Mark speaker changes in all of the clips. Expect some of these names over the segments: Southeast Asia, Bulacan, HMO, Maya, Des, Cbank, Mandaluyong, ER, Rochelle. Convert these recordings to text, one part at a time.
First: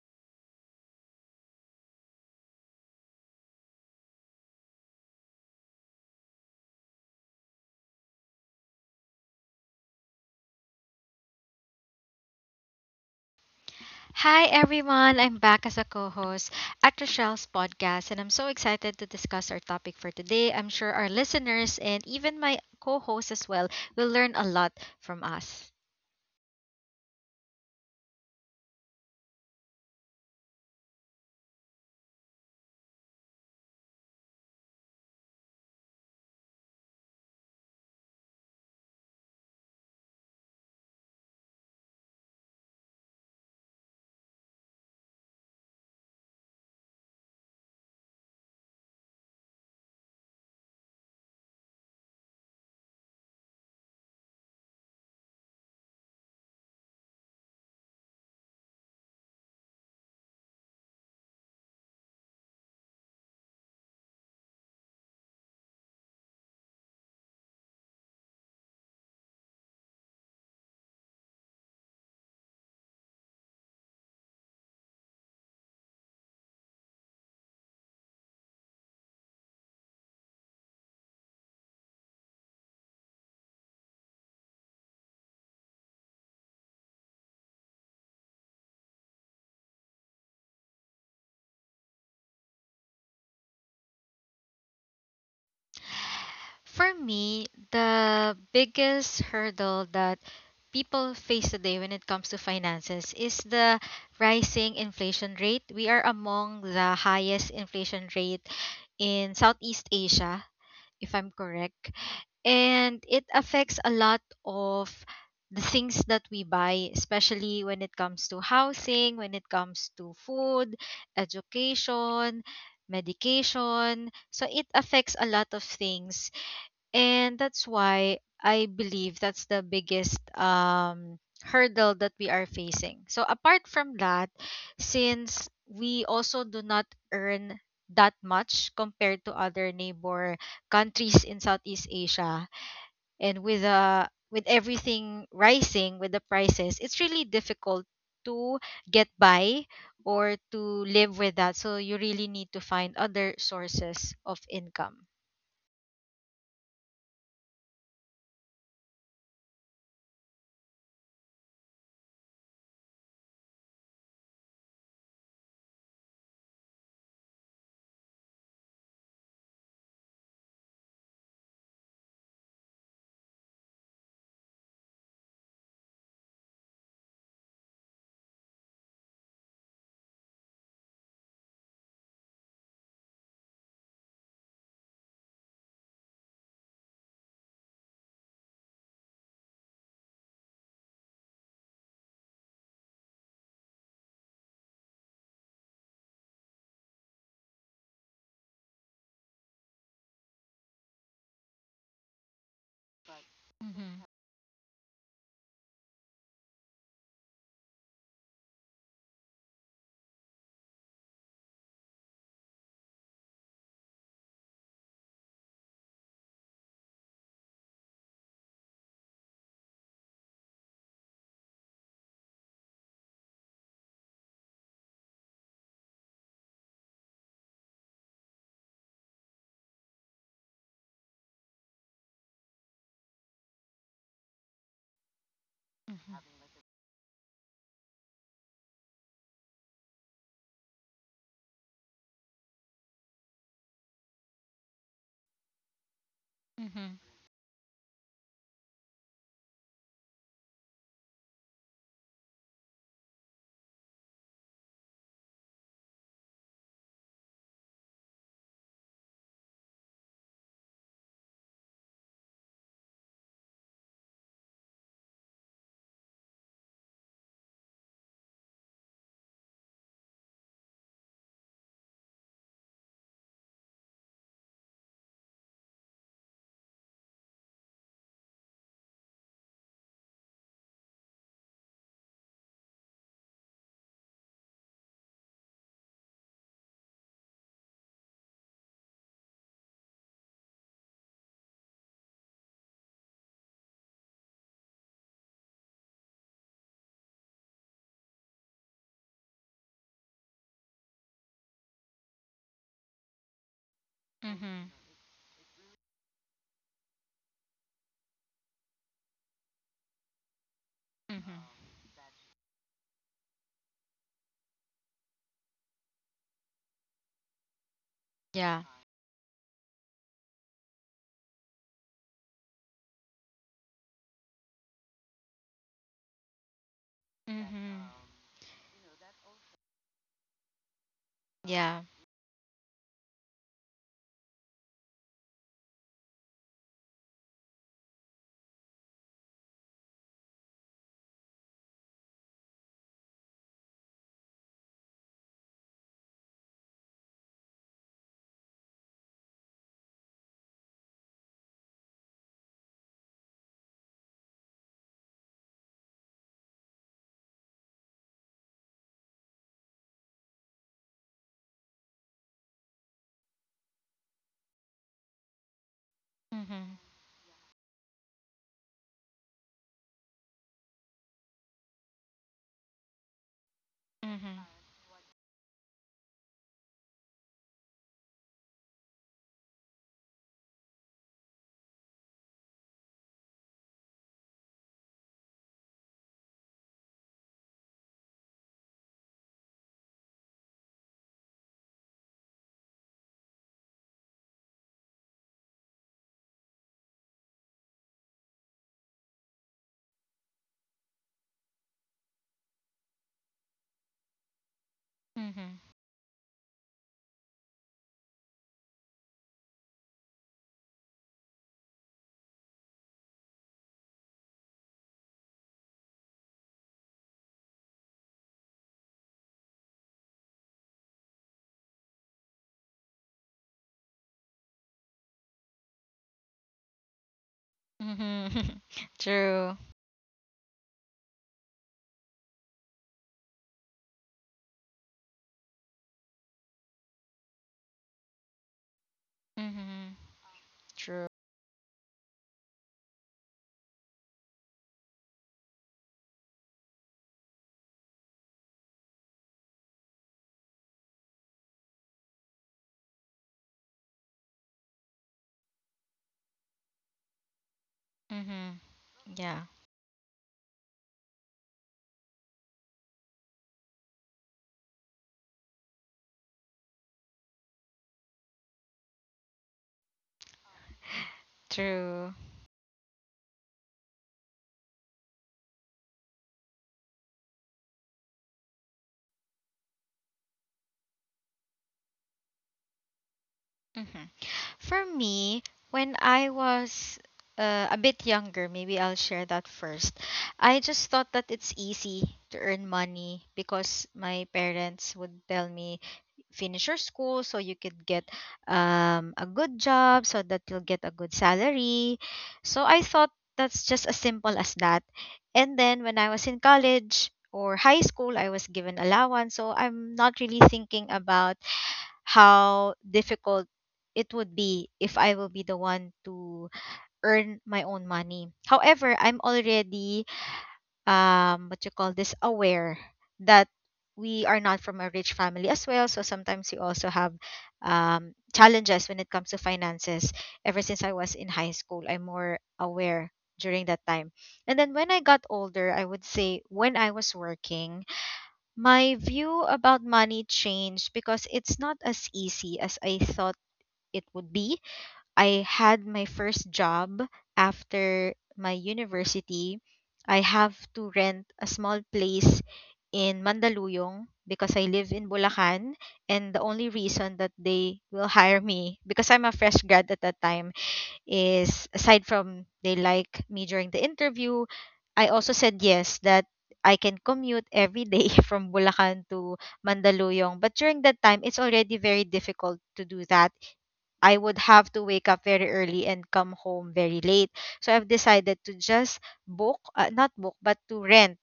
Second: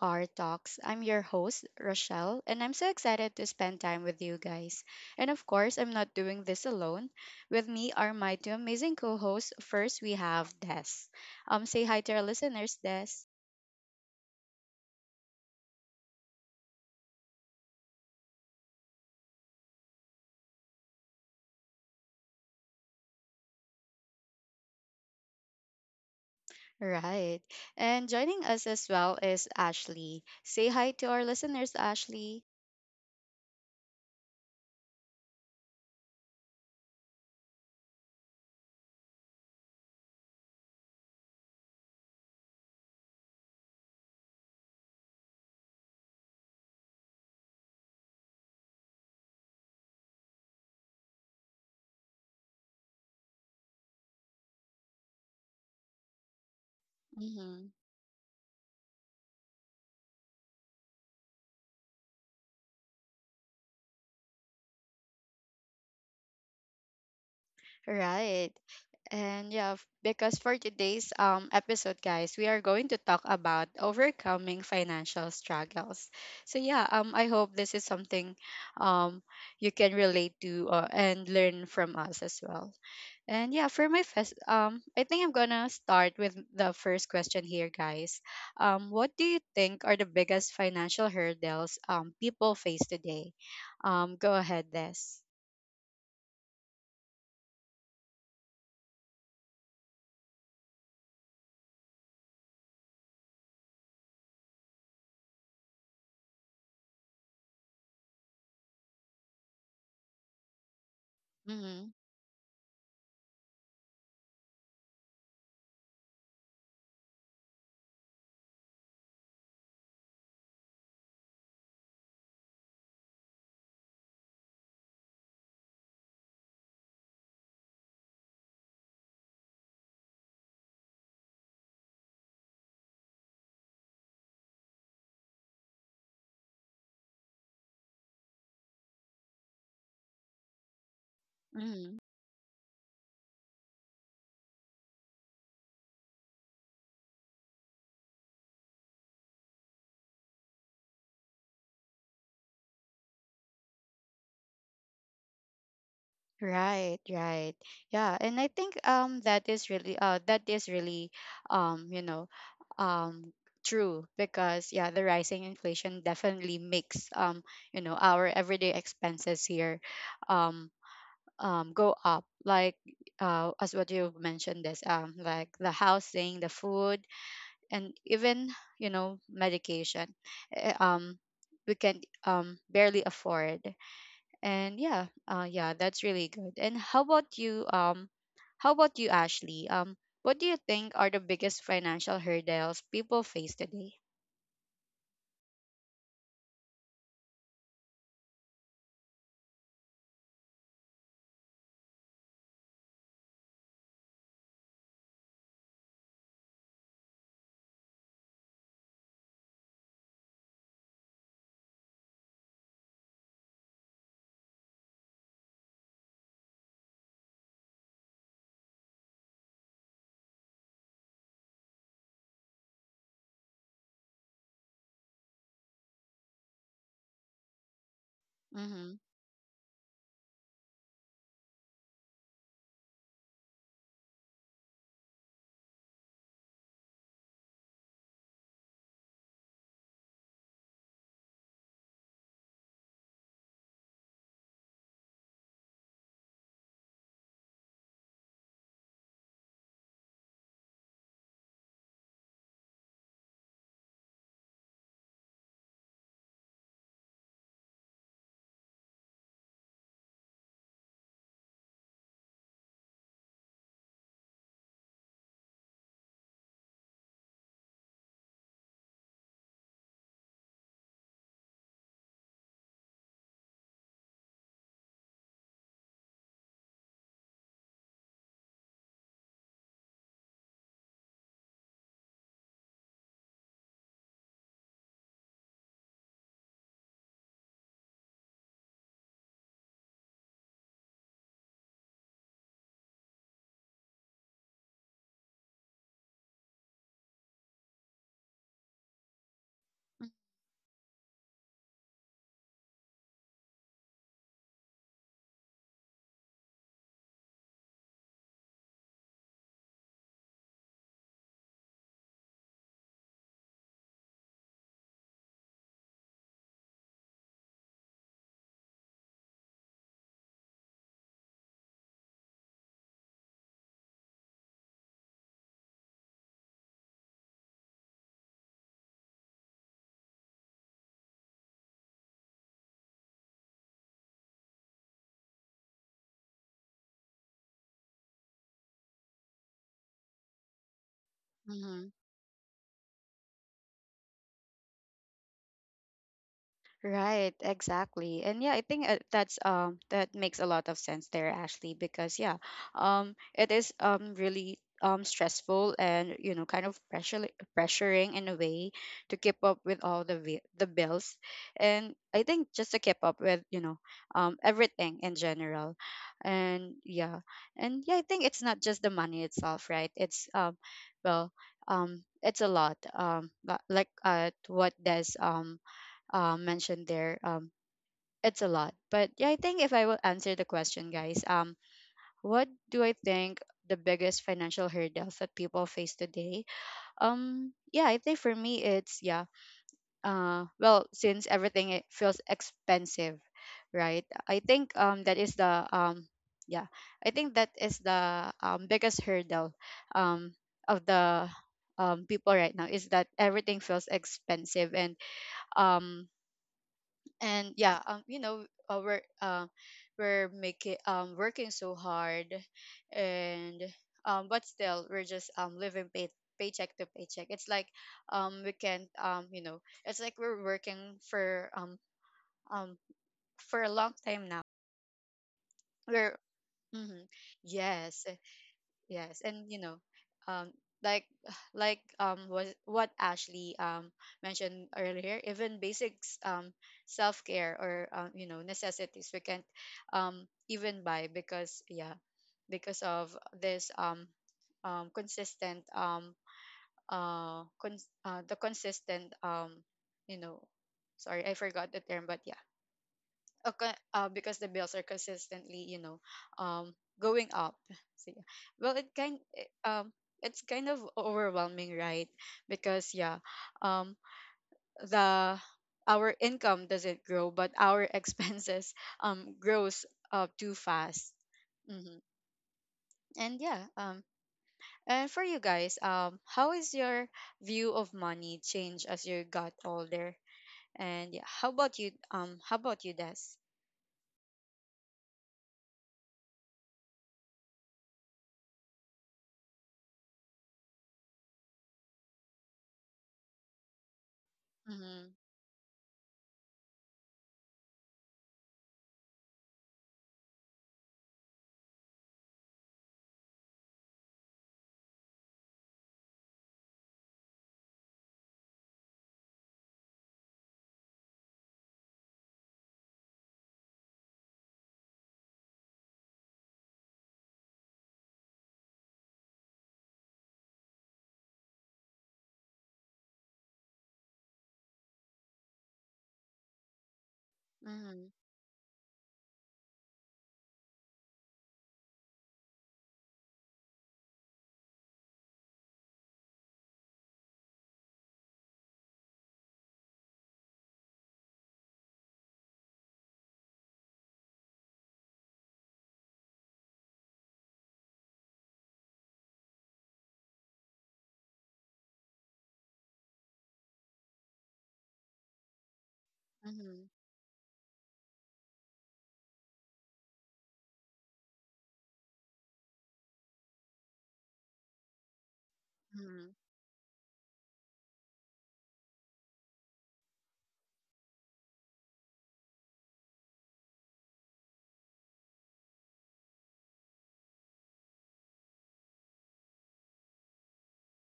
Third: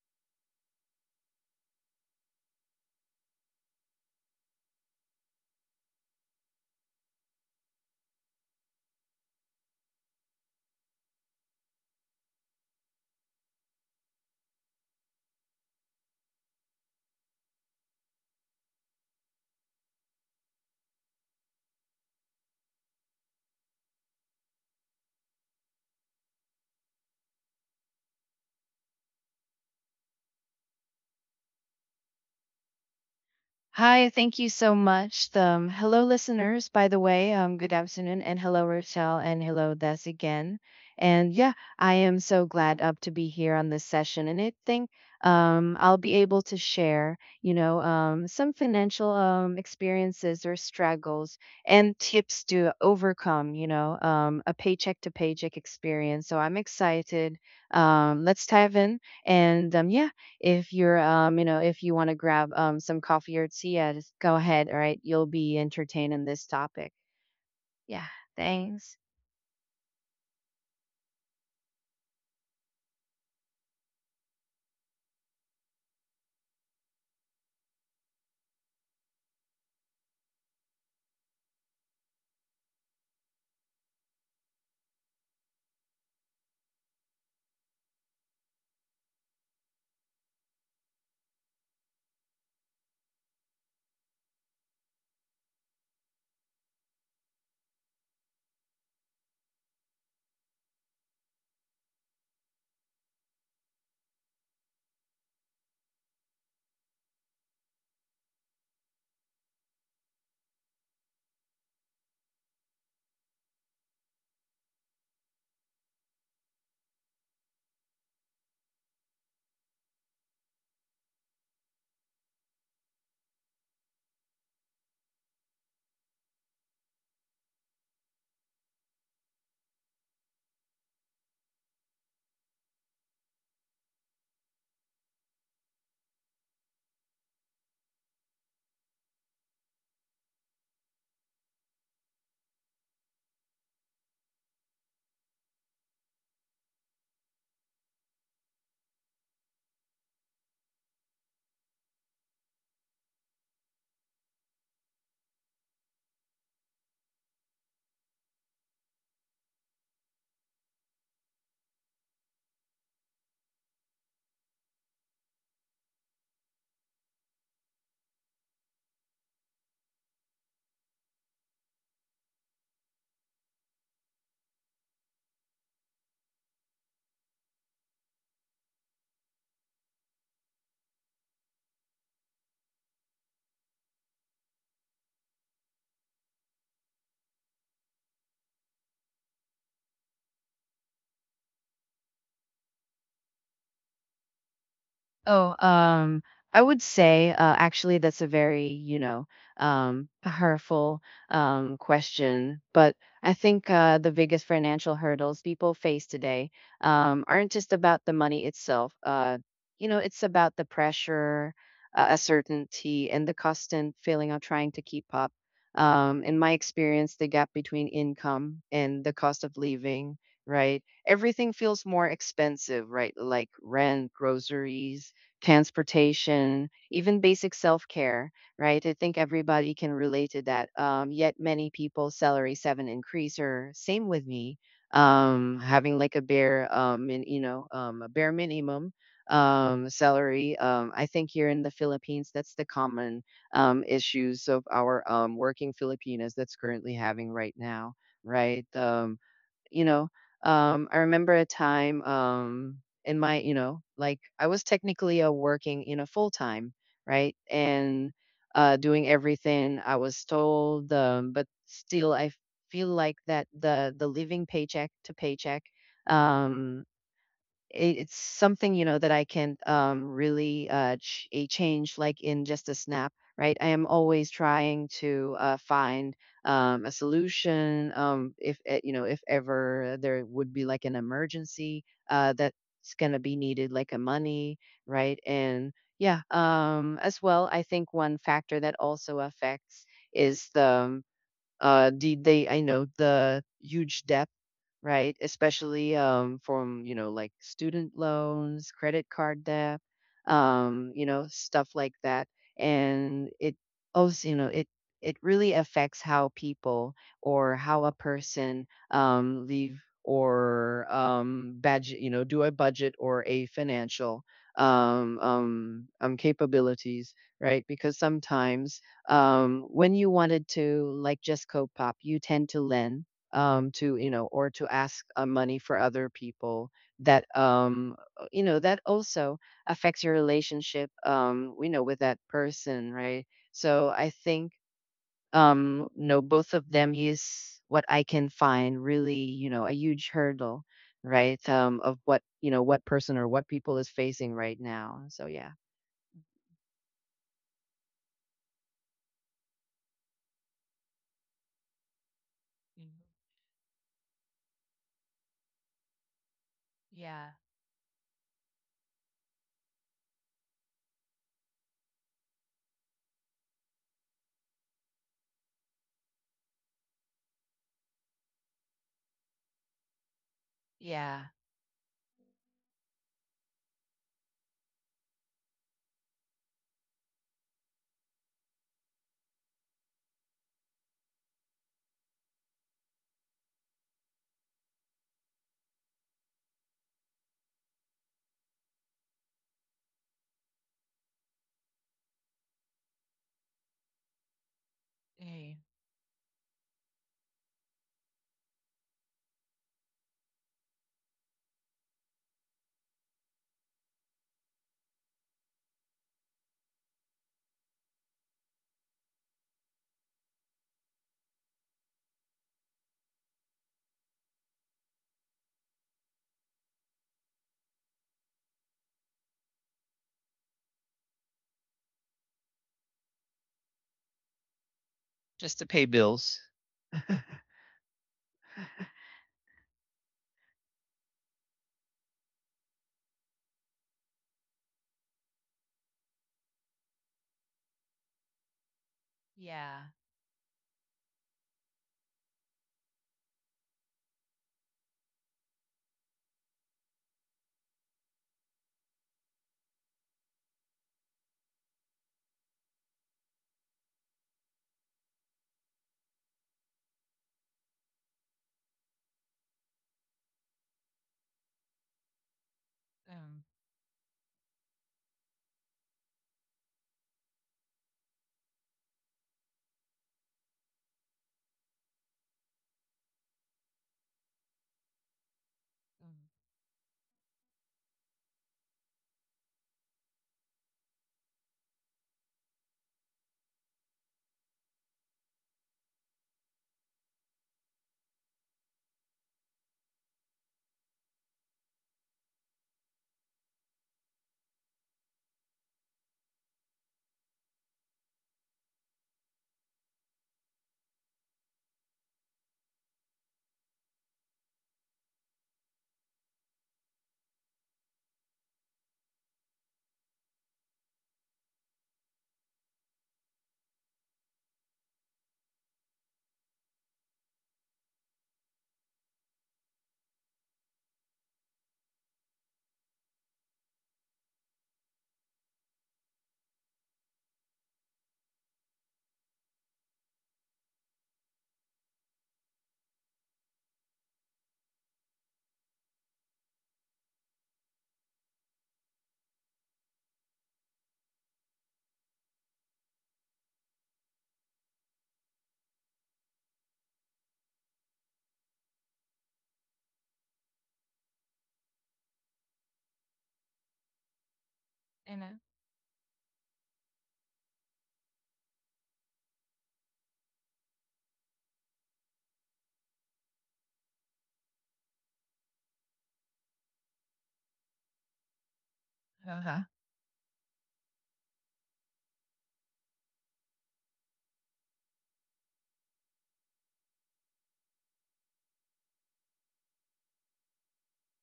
Speaker 1: our talks. I'm your host, Rochelle, and I'm so excited to spend time with you guys. And of course, I'm not doing this alone. With me are my two amazing co hosts. First, we have Des. Say hi to our listeners, Des.
Speaker 2: Hi everyone, I'm back as a co-host at Rochelle's podcast and I'm so excited to discuss our topic for today. I'm sure our listeners and even my co-host as well will learn a lot from us.
Speaker 1: Right. And joining us as well is Ashley. Say hi to our listeners, Ashley.
Speaker 3: Hi, thank you so much. Hello, listeners, by the way. Good afternoon, and hello, Rochelle, and hello, Des again. And yeah, I am so glad up to be here on this session. And I think I'll be able to share, some financial experiences or struggles and tips to overcome, a paycheck to paycheck experience. So I'm excited.
Speaker 1: Mm-hmm.
Speaker 3: Let's dive in. And um, yeah, if you're, if you want to grab some coffee or tea, yeah, just go ahead. All right. You'll be entertained in this topic. Yeah.
Speaker 1: Right.
Speaker 3: Thanks.
Speaker 1: And yeah, because for today's episode, guys, we are going to talk about overcoming financial struggles. So yeah, I hope this is something um you can relate to, and learn from us as well. And yeah, for my first, I think I'm gonna start with the first question here, guys. What do you think are the biggest financial hurdles people face today? Go ahead, Des.
Speaker 2: For me, the biggest hurdle that people face today when it comes to finances is the rising inflation rate. We are among the highest inflation rate in Southeast Asia, if I'm
Speaker 1: Mm-hmm.
Speaker 2: correct. And it affects a lot of the things that we buy, especially when it comes to housing, when it comes to food, education, medication. So it affects a lot of things and that's why I believe that's the biggest hurdle that we are facing. So apart from that, since we also do not earn that much compared to other neighbor countries in Southeast
Speaker 1: Mm-hmm.
Speaker 2: Asia, and with everything rising with the prices, it's really difficult to get by or to live with that, so you really need to find other sources of income.
Speaker 1: Right, right. Yeah, and I think that is really um you know um true, because yeah, the rising inflation definitely makes our everyday expenses here um go up, like as what you've mentioned, this like the housing, the food, and even medication. Eh, Um we can barely afford. And yeah, yeah, that's really good. And how about you, how about you Ashley? What do you think are the biggest financial hurdles people face today?
Speaker 3: Oh, um, I would say actually that's a very, hurtful question. But I think
Speaker 2: Mhm.
Speaker 3: the biggest financial hurdles people face today aren't just about the money itself. It's about the pressure, uncertainty, and the constant feeling of trying to keep up. In my experience, the gap between income and the cost of living, right? Everything feels more expensive, right? Like rent, groceries, transportation, even basic self care, right? I
Speaker 1: Mm-hmm.
Speaker 3: think everybody can relate to that. Yet many people salary seven increase or same with me, having like a
Speaker 2: Mhm.
Speaker 3: bare, a bare minimum salary. I think here in the Philippines, that's the common issues of our working Filipinas that's currently
Speaker 2: Mhm.
Speaker 3: having right now, right? You know, I remember a time in my, you know, like I was technically a working, full time, right? And doing everything I was told, but still I feel like that the living paycheck to paycheck um it's something you know that I can really a change like in just a snap, right? I am always trying to find a solution, if you know if ever there would be like an emergency that's gonna be needed, like a money, right? As well, I think one factor that also affects is the they I know the huge debt, right? Especially from, you know, like student loans, credit card debt, stuff like that. And it also, you know, it
Speaker 2: Mhm.
Speaker 3: it really affects how people or how a person leave or
Speaker 2: Mhm.
Speaker 3: budget, you know, do a budget or a financial capabilities, right? Because
Speaker 2: Yeah.
Speaker 3: sometimes when you wanted to like just cope up, you tend to lend or to ask money for other people.
Speaker 2: Mhm.
Speaker 3: That also affects your relationship,
Speaker 2: Yeah.
Speaker 3: with that person, right? So I think no, both of them is what I can find really, you know, a huge hurdle, right? Um,
Speaker 1: Mm-hmm.
Speaker 3: of what you know, what person or what people is facing right now. So yeah.
Speaker 1: Right, exactly. And yeah, I think, that's, that makes a lot of sense there, Ashley, because yeah,
Speaker 3: Mhm.
Speaker 1: it is really stressful, and kind of pressure
Speaker 3: Yeah.
Speaker 1: pressuring in a way to keep up with all the bills, and I think just to keep up with, everything in general. And
Speaker 2: Mhm.
Speaker 1: yeah, and yeah, I think it's not just the money itself, right? It's,
Speaker 3: Yeah.
Speaker 1: well it's a lot, like,
Speaker 2: Mhm.
Speaker 1: what does mentioned there, it's a lot. But yeah, I think if I will answer the question, guys, what do I think the biggest financial hurdles that people face today? Yeah, I think for me, it's, yeah, well, since everything, it feels expensive, right? I think that is
Speaker 3: eh,
Speaker 1: the, yeah, I think that is the biggest hurdle um of the people right now, is that everything feels expensive,
Speaker 2: Mhm.
Speaker 1: um and yeah you know we're, we're making working so hard, and but still we're just living, paycheck to paycheck. It's like we can't, it's like we're working for, um for a long time now. We're Mhm, yes.
Speaker 2: Mhm.
Speaker 1: Yes, and,
Speaker 2: True.
Speaker 1: um, like, was what Ashley mentioned earlier, even basics, self care, or, necessities we can't
Speaker 3: Yeah.
Speaker 2: Mhm.
Speaker 1: even buy,
Speaker 2: True.
Speaker 1: because yeah, because of this um consistent um the consistent, you know sorry, I forgot the term. But yeah, because the bills are consistently, um going up. So yeah,
Speaker 2: Mhm.
Speaker 1: well,
Speaker 2: Yeah.
Speaker 1: it's kind of overwhelming, right? Because yeah, um the our income doesn't grow, but our expenses grows too fast. Hmm.
Speaker 2: True.
Speaker 1: And yeah, and for you guys, how is your view of money change as you got older? And yeah, how about you, Des?
Speaker 2: Mhm. For me, when I was a bit younger, maybe I'll share that first. I just thought that it's easy to earn money because my parents
Speaker 1: Mm-hmm.
Speaker 2: would tell me, finish your school so you could get a good job, so that you'll get a good salary. So I thought that's just as simple as that. And then when I was in college, or high school, I was given allowance. So I'm not really thinking about how difficult it would be if I will be the one to earn my own money. However, I'm already what you call this, aware that we are not from a rich family as well. So sometimes we also have
Speaker 1: Mm-hmm.
Speaker 2: challenges when it comes to finances. Ever since I was in high school, I'm more aware during that time. And then when I got older, I would say when I was working, my view about money changed because it's not as easy as I thought it would be. I had my first job after my university. I have to rent a small place in Mandaluyong because I live in Bulacan, and the only
Speaker 1: Mm-hmm.
Speaker 2: reason that they will hire me because I'm a fresh grad at that time is, aside from they like me during the interview, I also said yes that
Speaker 1: Mhm.
Speaker 2: I can commute every day from Bulacan to Mandaluyong. But during that time, it's already very difficult to do that. I would have to wake up very early and come home very late. So I've decided to just book, not book, but to rent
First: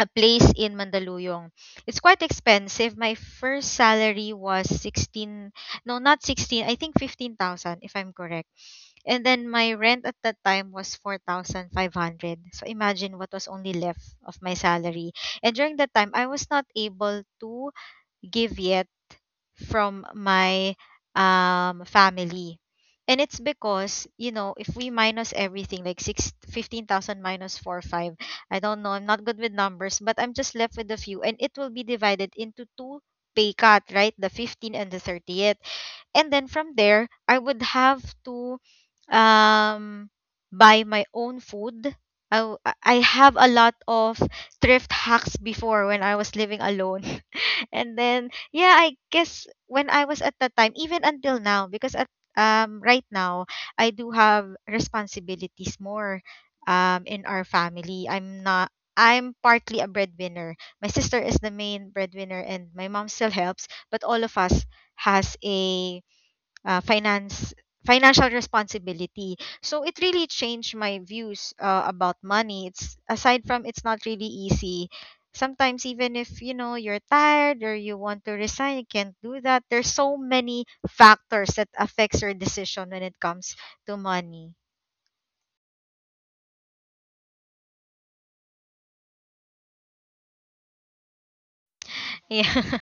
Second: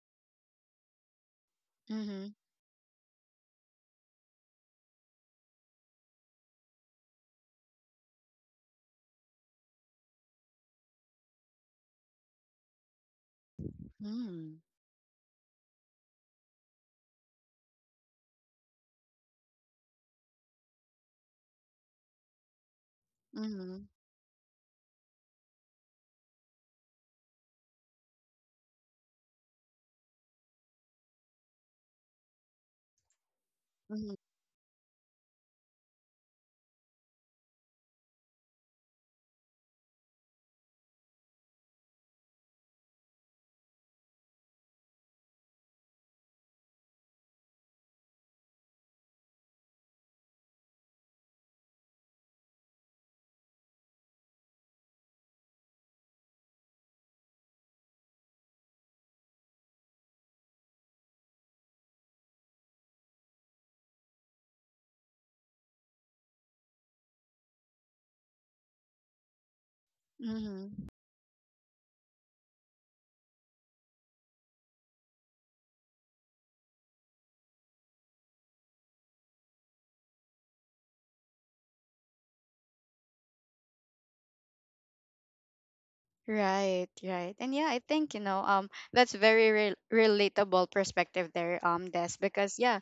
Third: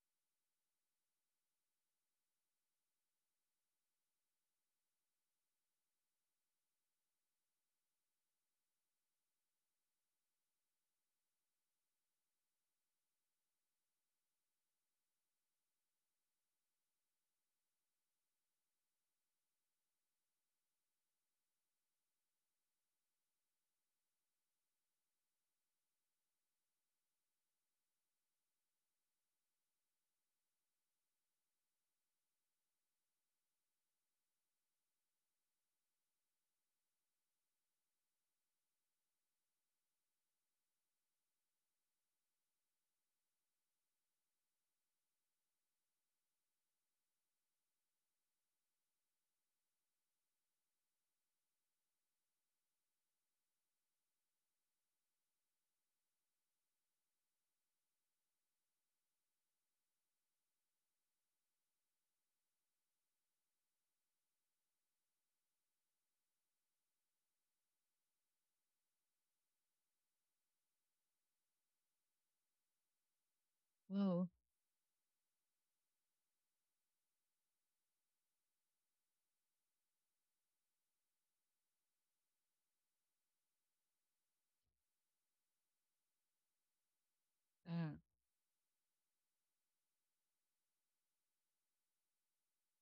Speaker 2: a place in Mandaluyong. It's quite
Speaker 1: Mhm.
Speaker 2: expensive. My first salary was 16, no, not 16, I think 15,000 if I'm correct. And then my rent at that time was 4,500. So imagine what was only left of my
Speaker 1: Mm.
Speaker 2: salary. And during that time, I was not able to give yet from my family. And it's
Speaker 1: Mhm.
Speaker 2: because, you know, if we minus everything, like 6 15,000 minus 4, 5, I don't know, I'm not good with numbers, but I'm just left with a few. And it will be divided into two pay cut, right?
Speaker 1: Mhm.
Speaker 2: The 15th and the 30th. And then from there, I would have to um buy my own food. I have a lot of thrift hacks before when I was living alone. And then yeah, I guess when I was at that time, even until now, because at right now I do have responsibilities more in our family. I'm not, I'm partly a breadwinner. My sister is the main breadwinner and my mom still helps, but all of us has a finance financial responsibility, so it really changed
Speaker 1: Mhm.
Speaker 2: my views about money. It's, aside from it's not really easy, sometimes even if you know you're tired or you want to resign, you can't do that. There's so many factors that affects your decision when it comes to money.
Speaker 1: Right, right. And yeah, I think, that's very relatable perspective there, Des, because
Speaker 2: Yeah.
Speaker 1: yeah,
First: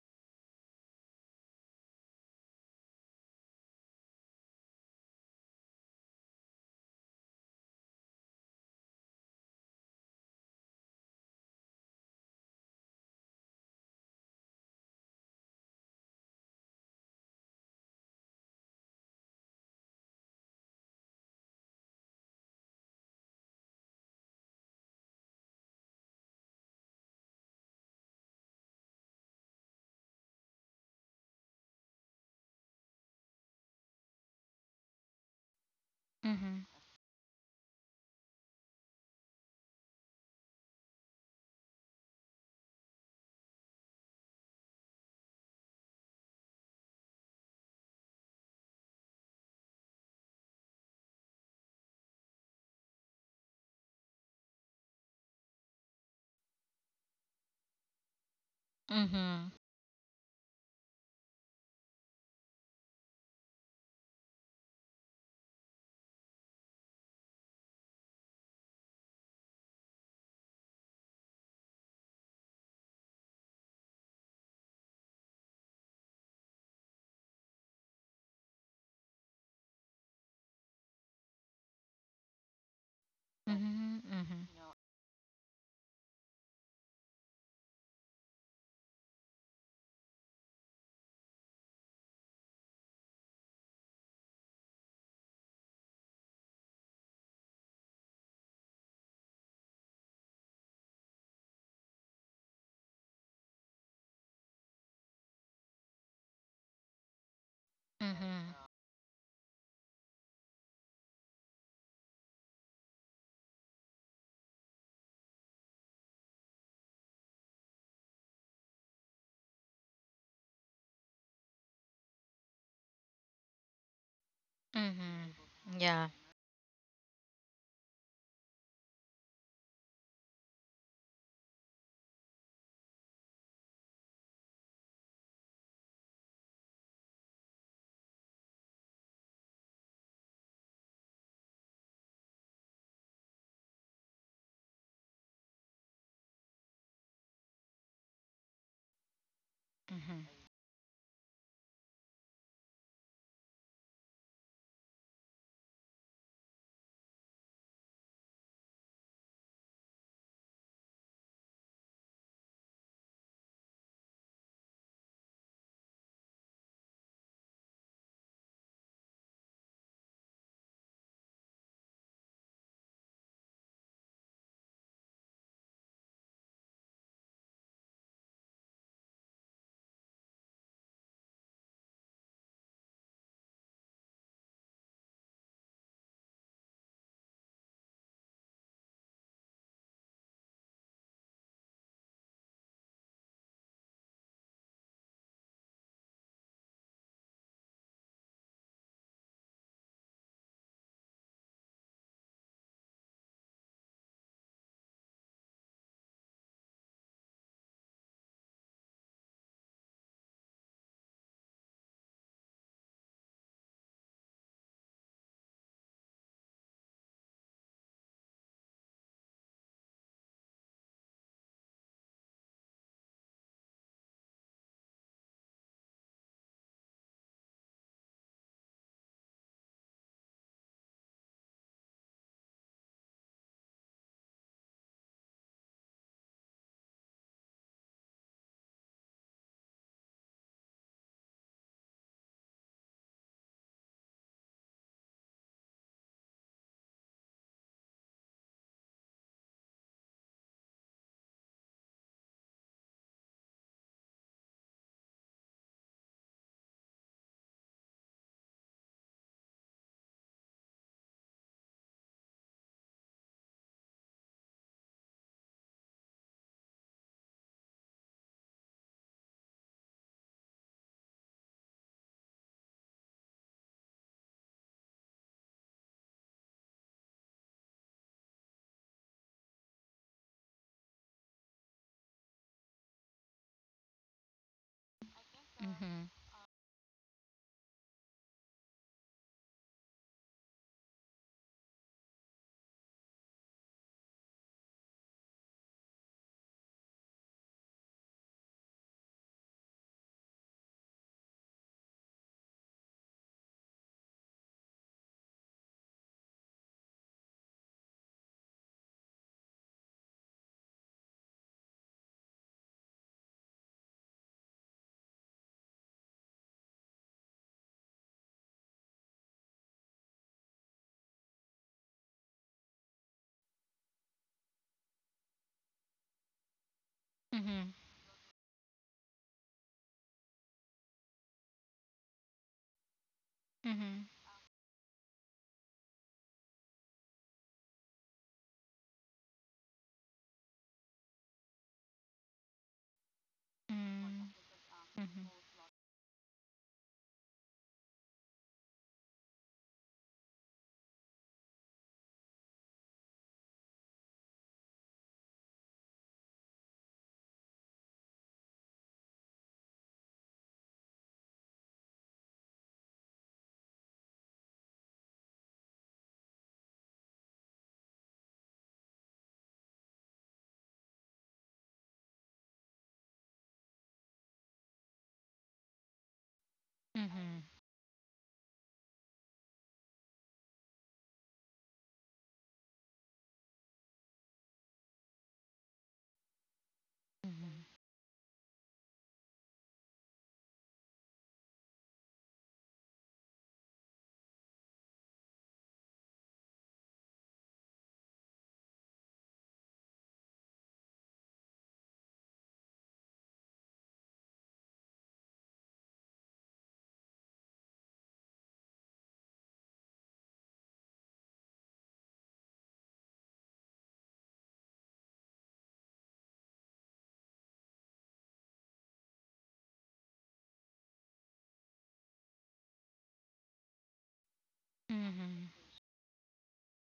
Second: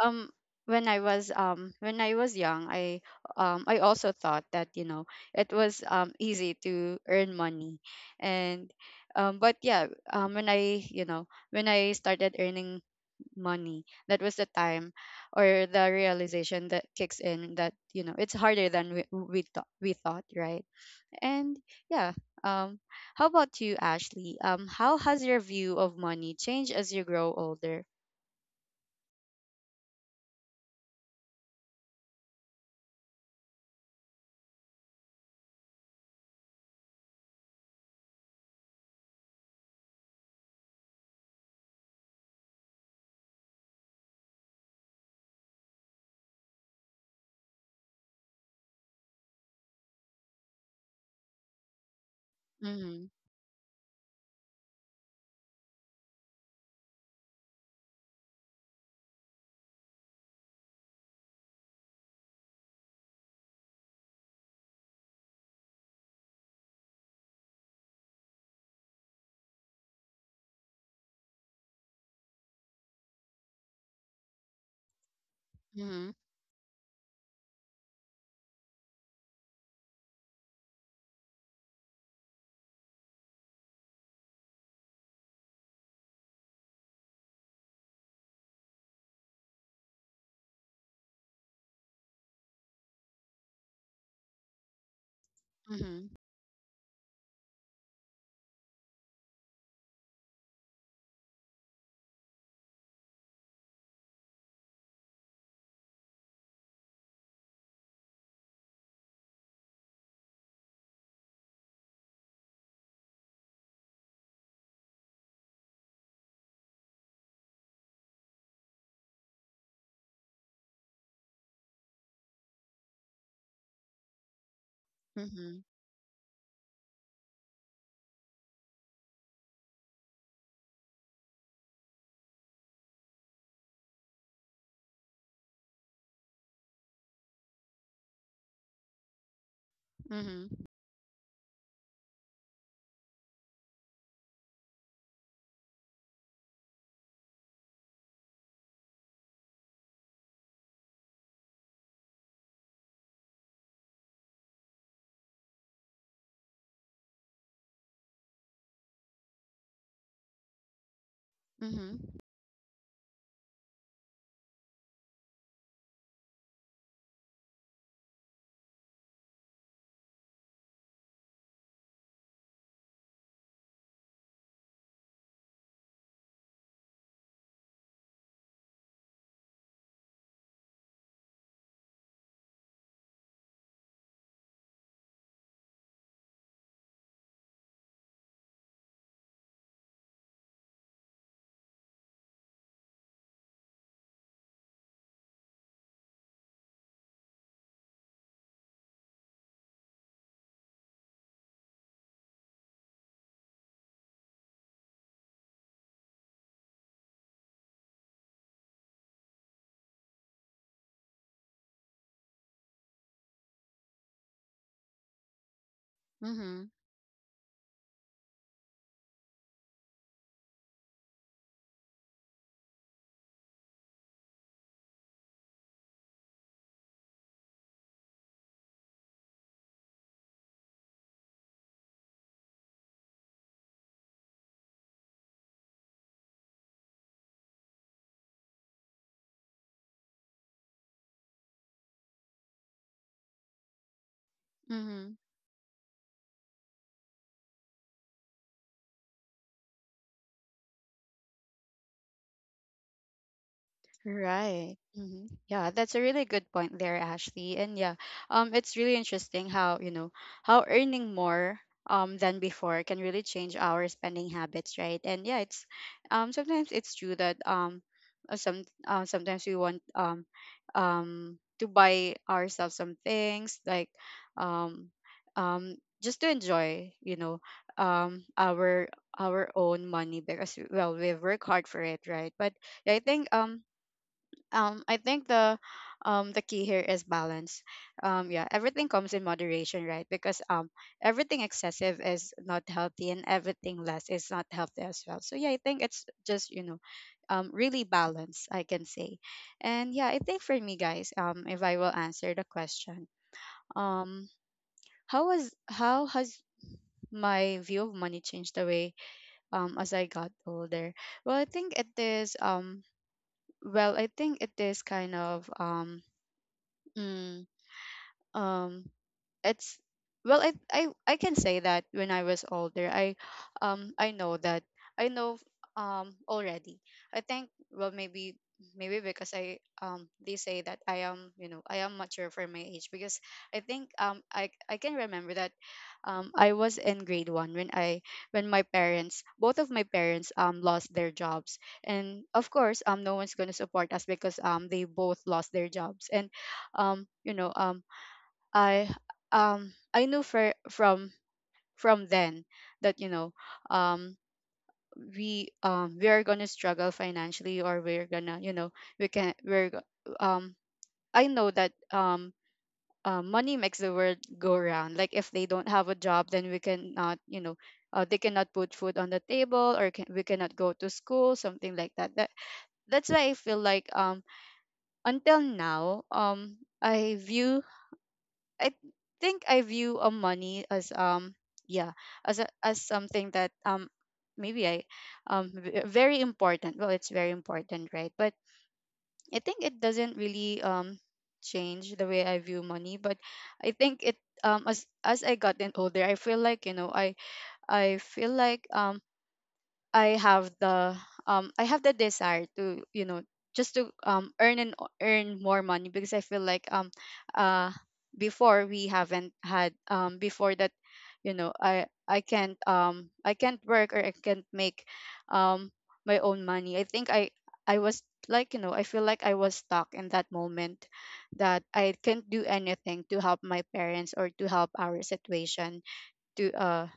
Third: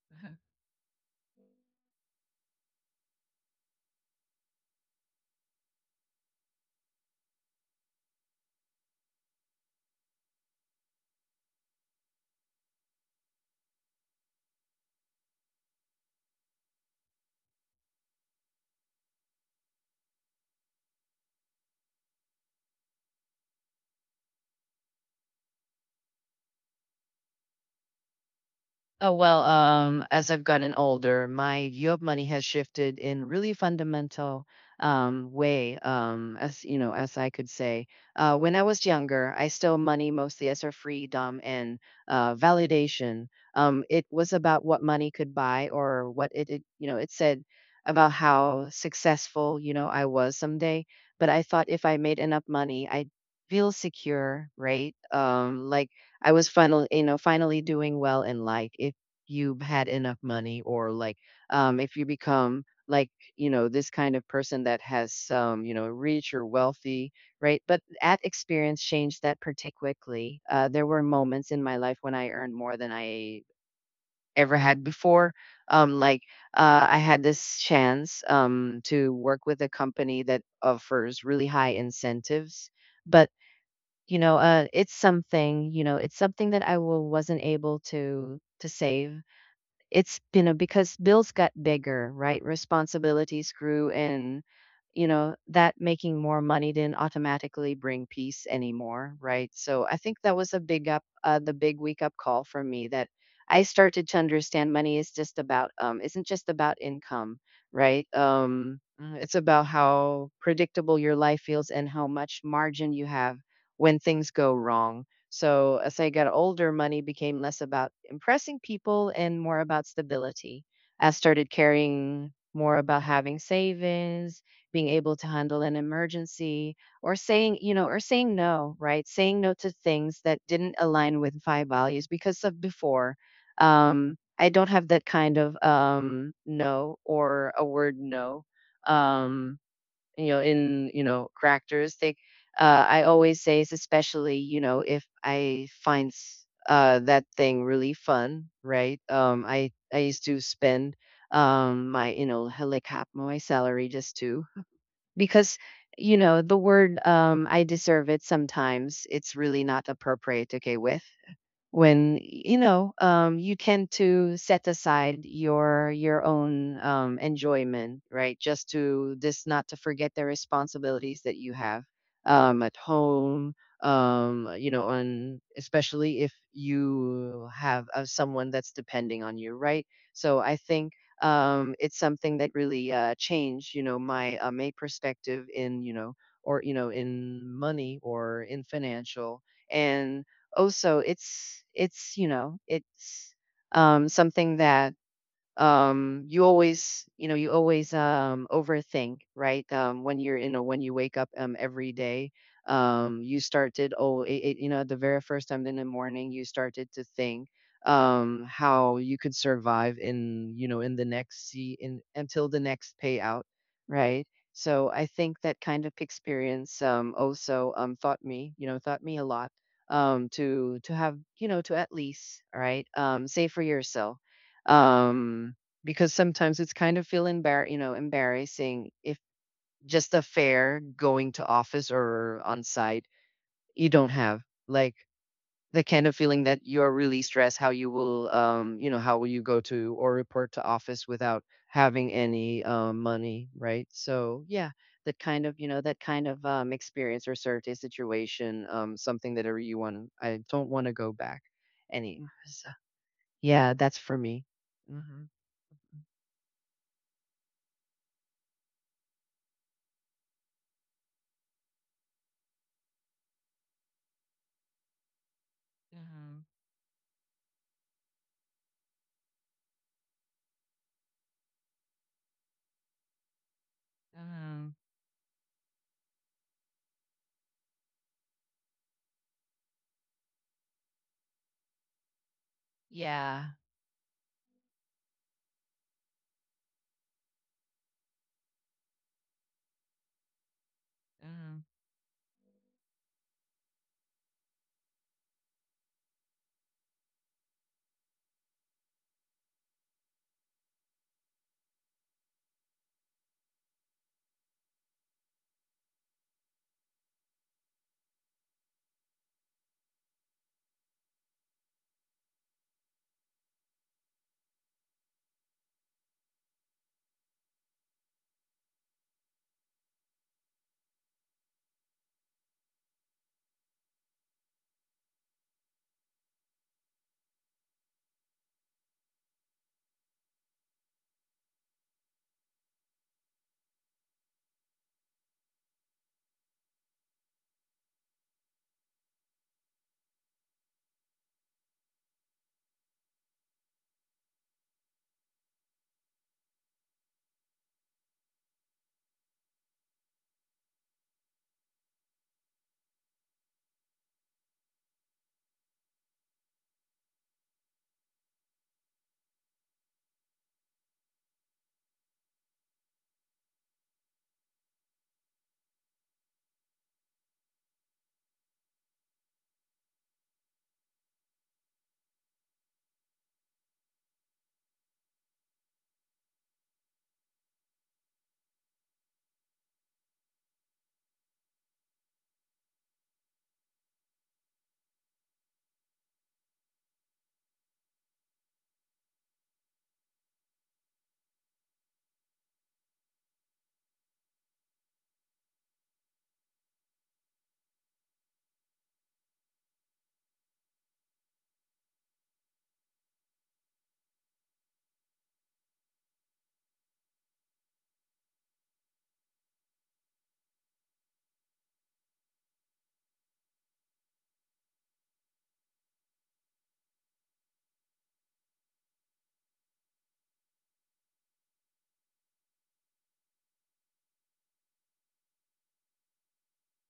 Speaker 1: um when I was young, I also thought that it was easy to earn money. And but yeah, when I started earning money. That was the time, or the realization that kicks in, that, it's harder than we thought, right? And yeah, um, how about you, Ashley? How has your view of money changed as you grow older?
Speaker 3: As I've gotten older, my view of money has shifted in really fundamental way. As
Speaker 2: Mhm.
Speaker 3: you know, as I could say, when I was younger, I saw money mostly as a freedom and validation. It was about what money could buy or what you know, it said about how successful, you know, I was someday. But I thought if I made enough money,
Speaker 1: Mm-hmm.
Speaker 3: I'd feel secure, right? Like I was finally, you know, finally doing well in life. If
Speaker 2: Mhm.
Speaker 3: you had enough money, or like if you become like, you know, this kind of person that has some, you know, rich or wealthy, right? But at experience changed that pretty quickly. There were moments in my life when I earned more than I ever had before. Um,
Speaker 1: Hmm.
Speaker 3: like I had this chance to work with a company that offers really high incentives. But
Speaker 2: Mhm.
Speaker 3: you know
Speaker 2: Mhm.
Speaker 3: it's something you know it's something that wasn't able to save. It's you know because bills got bigger, right? Responsibilities grew and you know that
Speaker 1: Hmm.
Speaker 3: making more money didn't automatically bring peace anymore, right? So I think that was a big up the big wake up call for me, that I started to understand money is just about isn't just about income, right?
Speaker 2: Mhm.
Speaker 3: It's about how predictable your life feels and how much margin you have when things go wrong. So as I got older, money became less about impressing people and more about stability. I started caring more about having savings, being able to
Speaker 2: Mhm.
Speaker 1: Hmm.
Speaker 3: handle an
Speaker 2: Yeah.
Speaker 3: emergency, or saying, you know, or saying no, right? Saying no to things that didn't align with my values, because of before, I don't have that kind of no or a word no. Um, you know,
Speaker 1: Hmm.
Speaker 3: in you know characteristic. I always say is, especially you know if I that thing really fun, right? I used
Speaker 2: Mhm.
Speaker 3: to spend my you know like half my salary, just to because you know the word I deserve it, sometimes it's really not appropriate to go with, when you know you tend to set aside your own enjoyment, right, just to this not to forget the responsibilities that you have at home, you know, on especially if you have someone that's depending on you, right? So I think it's something that really changed you know my my perspective in you know, or you know in money or in financial. And also it's you know it's something that you always you know you always overthink, right? When you're you know when you wake up every day, you started oh you know the very first time in the morning you started to think how you could survive in you know in the next see in until the next payout, right? So I think that kind of
Speaker 1: Hmm.
Speaker 3: experience also taught me you know taught me a lot to have you know, to at least all right save for yourself, um because sometimes it's kind of feel embar you know embarrassing, if just a fair going to office or on site you don't have like the kind of feeling that you're really stressed, how you will you know how will you go to or report to office without having any money, right? So yeah,
Speaker 1: Hmm.
Speaker 3: that kind of you know that kind of experience or certain situation, something that I you want to I don't want to go back any so, yeah, that's for me.
Speaker 1: Right. Hmm.
Speaker 3: Hmm.
Speaker 1: Yeah, that's a really good point there, Ashley. And yeah, it's really interesting how, how earning more than before can really change our spending habits, right? And yeah, it's,
Speaker 3: Uh-huh.
Speaker 1: sometimes it's true that, sometimes we want, to buy ourselves some things like,
Speaker 3: Uh-huh.
Speaker 1: um um just to enjoy, our own money, because, well, we've worked hard for it, right? But yeah, I think,
Speaker 3: Yeah.
Speaker 1: um I think the
Speaker 2: Mhm.
Speaker 1: the key here is balance. Yeah, everything comes in moderation, right? Because everything
Speaker 3: Uh-huh.
Speaker 1: excessive is not healthy, and everything less is not healthy as well. So yeah, I think it's just, really balance, I can say. And yeah, I think for me, guys, if I will answer the question, um how has my view of money changed the way, as I got older? Well, I think it is well, I think it is kind of, Mm, um, it's well, I can say that when I was older, I know that I know already. I think,
Speaker 2: Mhm.
Speaker 1: well, maybe because I they say that I am mature for my age. Because I think
Speaker 2: Mhm.
Speaker 1: I can remember that I was in grade one when I when my parents, both of my parents lost their jobs. And of course no one's gonna support us, because
Speaker 2: Mhm.
Speaker 1: they both
Speaker 2: Mhm.
Speaker 1: lost their jobs. And um you know um I I knew, for, from then, that, um we, we are gonna struggle financially. Or we're gonna, we can, um I know that money makes the world go round. Like, if they don't have a job, then, we cannot you know they cannot put food on the table, or, we cannot go to school, something like that. That, that's why I feel like, until now,
Speaker 2: Mhm.
Speaker 1: I I view a money as, yeah as something that maybe very important. Well, it's very
Speaker 2: Mhm.
Speaker 1: important, right? But I think it doesn't really change the way I view money. But I think it, as I gotten older, I feel like you know I feel like I have the I have the desire to you know just to earn, earn more money. Because I feel like, uh before, we haven't had, before that, I can't, I can't work, or I can't make um my own money. I think I was like you know I feel like I was stuck in that moment, that I can't do anything to help my parents, or to help our
Speaker 2: Mhm.
Speaker 1: situation, to uh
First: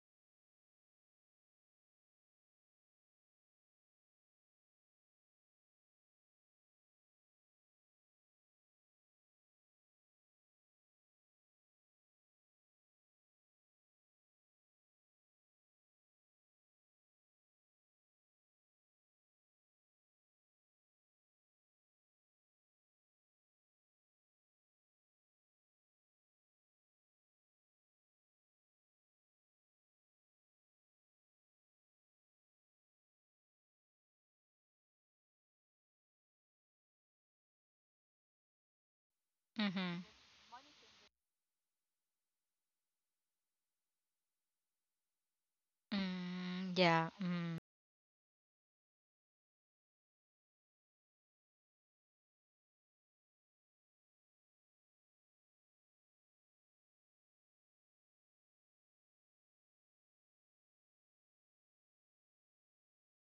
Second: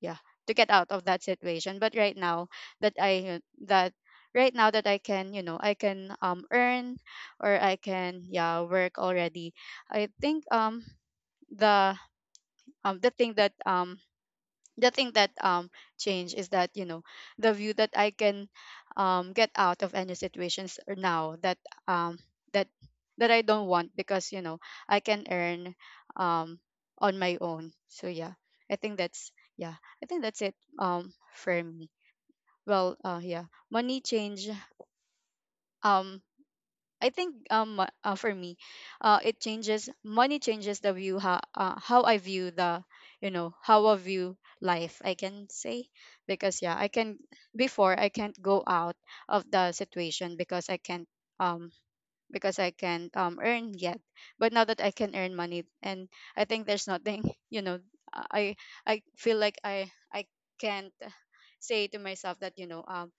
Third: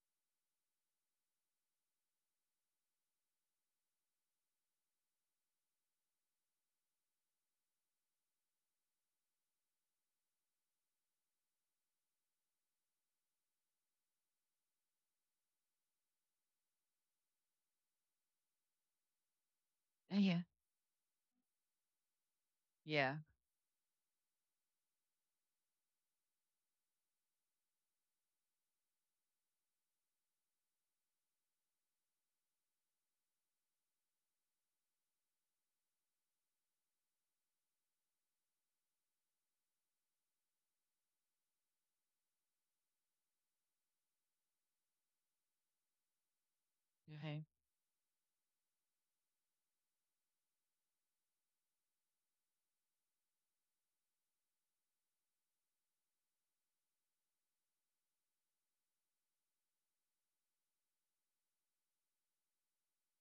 Speaker 1: yeah to get out of that situation. But right now, that i that right now, that I can, earn, or I can, yeah, work already. I think the, the thing that, the thing that um changed is that, the view that I can get out of any
Speaker 3: Yeah. Yeah.
Speaker 1: situations now, that, um that
Speaker 3: Yeah.
Speaker 1: that I don't want, because, I can earn um on my own. So yeah, I think that's yeah I think that's it, for me. Well, yeah, money change, um I think, for me, it changes
Speaker 2: Mhm.
Speaker 1: money changes the view, how I view, the you know how I view life, I can say. Because
Speaker 2: Mm,
Speaker 1: yeah, I
Speaker 2: yeah.
Speaker 1: can
Speaker 3: Okay.
Speaker 2: Mm.
Speaker 1: before I can't go out of the situation, because I can't um earn yet. But now that I can earn money, and I think there's nothing, I feel like I can't say to myself that,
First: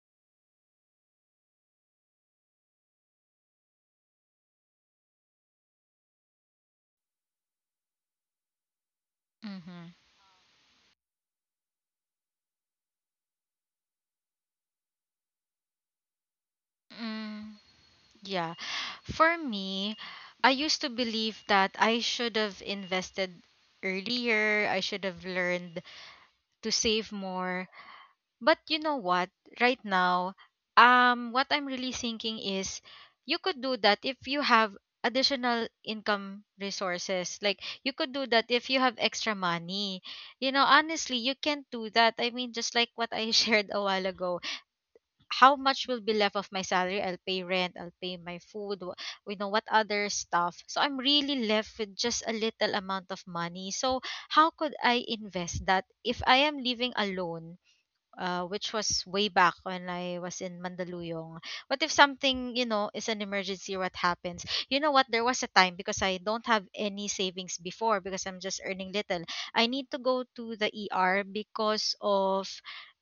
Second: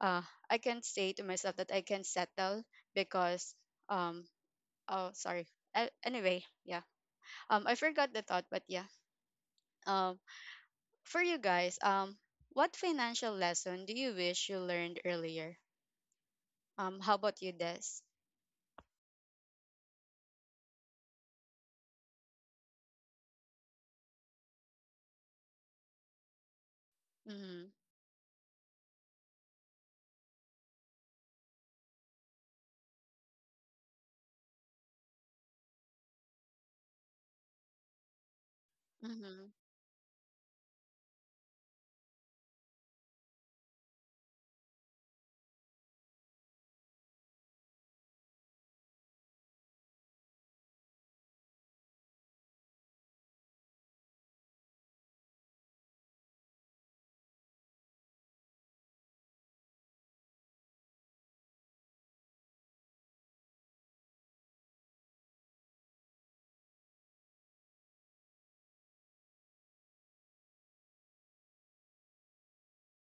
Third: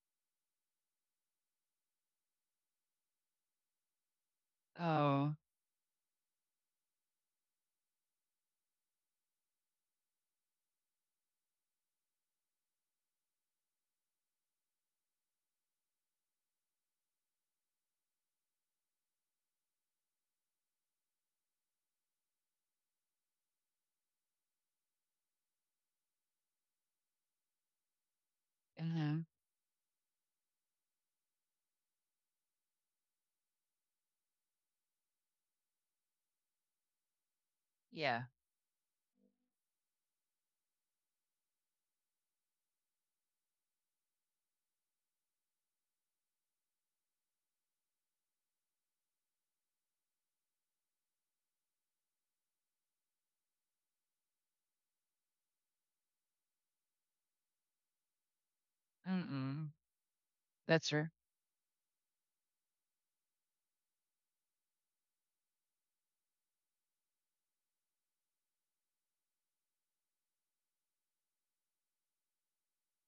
Speaker 1: uh, I can say to myself that I can settle. Because um oh,
Speaker 3: Oh.
Speaker 1: sorry. Anyway, yeah. I forgot the thought, but yeah.
Speaker 2: Mhm.
Speaker 1: Um for you guys, what financial lesson do you wish you learned earlier? How about you,
Speaker 2: Mm,
Speaker 1: Des?
Speaker 2: yeah. For me, I used to believe that I should have invested earlier. I should have learned to save
Speaker 1: Mhm.
Speaker 2: more. But
Speaker 3: Uh
Speaker 2: you know
Speaker 3: huh.
Speaker 2: what? Right now, what I'm really thinking is you could do that if you have additional income resources. Like you could
Speaker 3: Yeah.
Speaker 2: do that if you have extra
Speaker 1: Mhm.
Speaker 2: money. You know, honestly, you can't do that. I mean, just like what I shared a while ago, how much will be left of my salary? I'll pay rent, I'll pay my food, wh- you know, what other stuff. So I'm really left with just a little amount of money. So how could I invest that if I am living alone? Which was way back
Speaker 3: Mm-mm.
Speaker 2: when I was in
Speaker 3: That's her.
Speaker 2: Mandaluyong. What if something, you know, is an emergency? What happens? You know what? There was a time, because I don't have any savings before because I'm just earning little, I need to go to the ER because of,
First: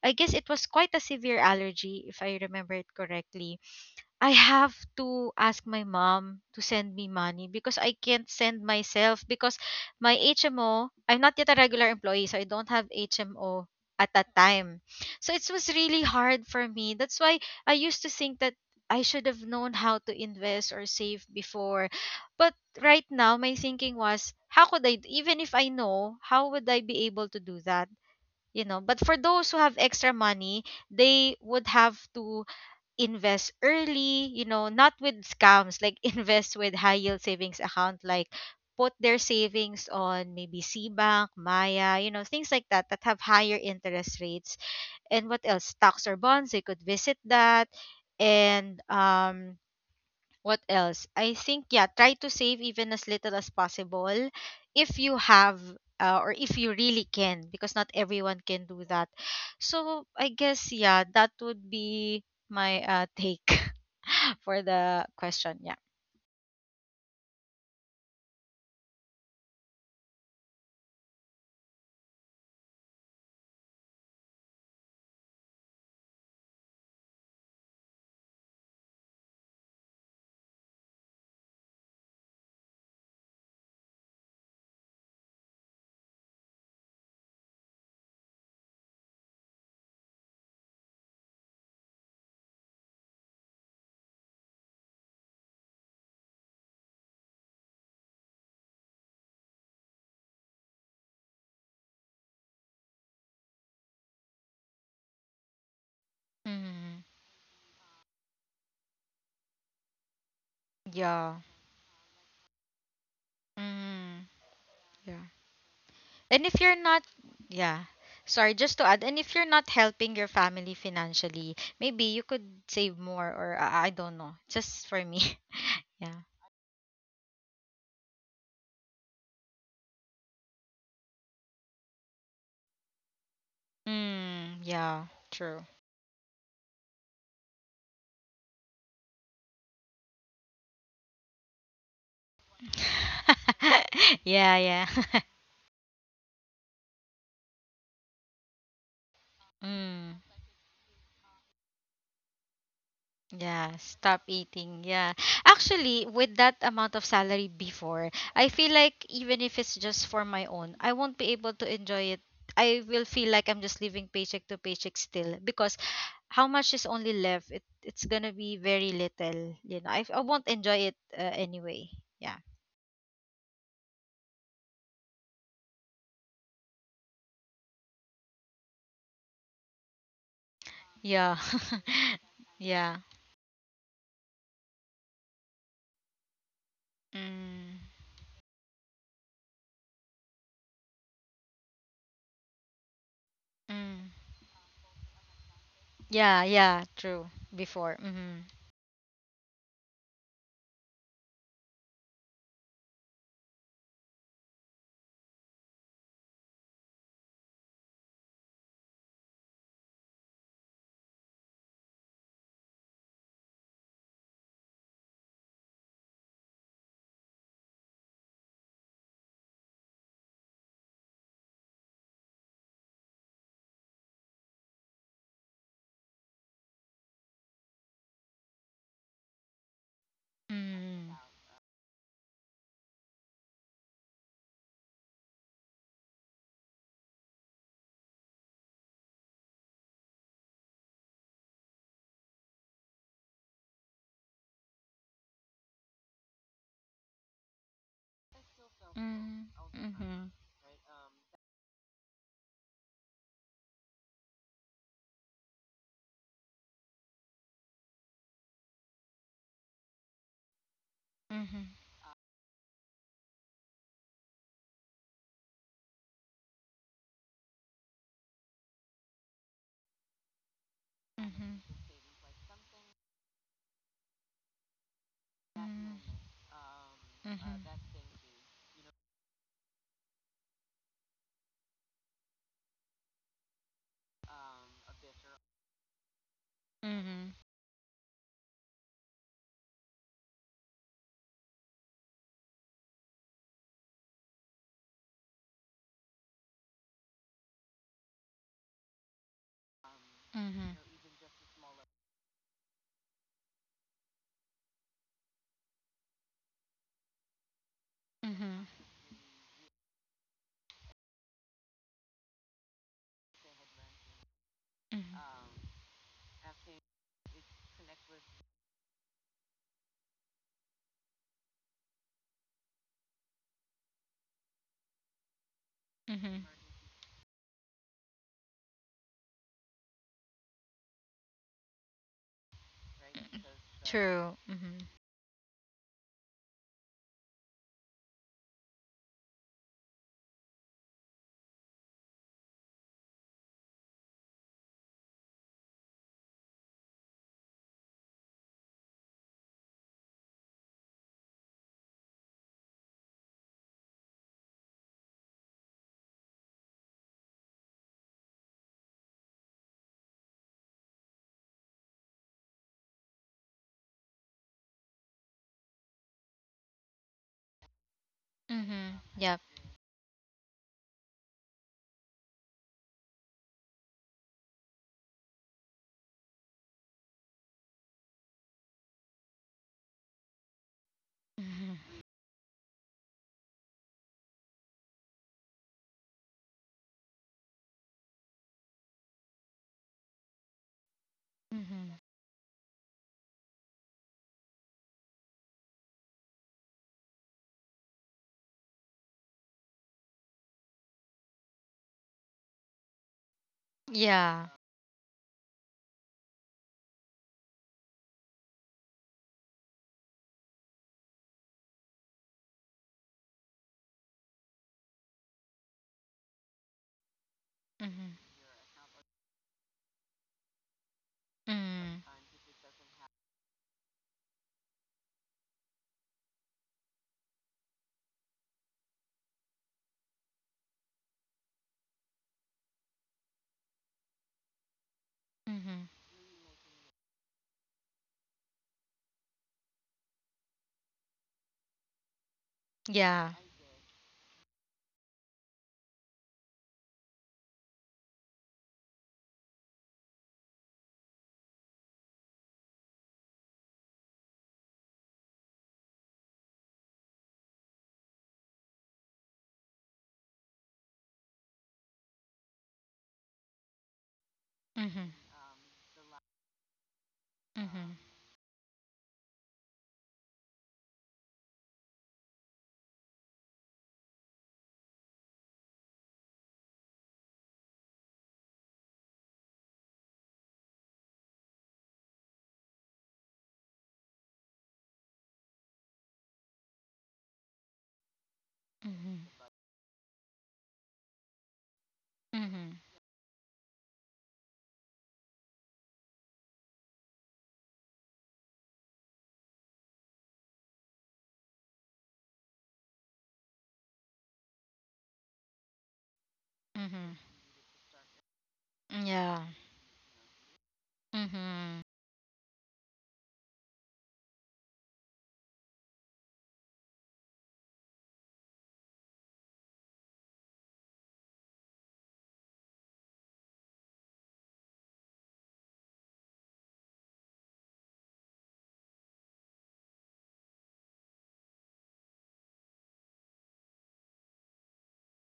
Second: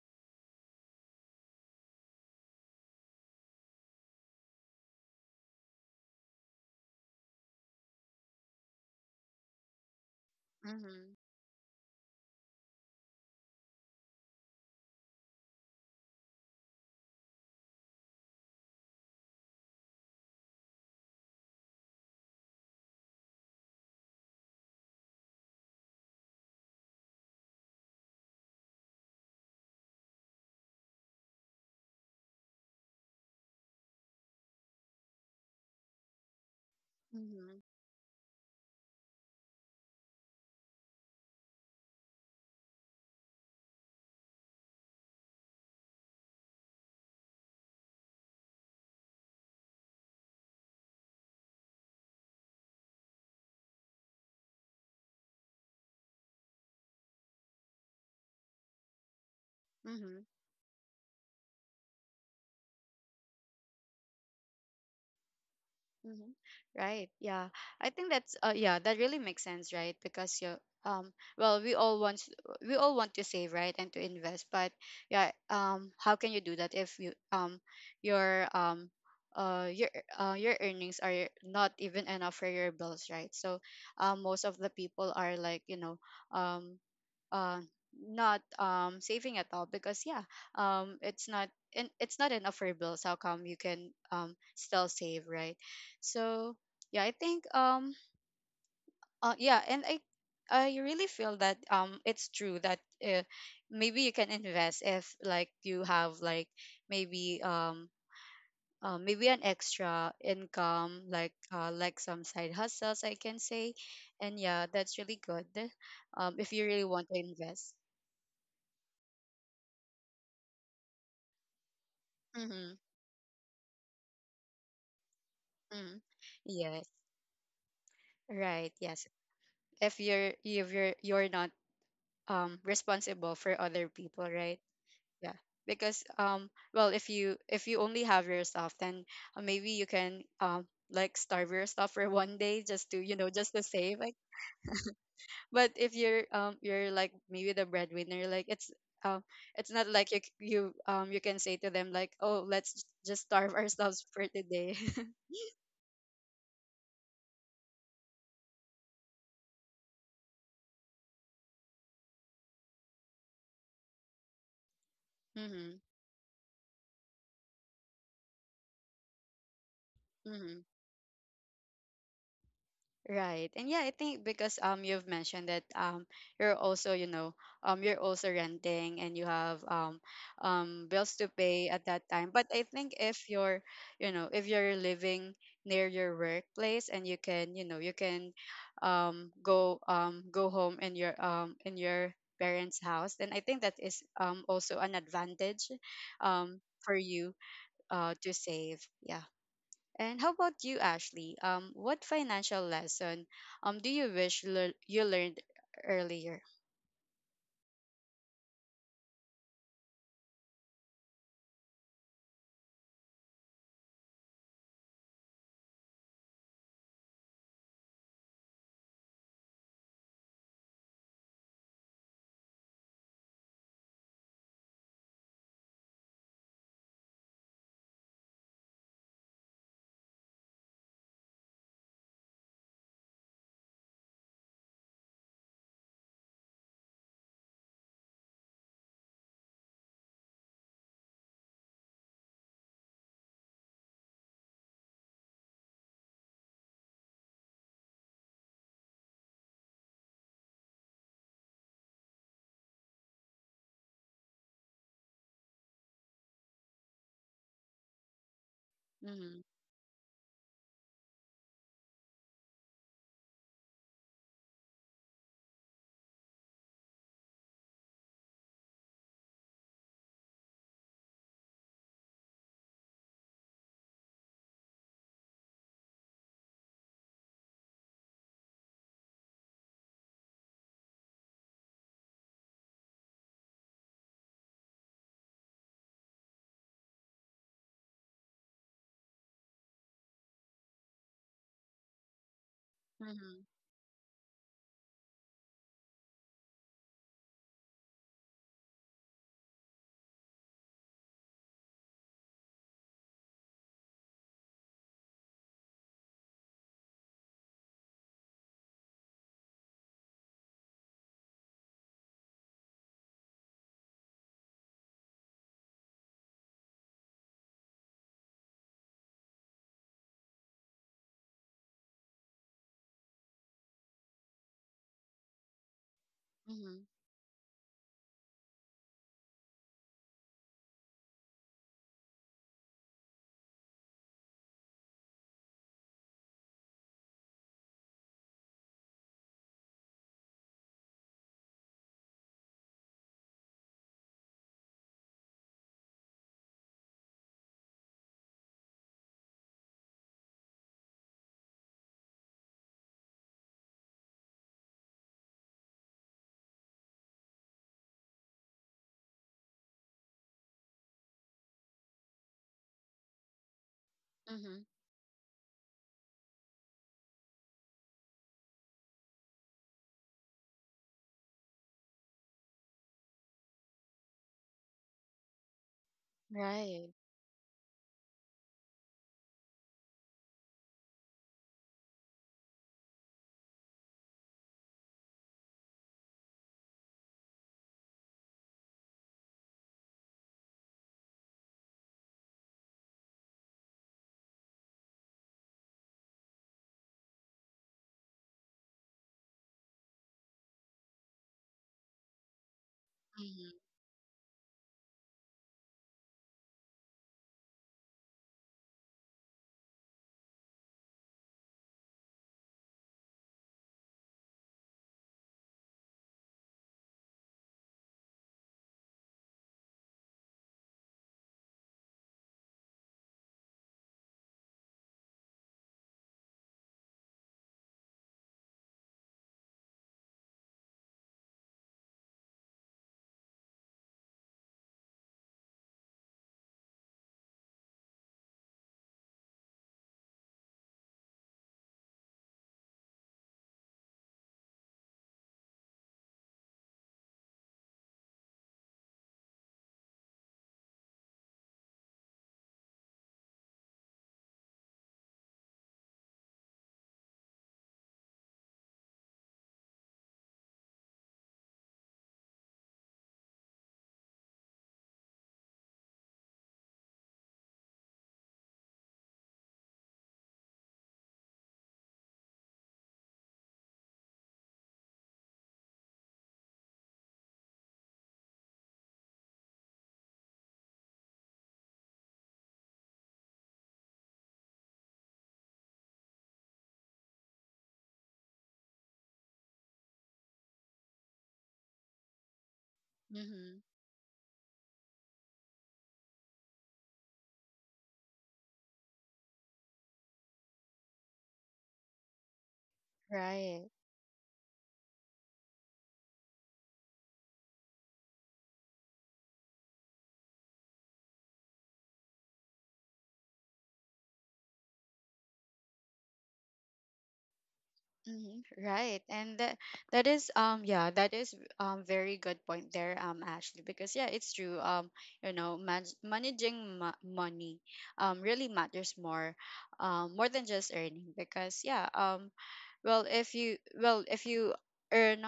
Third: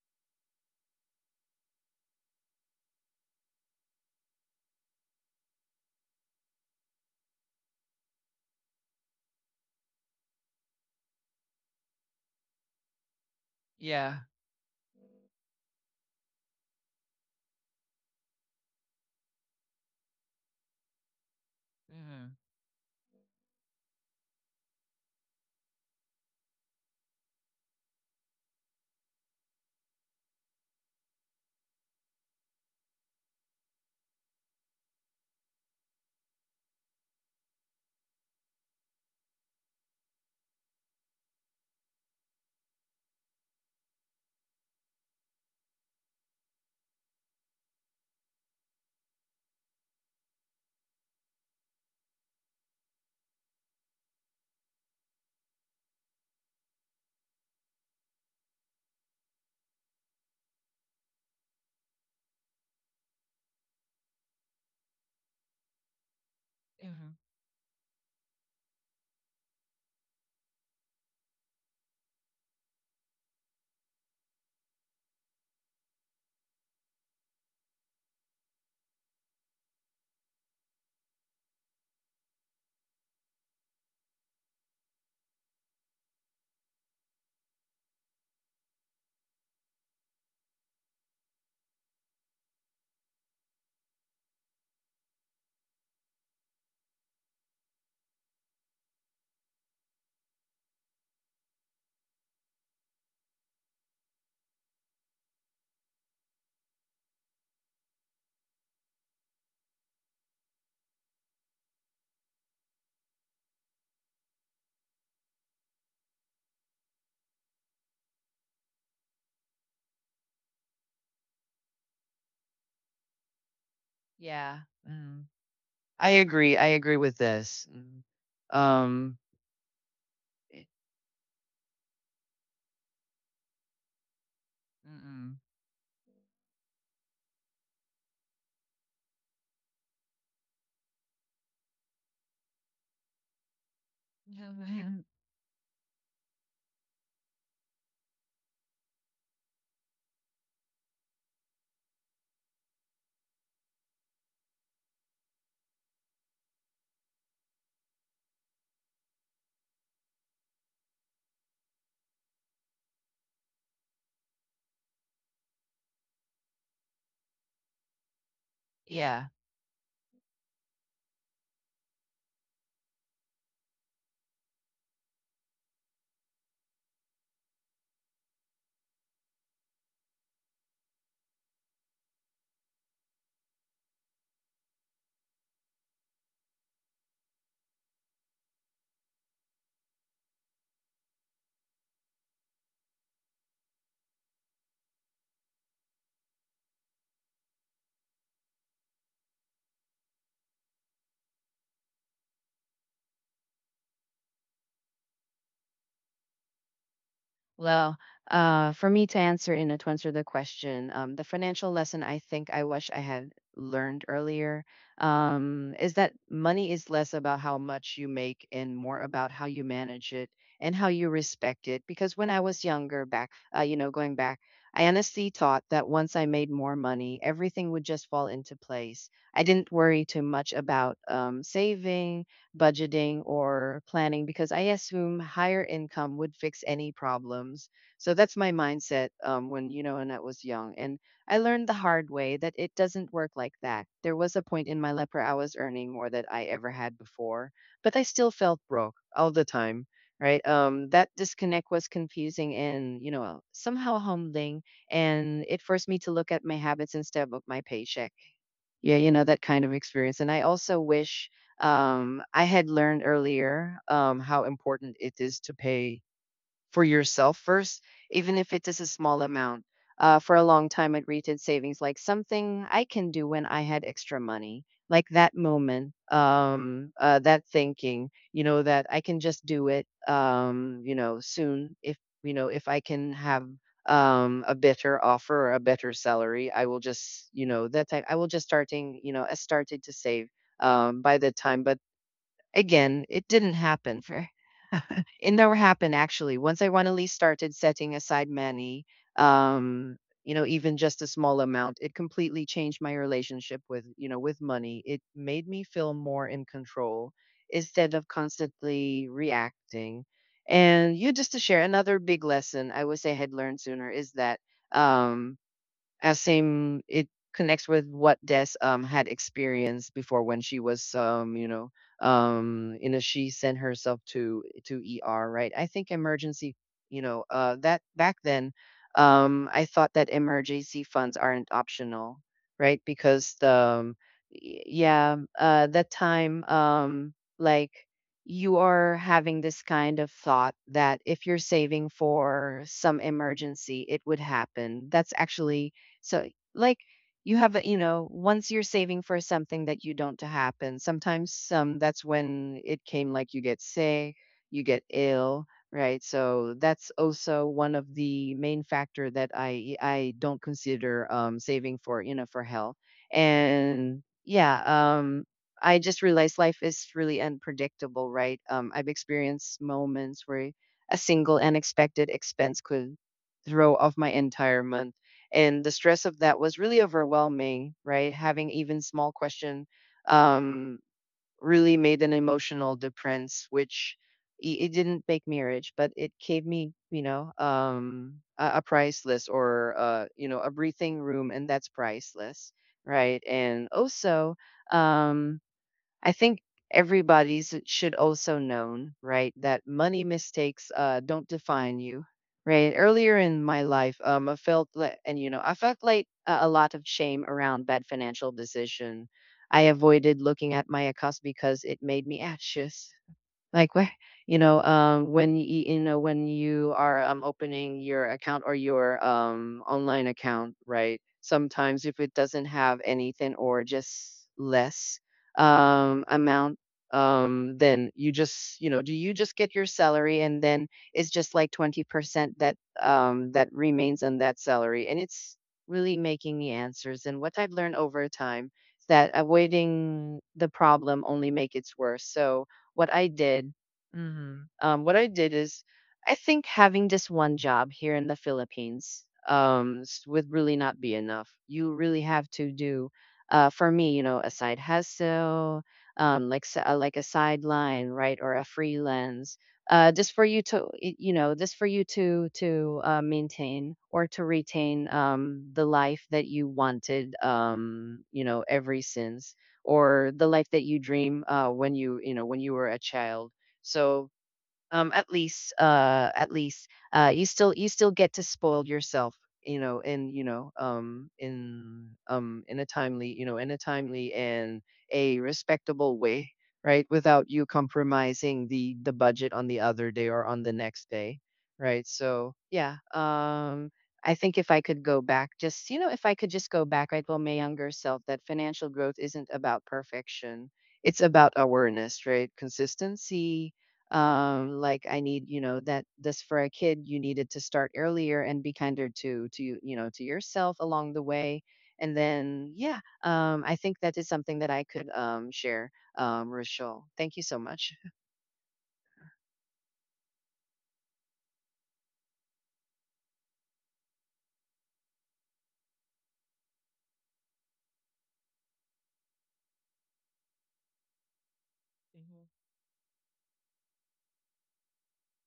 Speaker 2: I guess it was quite a severe allergy, if I remember it correctly, I have to ask my mom to send me money because I can't send myself because my HMO,
Speaker 1: Mhm.
Speaker 2: I'm not yet a regular employee, so I don't have HMO at
Speaker 3: Yeah.
Speaker 2: that time. So it was really hard for me. That's why I used to think that I should have known how to invest or save before.
Speaker 3: Uh-huh.
Speaker 2: But right now, my thinking was, how could I, even if I know, how would I be able to do that? You know, but for those who have extra money, they would have to invest early, you know, not with scams, like invest with high yield savings
Speaker 1: Mhm.
Speaker 2: account, like put their savings on maybe Cbank, Maya, you know, things like that that have higher interest rates. And what else? Stocks or bonds, they could visit that. And what else? I think yeah, try to save even as little as possible if you have or if you really can, because not everyone can do that. So
Speaker 1: Mhm.
Speaker 2: I guess yeah, that would be my take. For the question. Yeah.
Speaker 1: Hmm. Right.
Speaker 3: Uh-huh.
Speaker 1: Yeah. I think that's, yeah, that really makes sense, right? Because, you um well, we all want to save, right, and to invest, but yeah, how can you do that if your, uh your your earnings are not even enough for your bills, right? So, most of the people are like, um uh not saving at all, because yeah, it's not enough for bills. How come you can still save, right? So yeah, I think, yeah, and I really feel that it's true that, maybe you can invest if, like, you have, like,
Speaker 2: Mm,
Speaker 1: maybe maybe an extra income, like,
Speaker 2: yeah.
Speaker 1: like some side hustles, I can say.
Speaker 2: Mm,
Speaker 1: And yeah, that's really
Speaker 2: yeah.
Speaker 1: good.
Speaker 2: And
Speaker 1: If
Speaker 2: if
Speaker 1: you
Speaker 2: you're
Speaker 1: really
Speaker 2: not,
Speaker 1: want to invest.
Speaker 2: yeah. Sorry, just to add, and if you're not helping your family financially, maybe you could
Speaker 1: Mm-hmm,
Speaker 2: save more or, I don't know.
Speaker 3: Yeah.
Speaker 2: Just for
Speaker 3: Mm.
Speaker 2: me.
Speaker 1: mm-hmm.
Speaker 3: I
Speaker 2: Yeah.
Speaker 3: agree. I
Speaker 1: Yes.
Speaker 3: agree with this. Mm.
Speaker 1: Right. Yes. If you're not responsible for other people,
Speaker 2: Mm,
Speaker 1: right?
Speaker 2: yeah,
Speaker 1: Yeah,
Speaker 3: Mm-mm.
Speaker 2: true.
Speaker 1: because, well, if you only have yourself, then, maybe you can, like, starve yourself for one day just to, just to save. Like,
Speaker 2: Yeah, yeah.
Speaker 1: but if you're, you're, like, maybe the breadwinner, like, um it's not like
Speaker 2: Mm,
Speaker 1: you c- you you can say to them, like, oh, let's just starve
Speaker 2: yeah,
Speaker 1: ourselves
Speaker 2: stop
Speaker 1: for today.
Speaker 2: eating. Yeah. Actually, with that amount of salary before, I feel like even if it's just for my own, I won't be able to enjoy it. I will feel like I'm just living paycheck to paycheck still because
Speaker 1: Mm-hmm.
Speaker 2: how much is only left? It, it's gonna be very
Speaker 3: Yeah.
Speaker 2: little. You know, I won't
Speaker 1: Mm-hmm.
Speaker 2: enjoy it anyway. Yeah.
Speaker 1: Right. And yeah, I think, because you've mentioned that you're also, you know, you're also renting, and you have bills to
Speaker 2: Yeah.
Speaker 1: pay at that time. But I
Speaker 2: Yeah.
Speaker 1: think if you're, you know, if you're living near your workplace, and you can, you
Speaker 2: Mm,
Speaker 1: know, you can go go home in your, in your parents' house, then I think that is
Speaker 2: mm.
Speaker 1: also an advantage
Speaker 2: Yeah,
Speaker 1: um
Speaker 2: yeah,
Speaker 1: for
Speaker 2: true.
Speaker 1: you
Speaker 2: Before.
Speaker 1: to
Speaker 2: Mm-hmm.
Speaker 1: save. Yeah. And how about you, Ashley? What financial lesson do you wish, you learned earlier?
Speaker 3: Well, for me to answer in it, to answer the question, the financial lesson I think I wish I had learned earlier is that money is less about how much you make and more about how you manage it and how you respect it. Because when I was younger, back, going back, I honestly thought that once I made more money, everything would just fall into place. I didn't worry too much about
Speaker 2: Mm-hmm.
Speaker 3: saving, budgeting or planning, because I assume higher income would fix any problems. So that's my mindset when you know when I was young, and I learned the hard way that it doesn't work like that. There was a point in my life where I was earning more than I ever had before, but I still felt broke all the time.
Speaker 2: Mm-hmm.
Speaker 3: Right. That disconnect was confusing and, you know, somehow humbling. And it forced me to look at my habits instead of my paycheck. Yeah, you know,
Speaker 1: Mm-hmm.
Speaker 3: that kind of experience. And I also wish
Speaker 2: Mm-hmm.
Speaker 3: I had learned earlier how important it is to pay for yourself first, even if it is a small amount. For a long time, I greeted
Speaker 2: Mm-hmm.
Speaker 3: savings like something I can do when I had extra money. Like that moment, that
Speaker 2: Mm-hmm.
Speaker 3: thinking, you know, that I can just do it, you know, soon. If you know, if I can have a better offer or a better salary, I will
Speaker 2: Mm-hmm.
Speaker 3: just, you know, that type. I will just starting, you know, I started to save by the time. But again, it
Speaker 1: Mm-hmm.
Speaker 3: didn't happen. It never happened actually. Once I finally started setting aside money, um, you know,
Speaker 2: Mm-hmm.
Speaker 3: even just a small amount, it completely changed my relationship with, you know, with money. It made me feel more in control instead of
Speaker 2: Mm-hmm.
Speaker 3: constantly reacting. And you just to share another big lesson I wish I had learned sooner is that um same. It connects with what Des had experienced before when she was she sent herself to ER, right? I think
Speaker 2: Hmm.
Speaker 3: emergency.
Speaker 1: Mm-hmm.
Speaker 3: That back then, I thought that emergency funds aren't optional, right? Because the
Speaker 2: True.
Speaker 3: y-
Speaker 2: Mm-hmm.
Speaker 3: yeah that time, like, you are having this kind of thought that if you're saving for some emergency, it would happen. That's actually so, like, you have, you know, once you're saving for something that you don't to happen, sometimes, that's when it came, like you get sick, you get ill, right? So that's also one of the main factor that I don't consider, saving for, you know, for health. And
Speaker 1: Mm-hmm.
Speaker 3: yeah, I just realized life is really unpredictable, right? I've
Speaker 2: Mm-hmm. Yep.
Speaker 3: experienced moments where a single unexpected expense could throw off my entire month, and the stress of that was really
Speaker 1: Right.
Speaker 3: overwhelming, right? Having even small question, um, really
Speaker 2: Mm-hmm.
Speaker 3: made an emotional difference, which it didn't make me rich, but it gave me, a, priceless, or you know, a breathing room, and that's
Speaker 2: Mm-hmm.
Speaker 3: priceless, right? And also, um, I think everybody's should also known, right, that money mistakes don't define you, right? Earlier in
Speaker 1: Mm-hmm.
Speaker 3: my life, I
Speaker 2: Yeah.
Speaker 3: felt like, and you know, I felt like a lot of shame around bad financial decision. I avoided looking at my accounts because it made me anxious, like, where, when when you are, opening your
Speaker 2: Mm-hmm.
Speaker 3: account or your, online account, right? Sometimes if
Speaker 2: Mm-hmm.
Speaker 3: it doesn't have anything, or just less, amount, then you just, you know, do you just get your salary, and then it's just like 20% that, that remains on that salary. And it's
Speaker 2: Mm-hmm.
Speaker 3: really making the answers. And what I've learned over time is that avoiding the problem only make it worse. So what I
Speaker 2: Yeah.
Speaker 3: did, what I did is, I think having this one job here in the Philippines, would really not be enough. You really have to do, for me, you know, a side hustle, like a sideline, right, or a freelance. Just for you to, you know, just for you to maintain or to retain,
Speaker 2: Mm-hmm.
Speaker 3: the life that you wanted,
Speaker 2: Mm-hmm.
Speaker 3: you know, ever since, or the life that you dream, when you know, when you were a child. So, at least, you still, you still get to spoil yourself, in a timely, in a timely and a respectable way, right, without you compromising the budget
Speaker 2: Mm-hmm.
Speaker 3: on the other day or on the next day, right? So
Speaker 2: Mm-hmm.
Speaker 3: yeah,
Speaker 1: Mm-hmm.
Speaker 3: I think if I could go back, just, you know, if I could just go back, right? Well, my younger self, that financial growth isn't about perfection. It's about awareness, right? Consistency,
Speaker 1: Right.
Speaker 3: I need, you know, that this for a kid, you
Speaker 2: Mm-hmm.
Speaker 3: needed to start earlier and be kinder to
Speaker 2: Yeah.
Speaker 3: you know, to yourself along the way.
Speaker 2: Mm-hmm.
Speaker 3: And then yeah, I think that is something that I could share. Rachel, thank you so much.
Speaker 1: Mm-hmm. Right. And that is, yeah, that is, very good point there, Ashley, because yeah, it's true. You know, managing money really matters more, more than just earning, because yeah,
Speaker 3: Mhm.
Speaker 1: well if you earn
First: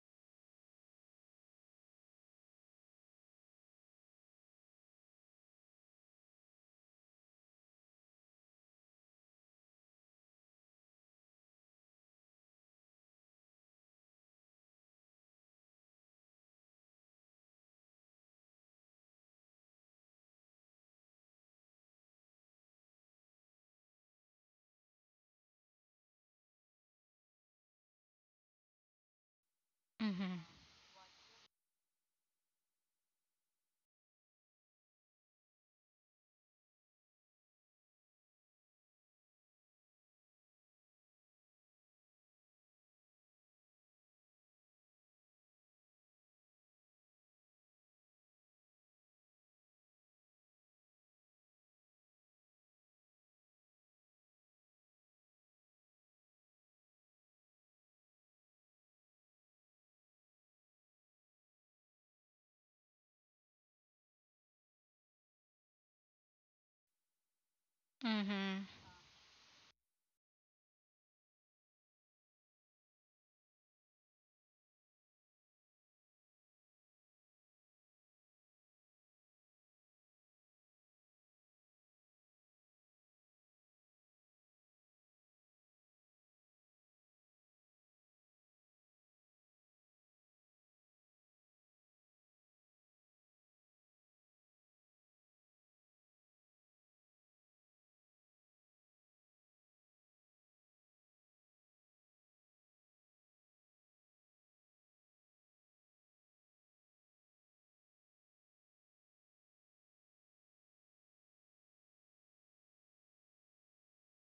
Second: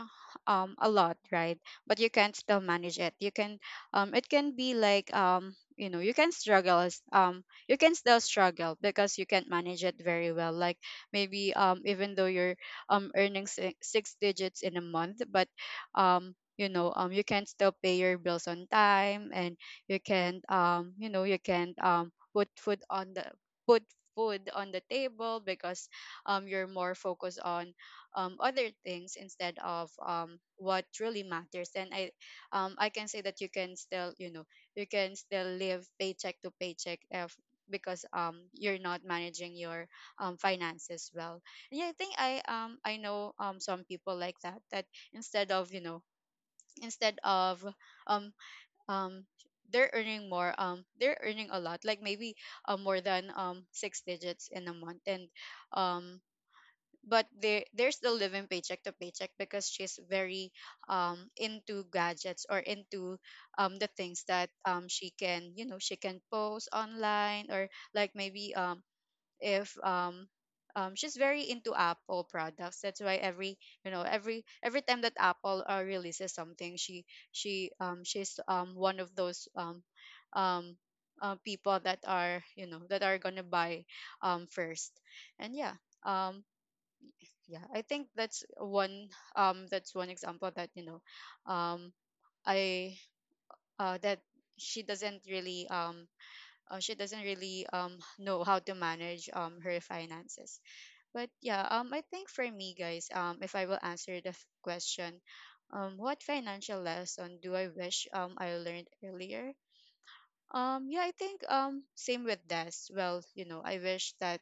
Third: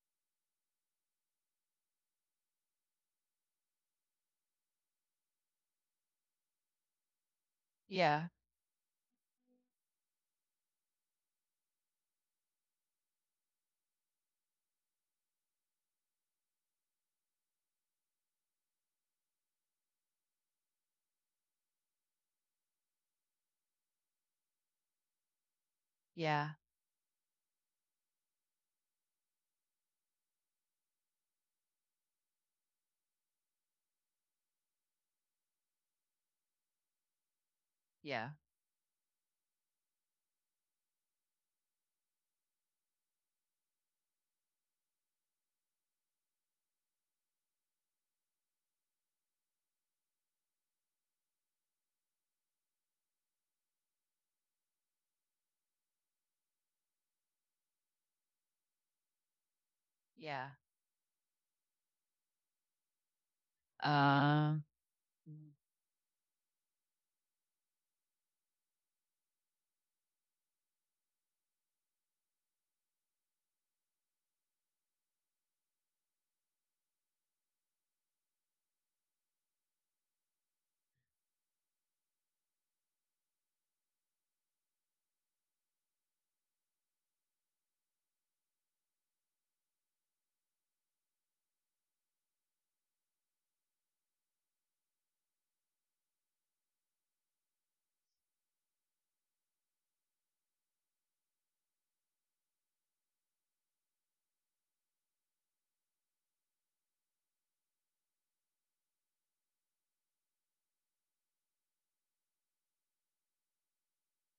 Speaker 1: a lot, right, but you can still manage it. You can, it can be, like, you know, you can you can still
Speaker 3: Yeah,
Speaker 1: struggle because you can't manage it very well, like, maybe, even though you're, six digits in a month, but, you know, you can still pay your bills on time, and you can, you know, you can, put food on the table, because,
Speaker 3: yeah,
Speaker 1: you're more focused on, other things instead of,
Speaker 2: Mm-hmm.
Speaker 1: what really matters. Then, I can say that you can still, you know, you can still live paycheck to paycheck, if, because
Speaker 3: yeah,
Speaker 1: you're not managing your, finances well. And yeah, I think, I know, some people like that, that, instead of, you know, instead of, um um they're earning more, they're earning a lot, like maybe, more than, six digits in a month, and, um but there, there's still living paycheck to paycheck, because she's
Speaker 3: yeah.
Speaker 1: very, into gadgets, or into, the things that,
Speaker 3: Um,
Speaker 1: she can,
Speaker 3: mm,
Speaker 1: you know, she can post online, or, like, maybe,
Speaker 2: Mm-hmm.
Speaker 1: if she's very into Apple products. That's why, every, you know, every time that Apple releases something, she's one of those, um people that are, you know, that are gonna buy, first. And yeah, um yeah, I think that's one, that's one example that, you know, um I that she doesn't really, she doesn't really, know how to manage, her finances. But yeah, I think, for me, guys, if I will answer the question, what financial lesson do I wish, I learned earlier. Yeah, I think, same with this. Well, you know, I wish that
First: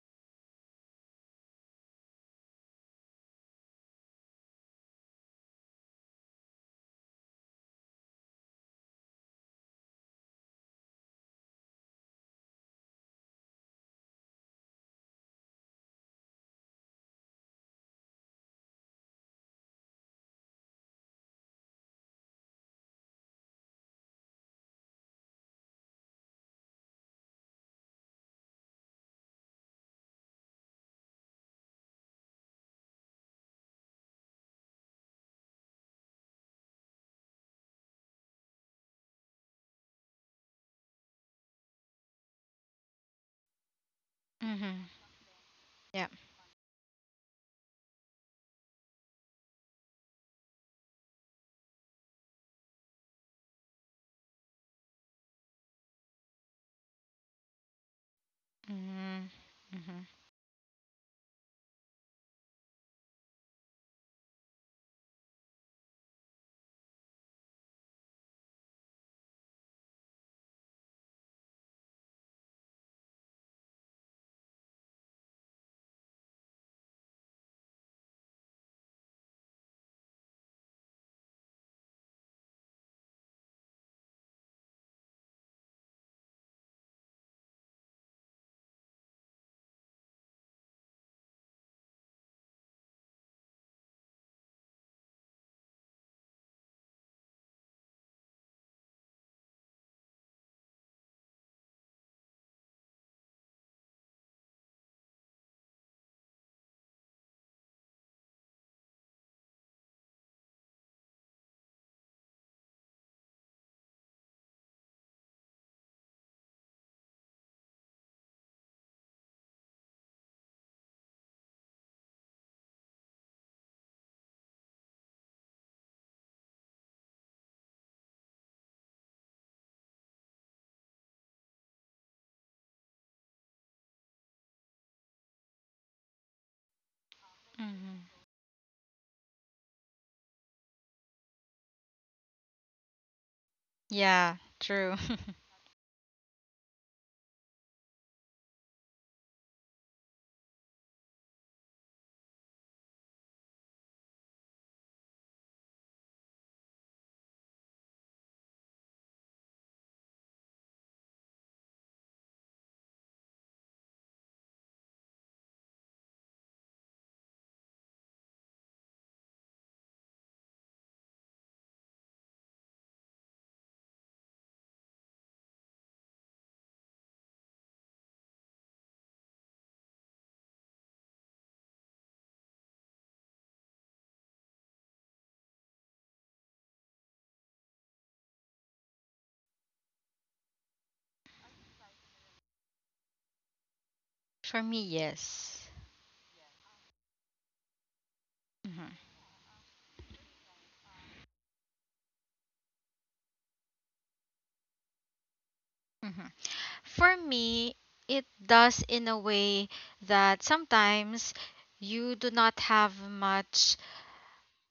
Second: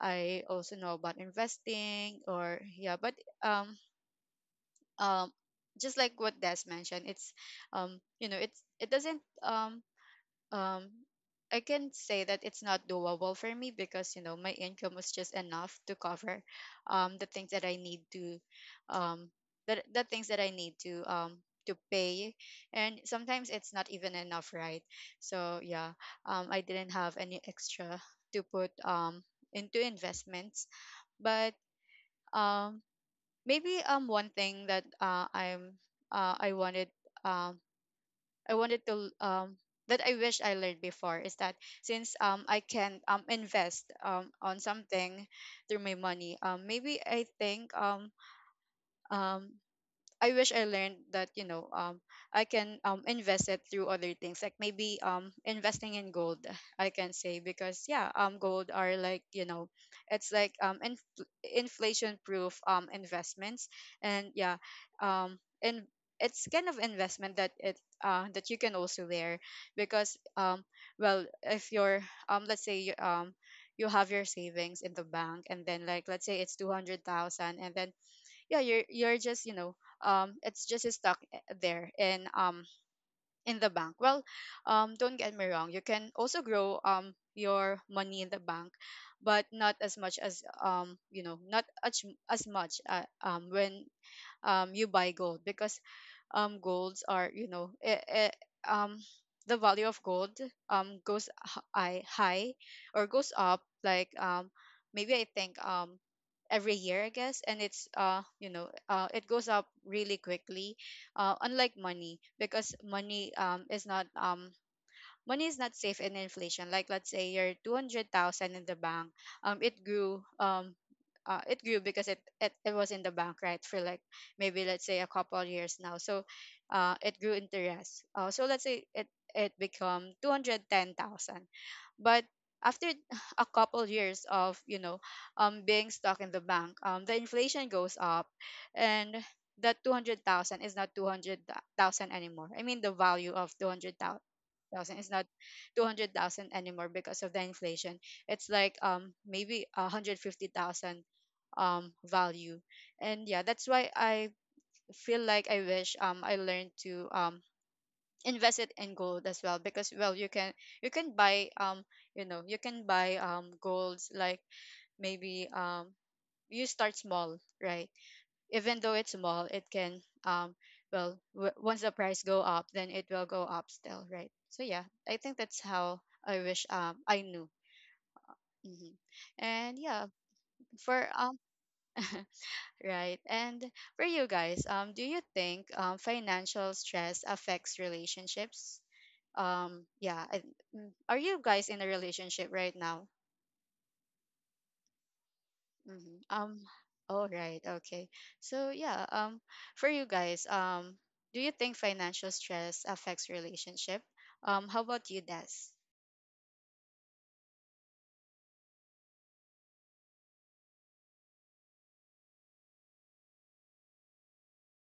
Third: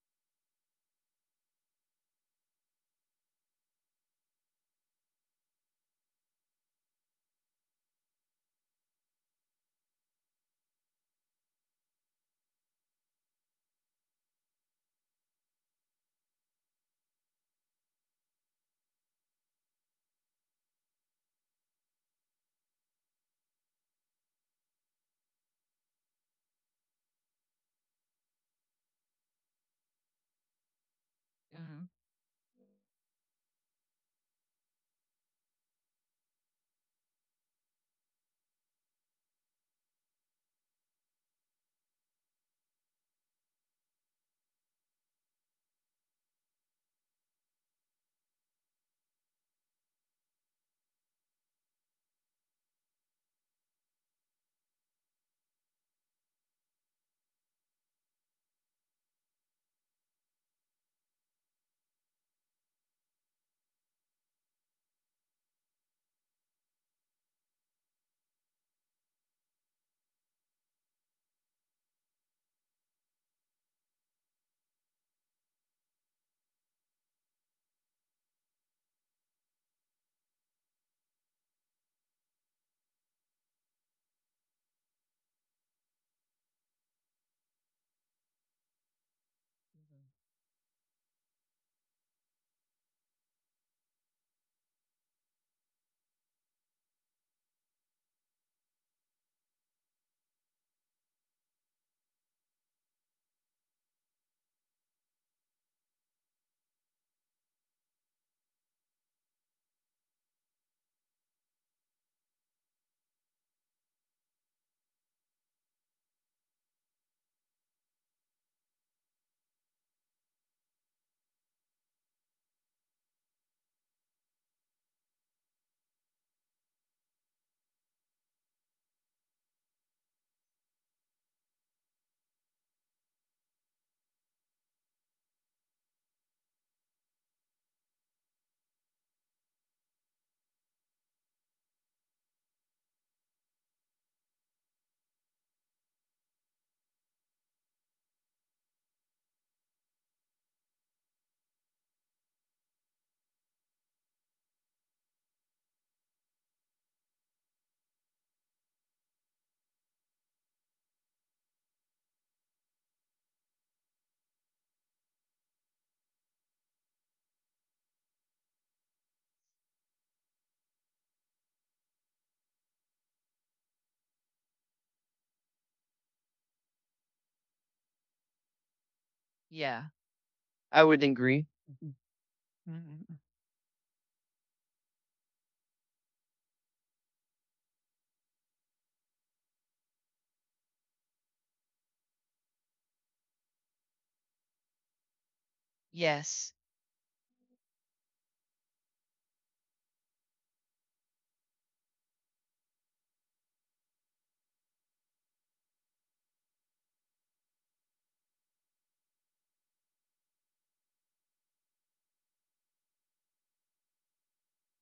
Speaker 1: I also know about investing, or yeah, but um um just like what Des mentioned, it's, you know, it doesn't um I can say that it's not doable for me, because, you know, my income was just enough to cover the things that I need to, um the things that I need to, to pay, and sometimes it's not even enough, right? So yeah, I didn't have any extra to put, into investments. But,
Speaker 3: mm,
Speaker 1: um maybe, one thing that, I wanted, um I wanted to, that I wish I learned before, is that, since, I can, invest, on
Speaker 2: Mm-hmm.
Speaker 1: something through my
Speaker 2: Yeah.
Speaker 1: money, maybe, I think, um I wish I learned that, you know, I can, invest it through other things, like maybe, investing in gold, I can say, because yeah, gold are, like, you know,
Speaker 2: Mm-hmm.
Speaker 1: it's like, inflation proof, investments. And yeah, and it's kind of investment that it, that you can also wear, because, well, if you're, let's say, you, you have your savings in the bank, and then, like, let's say it's 200,000, and then, yeah, you're just, you know, it's just stuck there in, in the bank. Well, don't get me wrong, you can also grow, your money in the bank, but not as much as, you know, not as much, when, you buy gold. Because, golds are, you know, um the value of gold, goes h- I high, or goes up, like maybe, I think, every year, I guess, and it's, you know, it goes up really quickly. Unlike money, because money, is not, money is not safe in inflation. Like, let's say your 200,000 in the bank, it grew, it grew because it was in the bank, right, for like maybe, let's say, a couple of years now. So, it grew interest, so let's say it become 210,000, but after a couple years of, you know, being stuck in the bank, the inflation goes
Speaker 2: Hmm.
Speaker 1: up, and that 200,000 is not 200,000 anymore. I mean, the value of 200,000
Speaker 2: Yeah,
Speaker 1: thousand.
Speaker 2: true.
Speaker 1: It's not 200,000 anymore because of the inflation. It's like, maybe 150,000 value. And yeah, that's why I feel like I wish, I learned to, invest it in gold as well, because, well, you can buy, you know, you can buy, golds, like, maybe, you start small, right? Even though it's small, it can, well, once the price go up, then it will go up still, right? So yeah, I think that's how I wish, I knew. Hmm. And
Speaker 3: yeah,
Speaker 1: yeah,
Speaker 3: I would
Speaker 1: for,
Speaker 3: agree.
Speaker 1: right.
Speaker 3: Mhm.
Speaker 1: And for you guys, do you think, financial stress affects relationships? Yeah, I, mm, are you guys in a relationship right now?
Speaker 2: For me, yes.
Speaker 1: Hmm.
Speaker 3: Yes.
Speaker 1: All right, okay. So
Speaker 2: Hmm.
Speaker 1: yeah, for you guys, do you think financial stress affects relationship? How about you, Des?
Speaker 2: Hmm. For me, it does, in a way that sometimes you do not have much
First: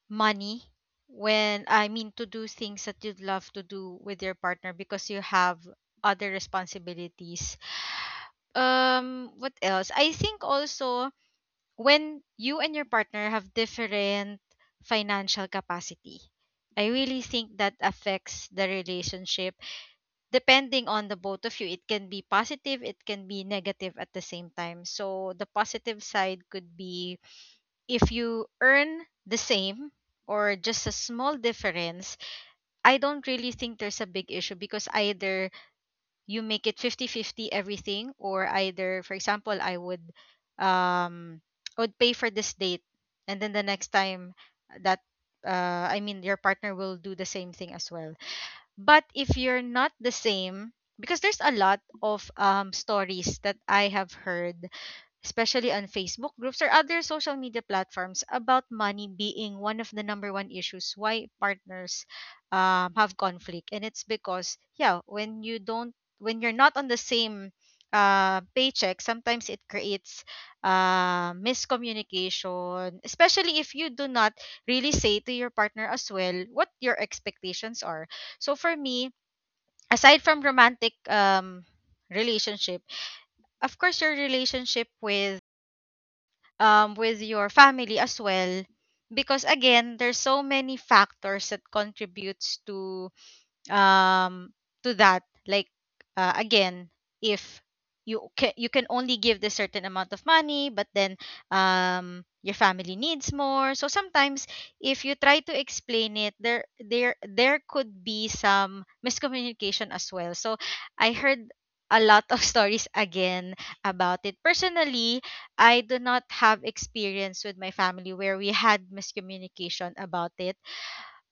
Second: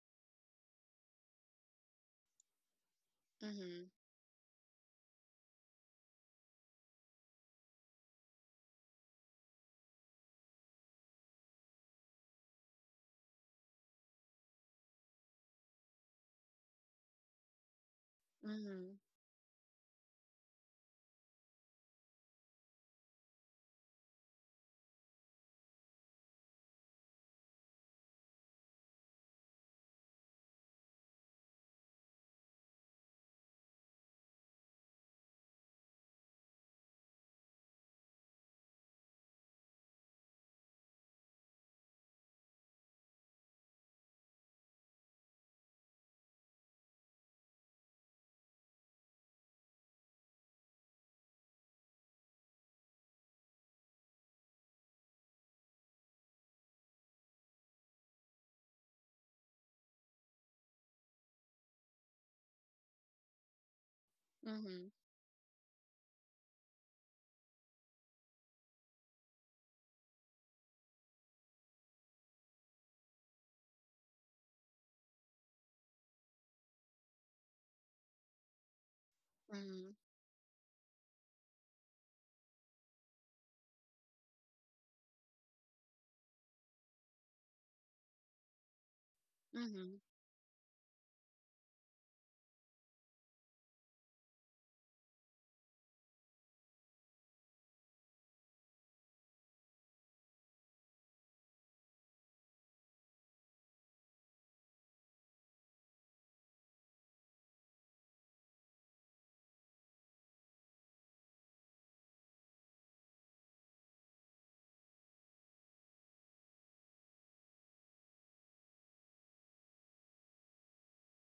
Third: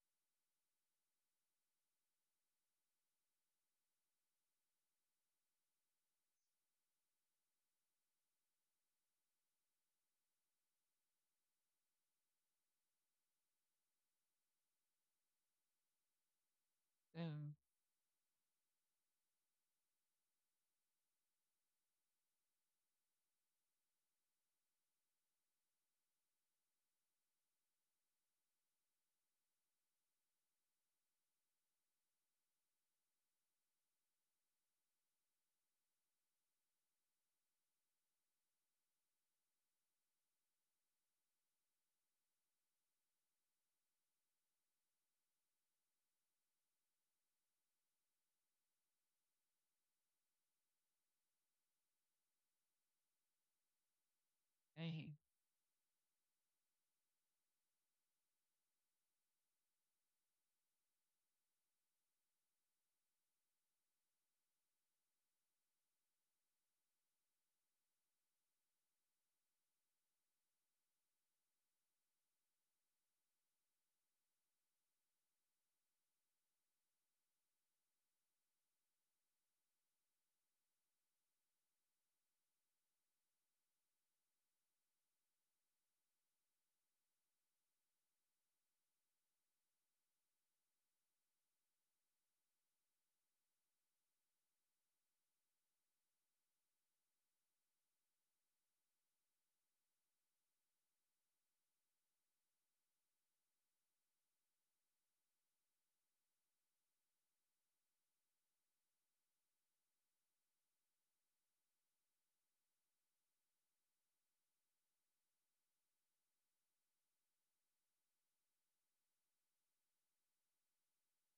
Speaker 2: money when, I mean, to do things that you'd love to
Speaker 1: Mm-hmm.
Speaker 2: do with your partner because you have other responsibilities. What else? I think also when you and your partner have different financial capacity. I really
Speaker 3: Mm,
Speaker 2: think that affects the
Speaker 1: Mm-hmm.
Speaker 2: relationship. Depending on the both of you, it can be positive, it can be negative at the same time. So, the positive side could be if you earn the same or just a small difference, I don't really think there's a big issue because either you make it fifty-fifty everything, or either, for example, um I would pay for this date and then the next time that I mean your partner will do the same thing as well. But if you're not the same, because there's a lot of stories that I have heard,
Speaker 3: mhm.
Speaker 2: especially on Facebook groups or other social media platforms, about money being one of the number one issues why partners have conflict. And it's because,
Speaker 1: Mm-hmm.
Speaker 2: yeah, when you don't, when you're not on the same paycheck, sometimes it creates miscommunication, especially if you do not really say to your partner as well what your expectations are. So for me,
Speaker 1: Mm-hmm.
Speaker 2: aside from romantic relationship, of course, your relationship with your family as well, because again
Speaker 1: Mm-hmm.
Speaker 2: there's so many factors that contributes um to that, like again, if you can, you can only give this certain amount of money but then your family needs more, so sometimes if you try to explain it, there could be some miscommunication as well. So I heard a lot of stories again about it. Personally, I do not have experience with my family where we had miscommunication about it,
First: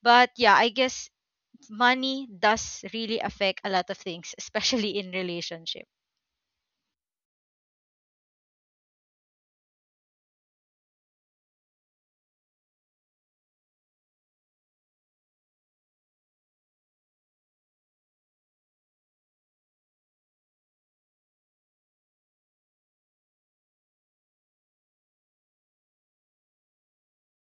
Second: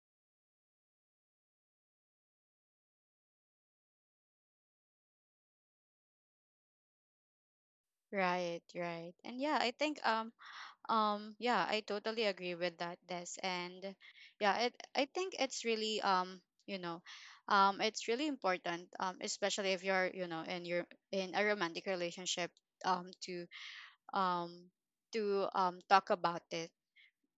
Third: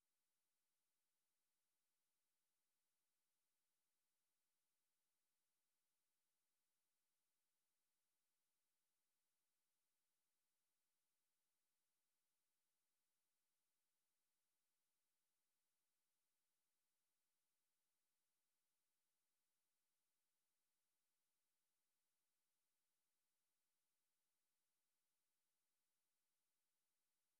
Speaker 2: but yeah I guess money does really affect a lot of things, especially in relationship.
Speaker 1: Right, right. And yeah, I think, yeah, I totally agree with that, Des. And yeah, it I think it's really, you know, it's really important, especially if you're, you know, in your, in a romantic relationship, to, um talk about it.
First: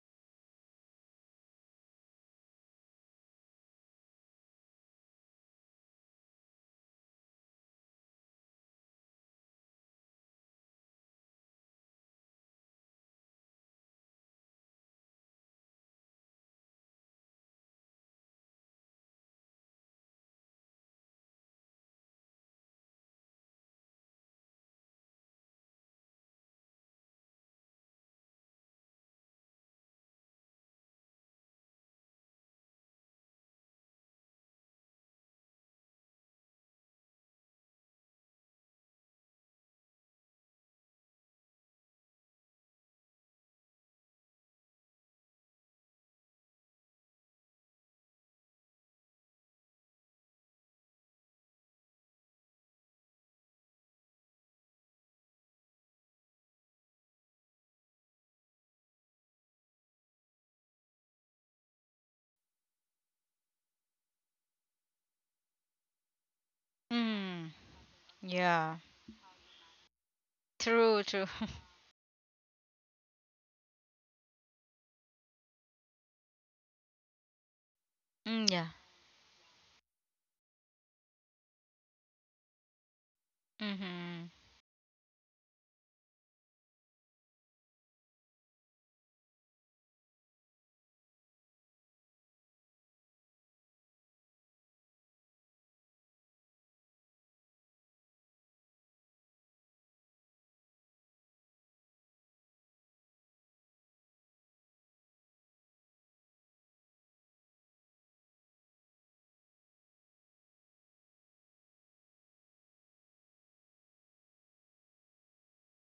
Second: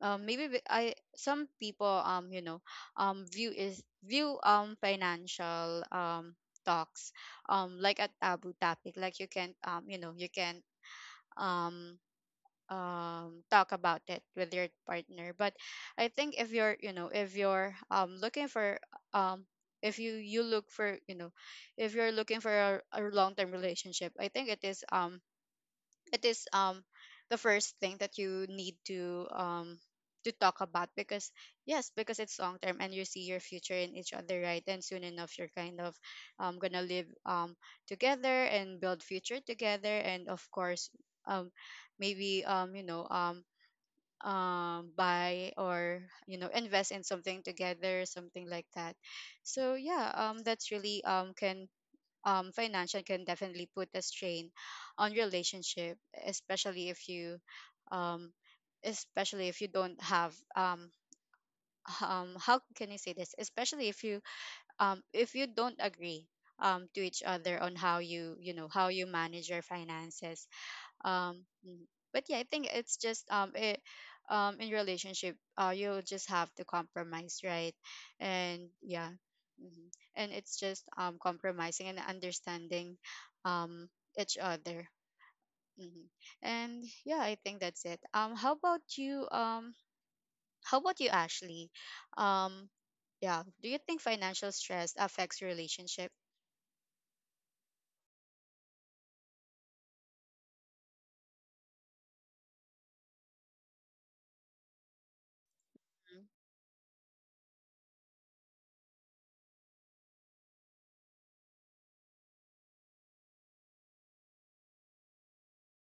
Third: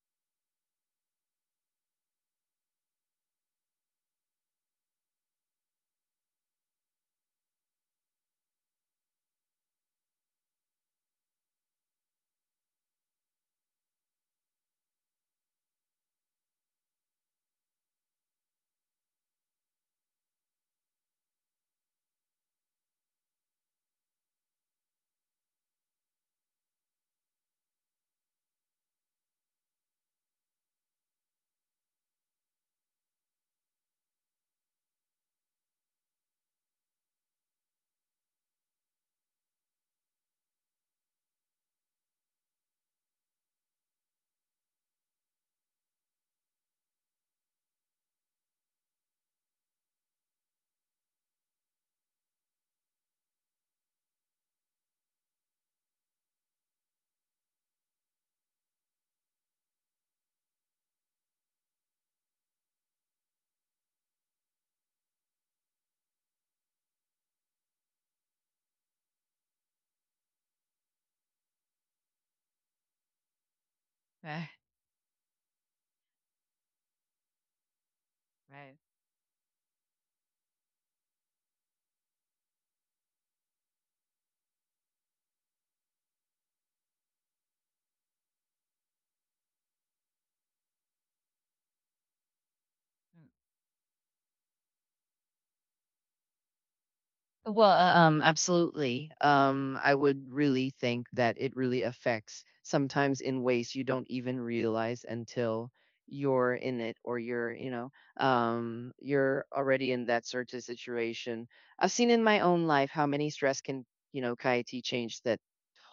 Speaker 1: Maybe, we- I some people, you know, view, financial, talks, like a taboo topic, like you can't, you know, you can't, um talk about it with your partner. But I think if you're, you know, if you're, looking for, um if you you look for you know if you're looking for a long-term relationship, I think it is, it is, the first thing that you need to, to talk about, because yes, because it's long term, and you see your future in each other, right? And soon enough, you're kind of, gonna live, together, and build future together. And of course, um maybe, you know, buy, or, you know, invest in something together, something like that. So yeah, that's really, can financial can definitely put a strain on relationship, especially if you, um, especially if you don't have, how can you say this? Especially if you, if you don't agree, to each
Speaker 2: Mm,
Speaker 1: other on how you, you know,
Speaker 2: yeah.
Speaker 1: how you manage your finances.
Speaker 2: True, true.
Speaker 1: Mhm. But yeah, I think it's just, it
Speaker 3: Right,
Speaker 1: in relationship, you just have to compromise, right?
Speaker 2: Mm, yeah.
Speaker 1: And
Speaker 3: right.
Speaker 1: yeah. Mhm. And it's just, compromising and understanding, um
Speaker 2: Mm-hmm.
Speaker 1: each other. Hmm. And yeah, I think that's it. How about you, Ashley? um
Speaker 3: Mm.
Speaker 1: yeah, do you think financial stress affects relationship?
Speaker 3: Well, absolutely. I would really think that it really affects sometimes in ways you don't even realize until you're in it, or you're, you know, you're already in that sort of situation. I've seen in my own life how many stress can, you know, KIT change that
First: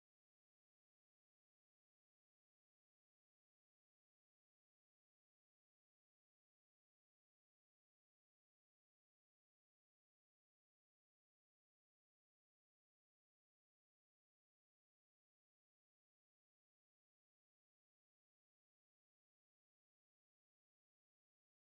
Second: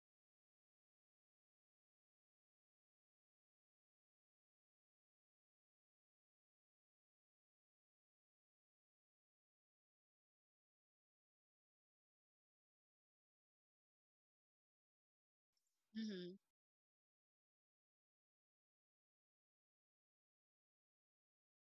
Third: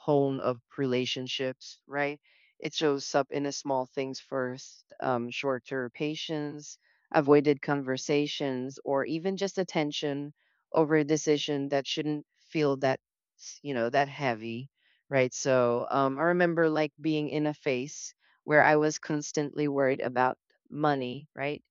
Speaker 3: tone of relationships, right? It shows up in the small things first: shorter patience, avoided conversations, or even just attention over a decision that shouldn't feel that, you know, that heavy, right? So, I
Speaker 1: Mm-hmm.
Speaker 3: remember like being in a phase where I was constantly worried about money, right?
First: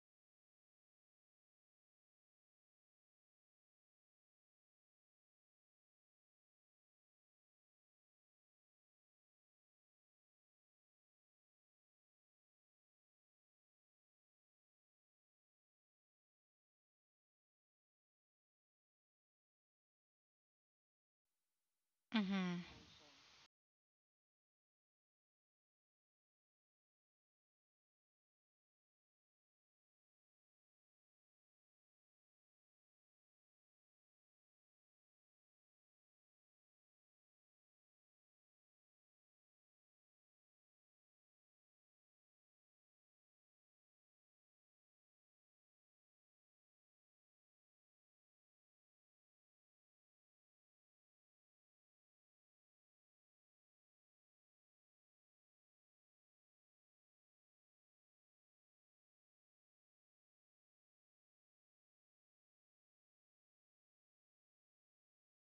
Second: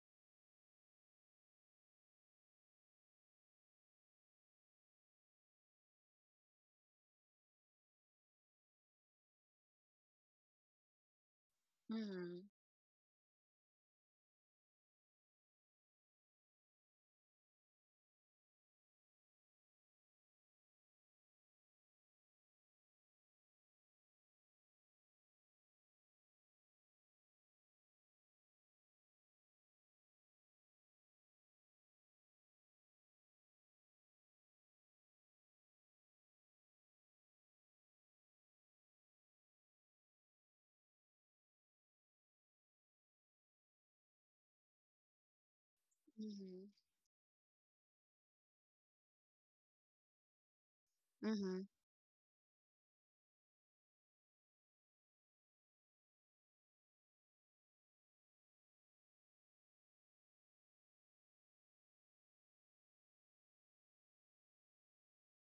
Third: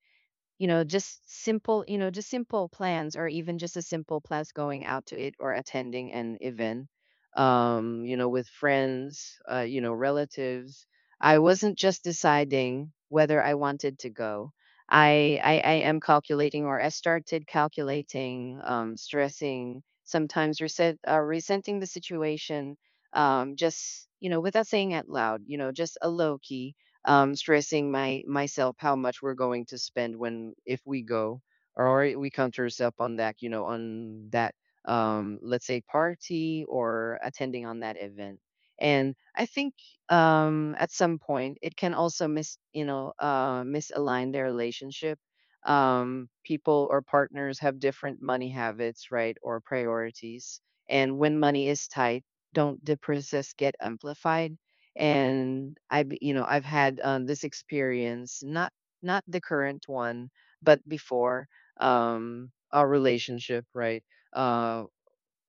Speaker 3: You know, just simple, you know, just simple plans, or even just a simple plans going out to it or attending an event, you know, with friends, you know, relatives. I wasn't just
Speaker 1: Mm-hmm.
Speaker 3: deciding whether I wanted to go. I am calculating, or I started calculating, stressing, sometimes resent, resenting the
Speaker 2: Mm-hmm.
Speaker 3: situation, just you know, without saying out loud, you know, just a low key, stressing my myself how much we're going to spend when, if we go, or we count ourselves on that, you know, on that, let's say party or attending on that event. And I think, at some point it can also mis, you know, misalign their relationship.
Speaker 1: Mm-hmm.
Speaker 3: People or partners have different money habits, right, or priorities, and when
Speaker 1: Mm-hmm.
Speaker 3: money is tight, don't the process get amplified. And I've, you know, I've had, this experience, not not the current one, but before, our relationship, right? uh,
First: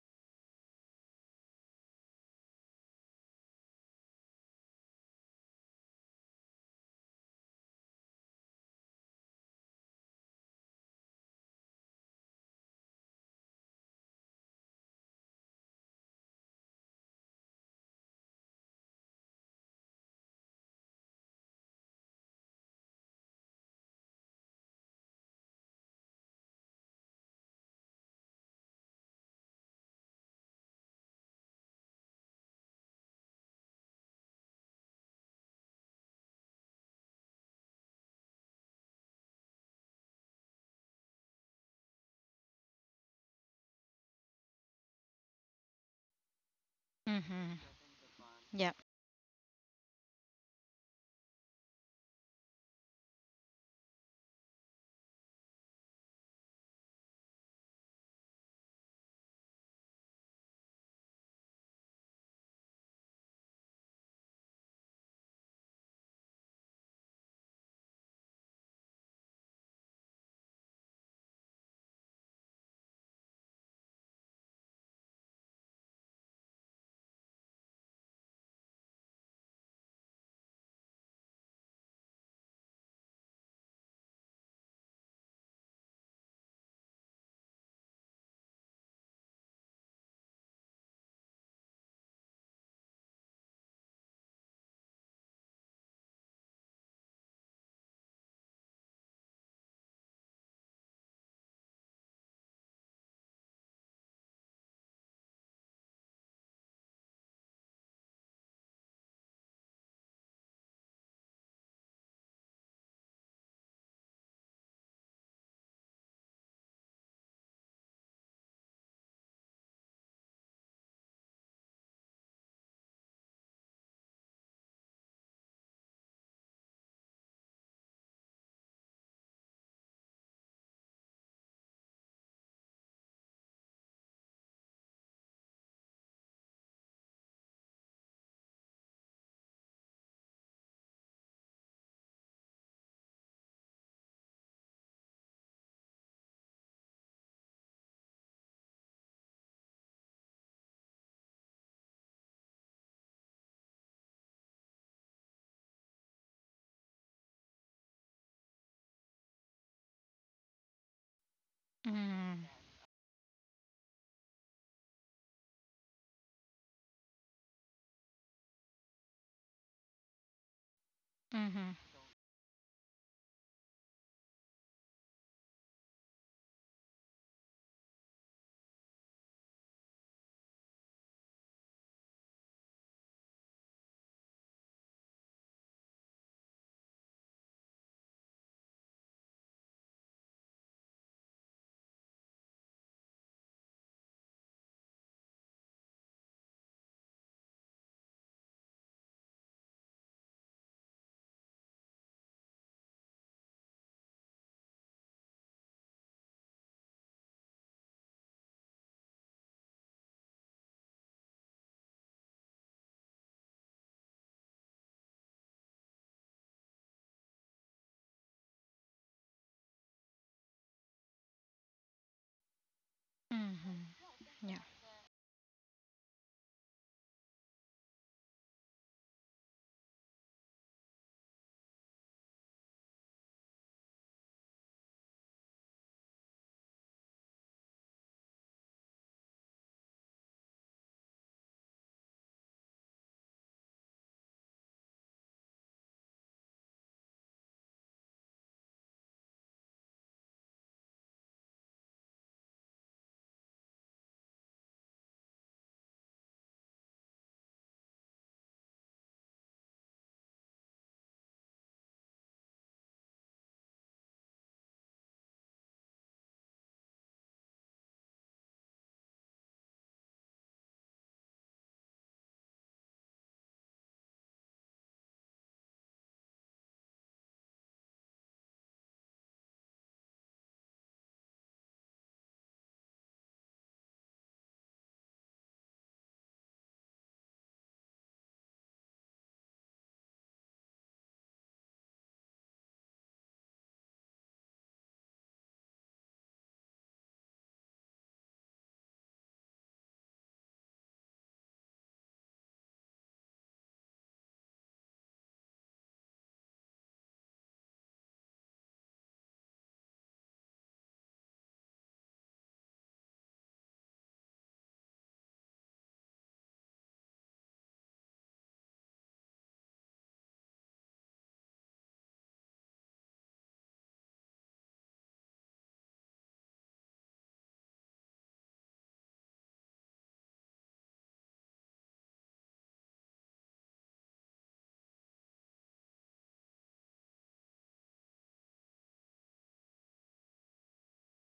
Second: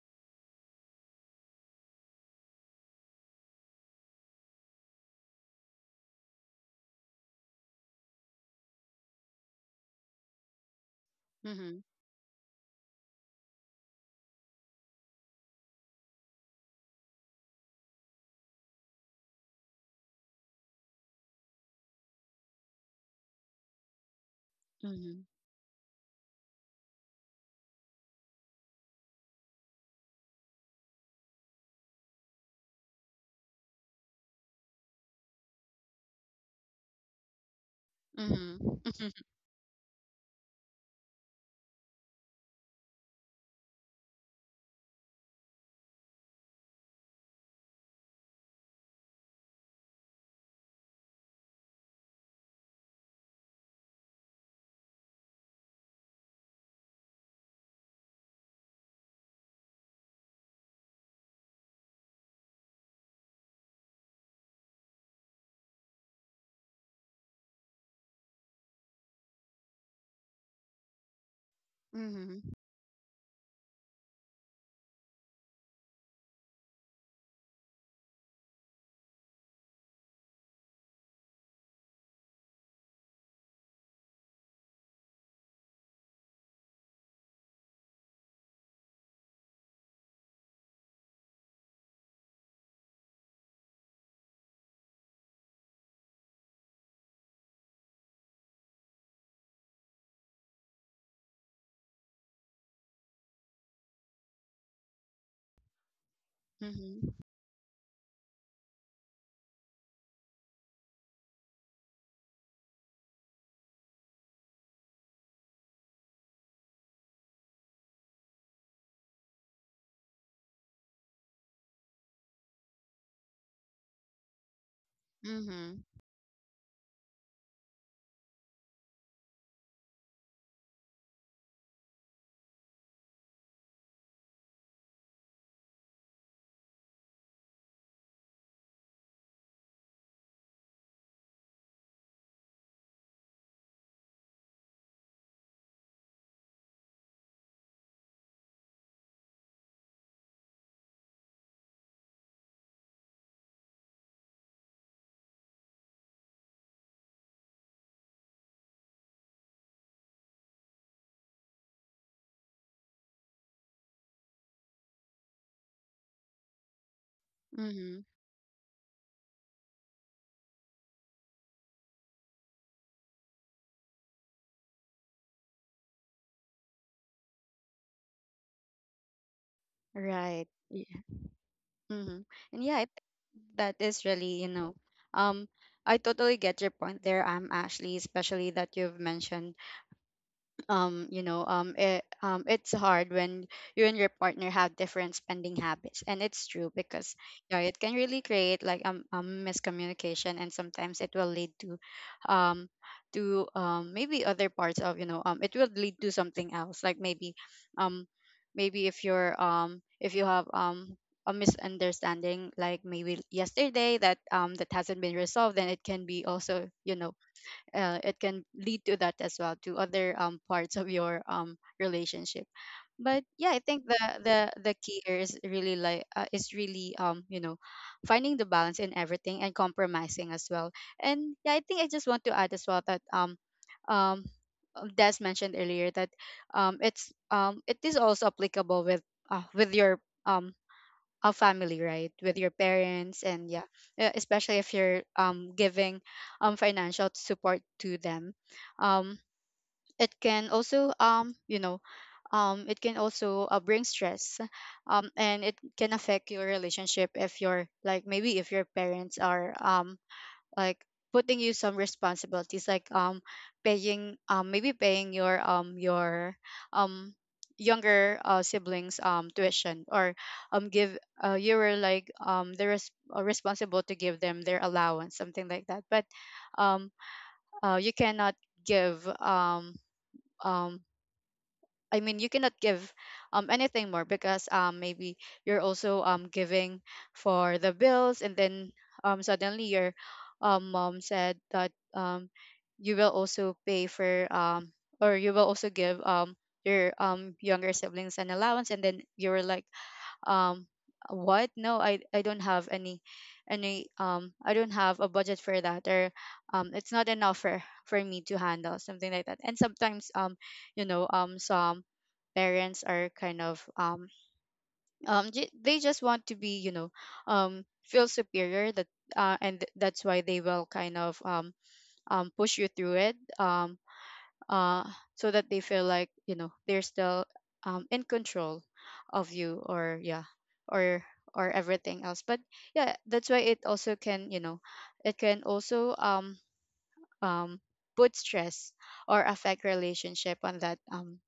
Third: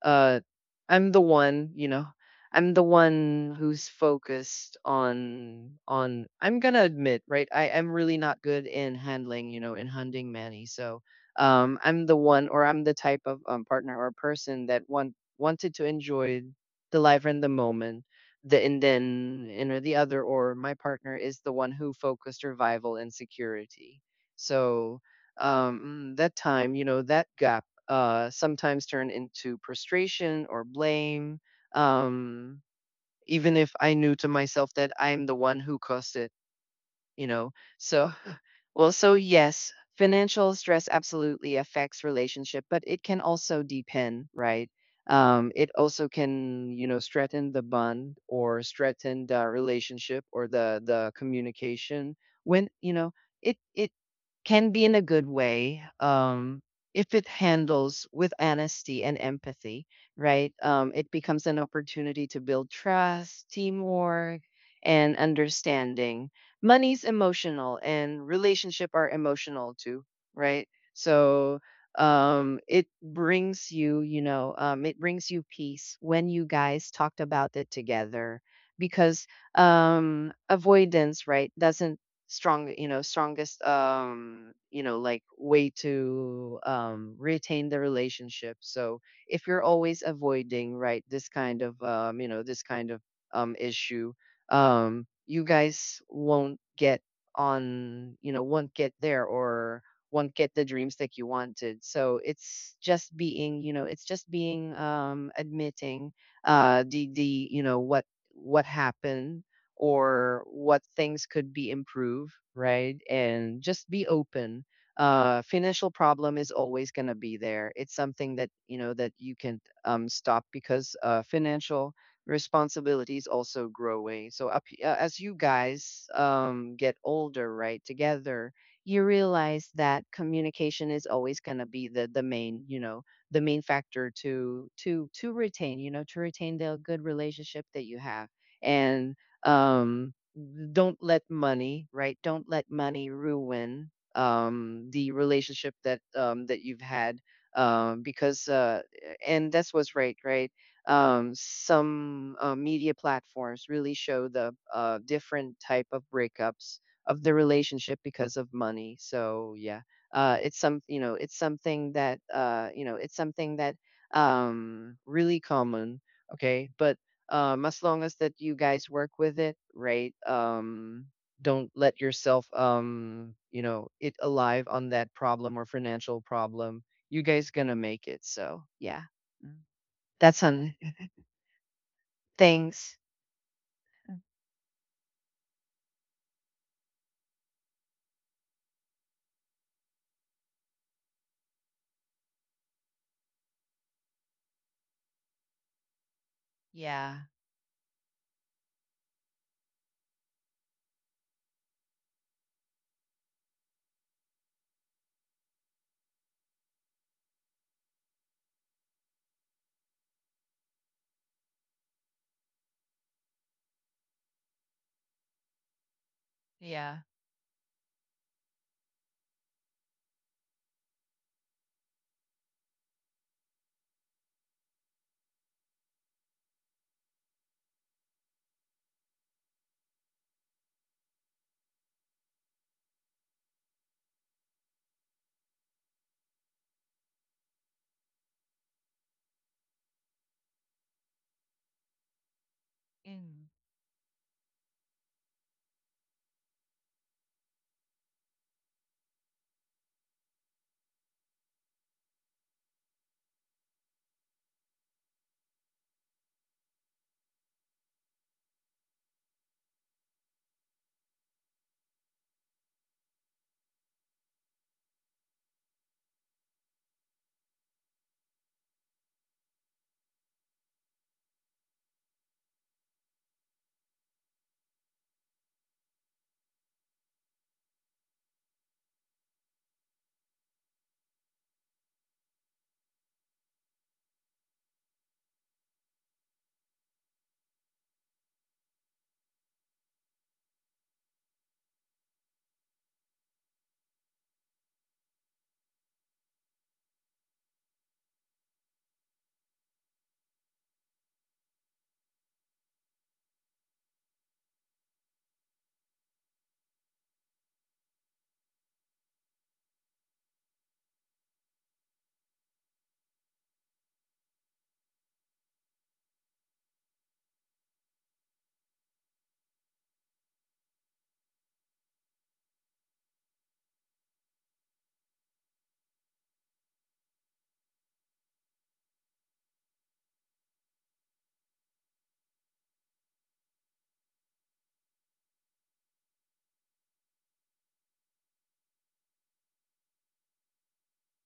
Speaker 3: uh I'm the one, you know, I'm the one who's focused on, I'm gonna admit, right, I am really not good in handling, you know, in hunting manny. So,
Speaker 1: Mm-hmm.
Speaker 3: I'm the one, or I'm the type of, partner or person that wanted to enjoy the life and the moment. The and then and Or the other, or my partner is the one who focused survival and security. So,
Speaker 1: Mm-hmm.
Speaker 3: that time, you know, that gap, sometimes turn into frustration or blame, um, even if I knew to myself that I'm the one who caused it, you know. So,
Speaker 1: Mm-hmm.
Speaker 3: well, so yes, financial stress absolutely affects relationship, but it can also depend, right? It also can, you know, strengthen
Speaker 2: Mm-hmm.
Speaker 3: the bond, or
Speaker 2: Yeah.
Speaker 3: strengthen the relationship, or the communication. When you know it it can be in a good way, if it handles with honesty and empathy, right? It becomes an opportunity to build trust, teamwork, and understanding. Money's emotional, and relationship are emotional too, right? So,
Speaker 1: Mhm,
Speaker 3: it brings you, you know, it brings you peace when you guys talked about it together. Because avoidance, right, doesn't strong, you know, strongest, you know, like, way to, retain the relationship. So if you're always avoiding, right, this kind of, you know, this kind of, issue, you guys won't get on, you know, won't get there, or won't get the dreams that you wanted. So it's just being, you know, it's just being, admitting,
Speaker 1: mhm,
Speaker 3: the you know what happened, or what things could be improved, right? And just be open. Financial problem is always going to be there. It's something that, you know, that you can, stop, because financial responsibilities also grow. Growing. So up, as you
Speaker 1: mhm,
Speaker 3: guys, get older, right, together, you realize that communication is always going to be the main, you know, the main factor to retain, you know, to retain the good relationship that you have. And, um, don't let money, right? Don't let money ruin, the relationship that, that you've had, because and that's what's right, right? Some media platforms really show the different type of breakups of the relationship because of money. So yeah, it's some, you know, it's something that
Speaker 2: Mm-hmm.
Speaker 3: you know, it's something that, really common. Okay, but as
Speaker 1: mhm.
Speaker 3: long as that you guys work with it, right, don't
Speaker 2: Mm-hmm.
Speaker 3: let yourself, you know, it alive on that problem or financial problem, you guys gonna make it. So yeah. Mm. That's
Speaker 1: Right.
Speaker 3: on
Speaker 1: Yeah. Mhm. And yeah, I
Speaker 3: things.
Speaker 1: think that is really, um, I totally get your point there, Ashley, especially that you've mentioned it it's hard when you and your partner have different spending habits. And it's true because
Speaker 3: Yeah.
Speaker 1: yeah, it can really create like, a miscommunication. And sometimes it will lead to, um to maybe other parts of, it will lead to something else. Like maybe, um maybe if you're, if you have a misunderstanding, like maybe yesterday that that hasn't been resolved, then it can be also, you
Speaker 3: Yeah.
Speaker 1: know, it can lead to that as well, to other, parts of your, relationship. But yeah, I think the
Speaker 2: Mm-hmm.
Speaker 1: the
Speaker 2: Yeah.
Speaker 1: the key here is really like, is really, you know, finding the balance in everything, and compromising as well. And yeah, I think I just want to add as well that um Des mentioned earlier that it's, it is also applicable with, your um a family, right, with your parents.
Speaker 3: Mm.
Speaker 1: And yeah, especially if you're giving financial support to them. um it can also, it can also, bring stress. And it can affect your relationship if you're like, maybe if your parents are, like, putting you some responsibilities, like paying, maybe paying your um younger, siblings tuition, or give, you were like the responsible to give them their allowance, something like that. But um you cannot give um I mean, you cannot give anything more, because maybe you're also giving for the bills. And then suddenly your mom said that you will also pay for, or you will also give your younger siblings an allowance. And then you were like, um what? No, I don't have any, I don't have a budget for that. Or it's not enough for me to handle something like that. And sometimes, some parents are kind of, they just want to be, you know, feel superior. That, and that's why they will kind of, push you through it. Uh so that they feel like, you know, they're still, in control of you. Or yeah, or everything else. But yeah, that's why it also can, you know, it can also, um put stress or affect relationship on that, um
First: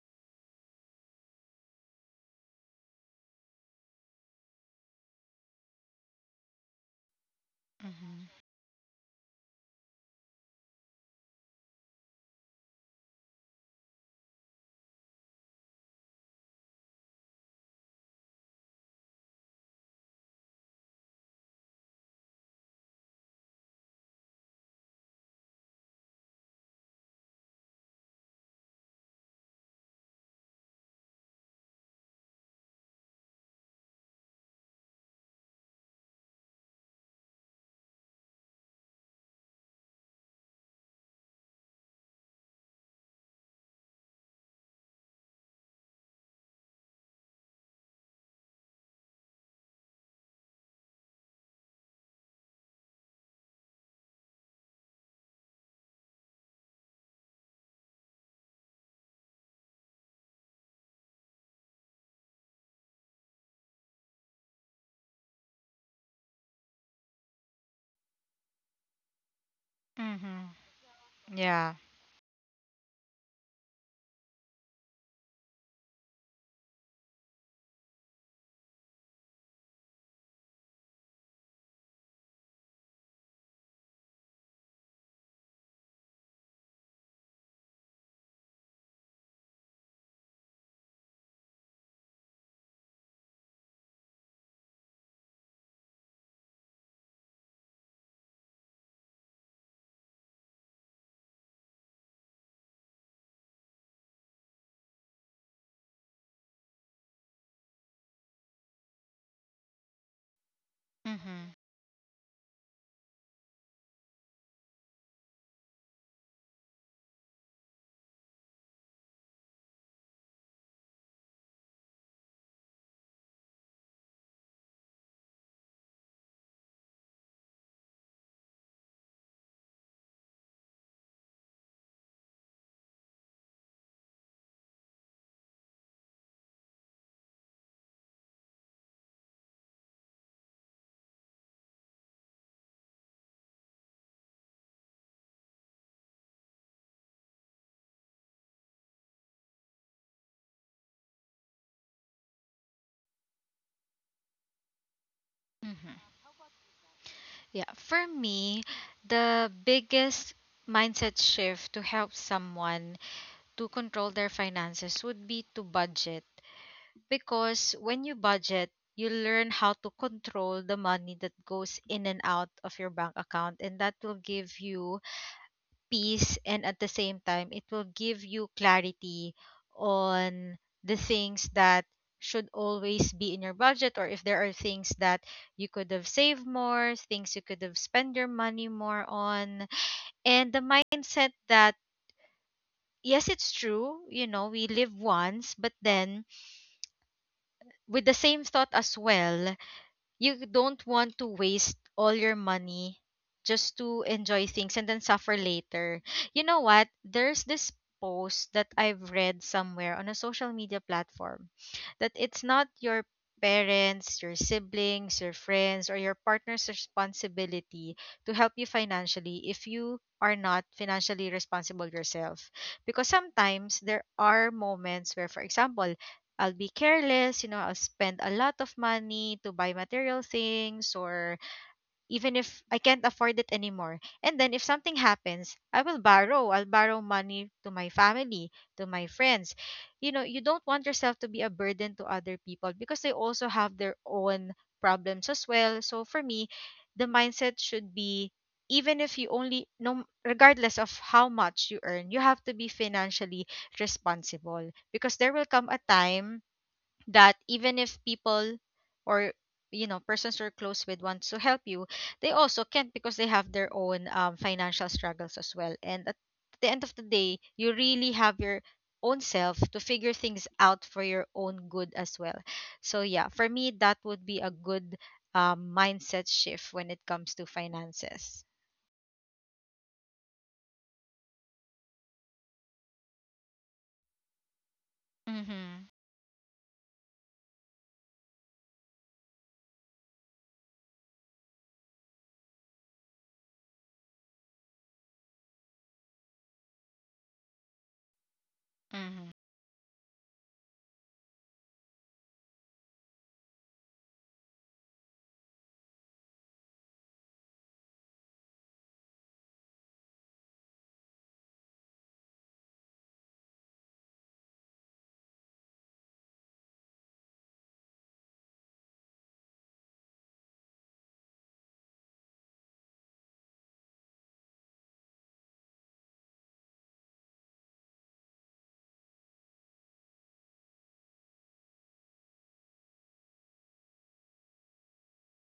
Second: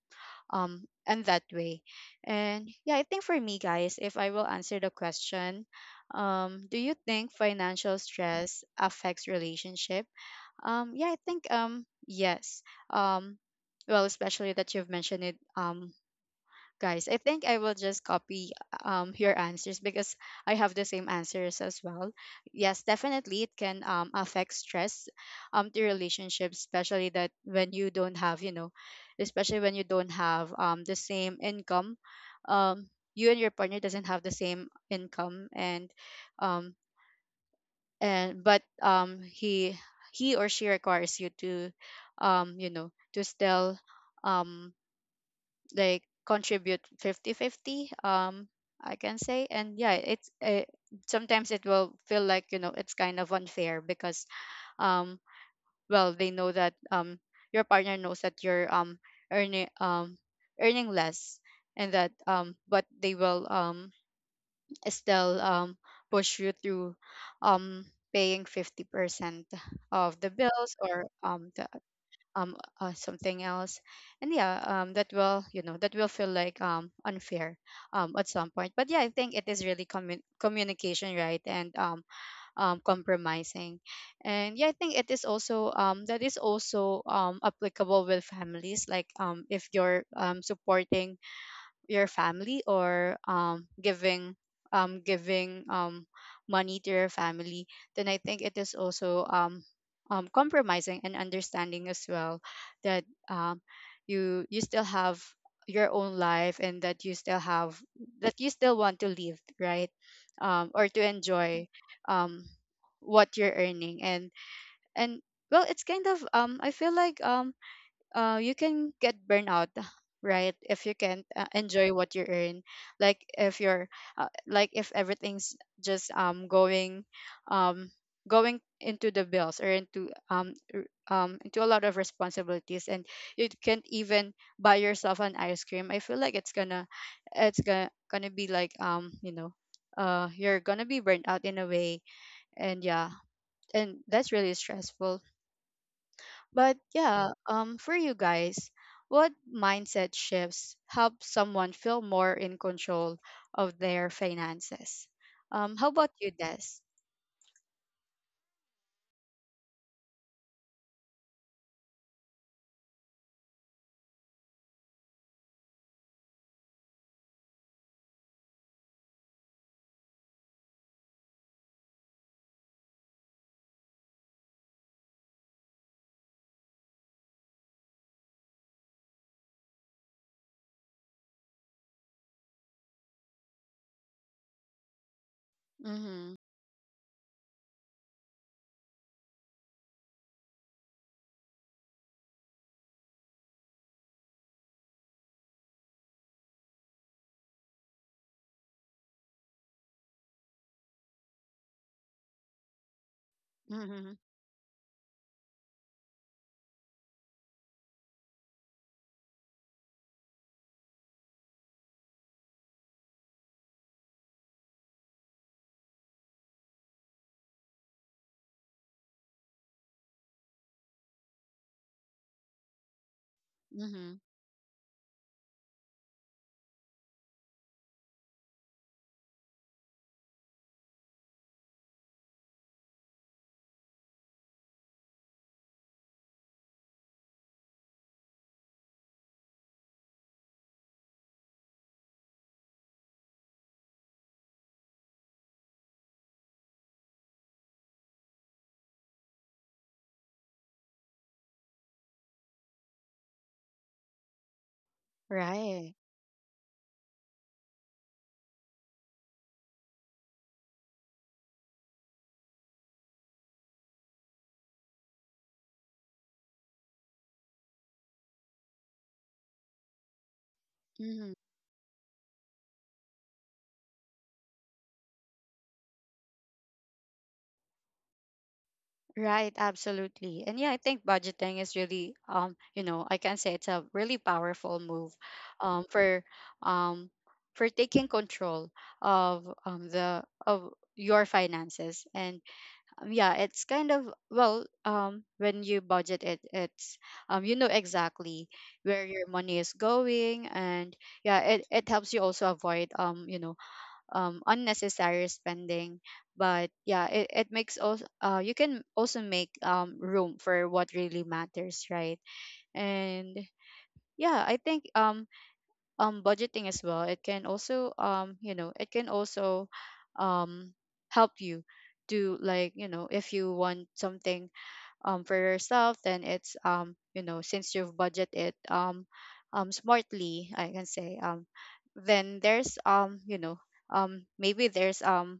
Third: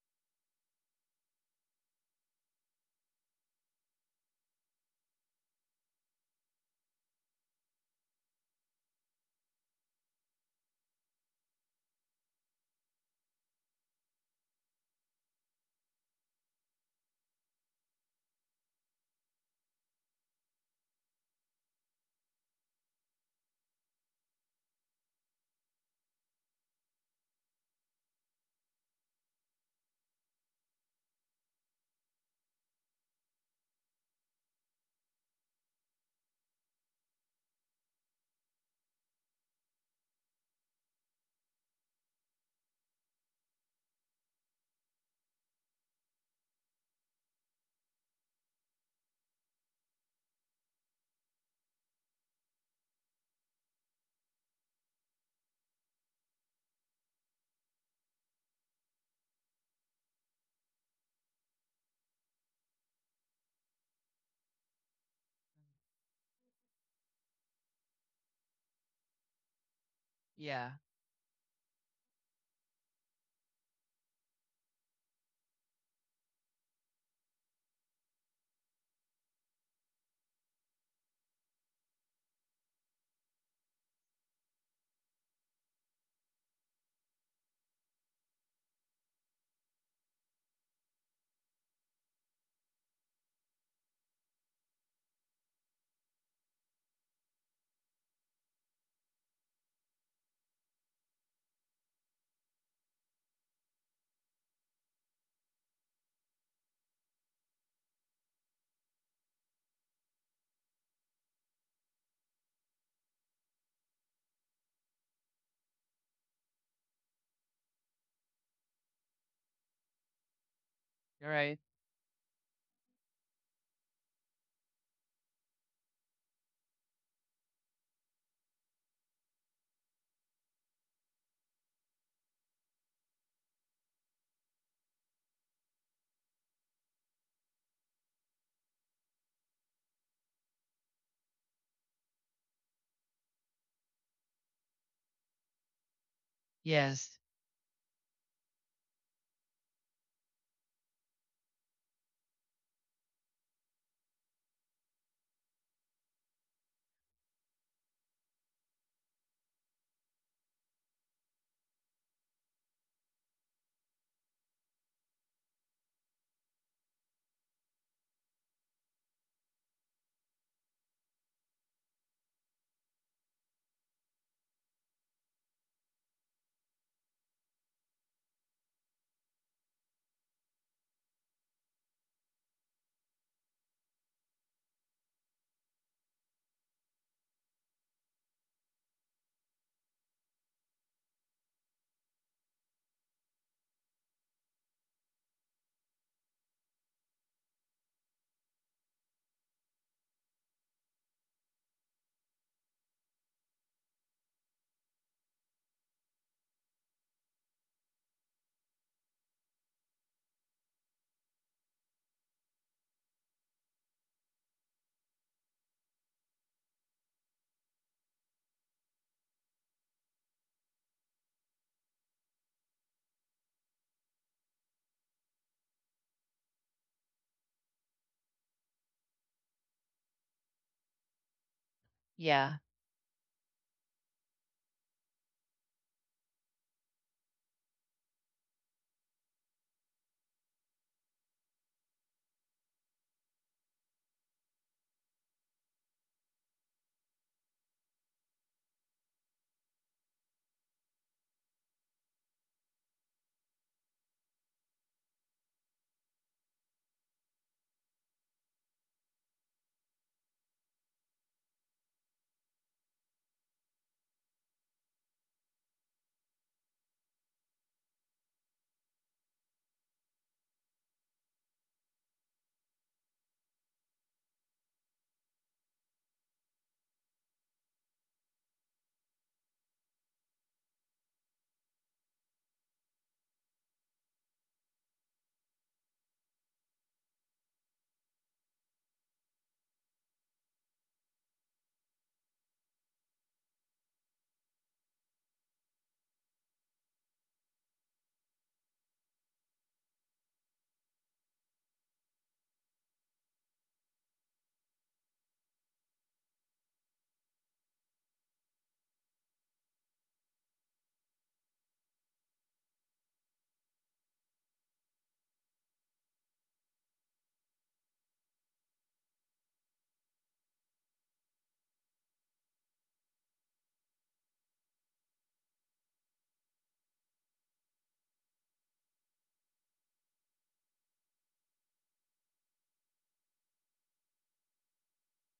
Speaker 1: um and that way. And yeah, I think for me, guys, if I will answer the question, do you think financial
Speaker 2: Mm-hmm.
Speaker 1: stress affects relationship? Yeah, I think, yes. um well, especially that you've mentioned it, guys. I think I will just copy your answers, because I have the same answers as well. Yes, definitely it can affect stress to relationships, especially that when you don't have, you know, especially when you don't have the same income. Um you and your partner doesn't have the same income. And um and but, he or she requires you to, you know, to still, um like, contribute fifty-fifty. I can say. And yeah, it's, sometimes it will feel like, you know, it's kind of unfair, because um well, they know that, your partner knows that you're, earning um earning less. And that, but they will, still, push you through um paying 50% of the
Speaker 3: Yeah.
Speaker 1: bills,
Speaker 2: Mm-hmm.
Speaker 1: or the,
Speaker 2: Yeah.
Speaker 1: something else. And yeah, that will, you know, that will feel like unfair at some point. But yeah, I think it is really communication, right? And compromising. And yeah, I think it is also, that is also applicable with families, like if you're supporting your family, or giving money to your family. Then I think it is also, compromising and understanding as well, that um you still have your own life, and that you still have, that you still want to live, right? Or to
Speaker 2: Mm-hmm.
Speaker 1: enjoy um what you're earning. And well, it's kind of, I feel like, you can get burnout, right, if you can't,
Speaker 3: You're right.
Speaker 1: enjoy what you earn. Like if you're, like if everything's just um going into the bills, or into into a lot of responsibilities, and you can't even buy yourself an ice cream, I feel like it's gonna, it's gonna be like, you know, you're gonna be burnt out in a way. And yeah, and that's really stressful. But
Speaker 3: Yes.
Speaker 1: yeah, for you guys, what mindset shifts help someone feel more in control of their finances? How
Speaker 2: Mm-hmm.
Speaker 1: about you, Des?
Speaker 2: Yeah, for me, the biggest mindset shift to help someone to control their finances would be to budget. Because when you budget, you learn how to control the money that goes in and out of your bank account, and that will give you peace. And at the same time, it will give you clarity on the things that should always be in your budget, or if there are things that you could have
Speaker 1: Mm-hmm.
Speaker 2: saved more, things you could have spent your money more on, and the mindset that. Yes, it's true, you know, we live once, but then with the same thought as well, you don't want to waste all your money just to
Speaker 1: Mm-hmm.
Speaker 2: enjoy things and then suffer later. You know what? There's this post that I've read somewhere on a social media platform, that it's not your parents, your siblings, your friends, or your partner's responsibility to help you financially if you are not financially responsible yourself. Because sometimes there
Speaker 1: Mm-hmm.
Speaker 2: are moments where, for example, I'll be careless, you know, I'll spend a lot of money to buy material things or even if
Speaker 3: Yeah.
Speaker 2: I can't afford it anymore. And then if something happens, I will borrow. I'll borrow money to my family, to my friends. You know, you don't want yourself to be a burden to other people because they also have their own problems as well. So for me, the mindset should be, even if you only, no, regardless of how much you earn, you have to be financially responsible, because there will come a
Speaker 1: Right.
Speaker 2: time that even if people, or you know, persons you're close with wants to help you, they also can't because they have their own financial struggles as well. And at the end of the day, you really have your own self to figure things out for your
Speaker 1: Mm-hmm.
Speaker 2: own good as well. So yeah, for me that would be a good mindset shift when it comes to finances.
Speaker 1: Right. Absolutely. And yeah, I think budgeting is really, you know, I can say it's a really powerful move,
Speaker 2: Mm-hmm.
Speaker 1: um, for, um, for taking control of your finances. And, yeah, it's kind of, well, when you budget it, it's, you know, exactly where
Speaker 2: Mm-hmm.
Speaker 1: your money is going. And yeah, it helps you also avoid, unnecessary spending. But yeah, it makes also, you can also make room for what really matters, right? And yeah, I think, budgeting as well, it can also, you know, it can also um help you, to, like, you know, if you want something for yourself, then it's, you know, since you've budget it, smartly, I can say. Then there's, maybe there's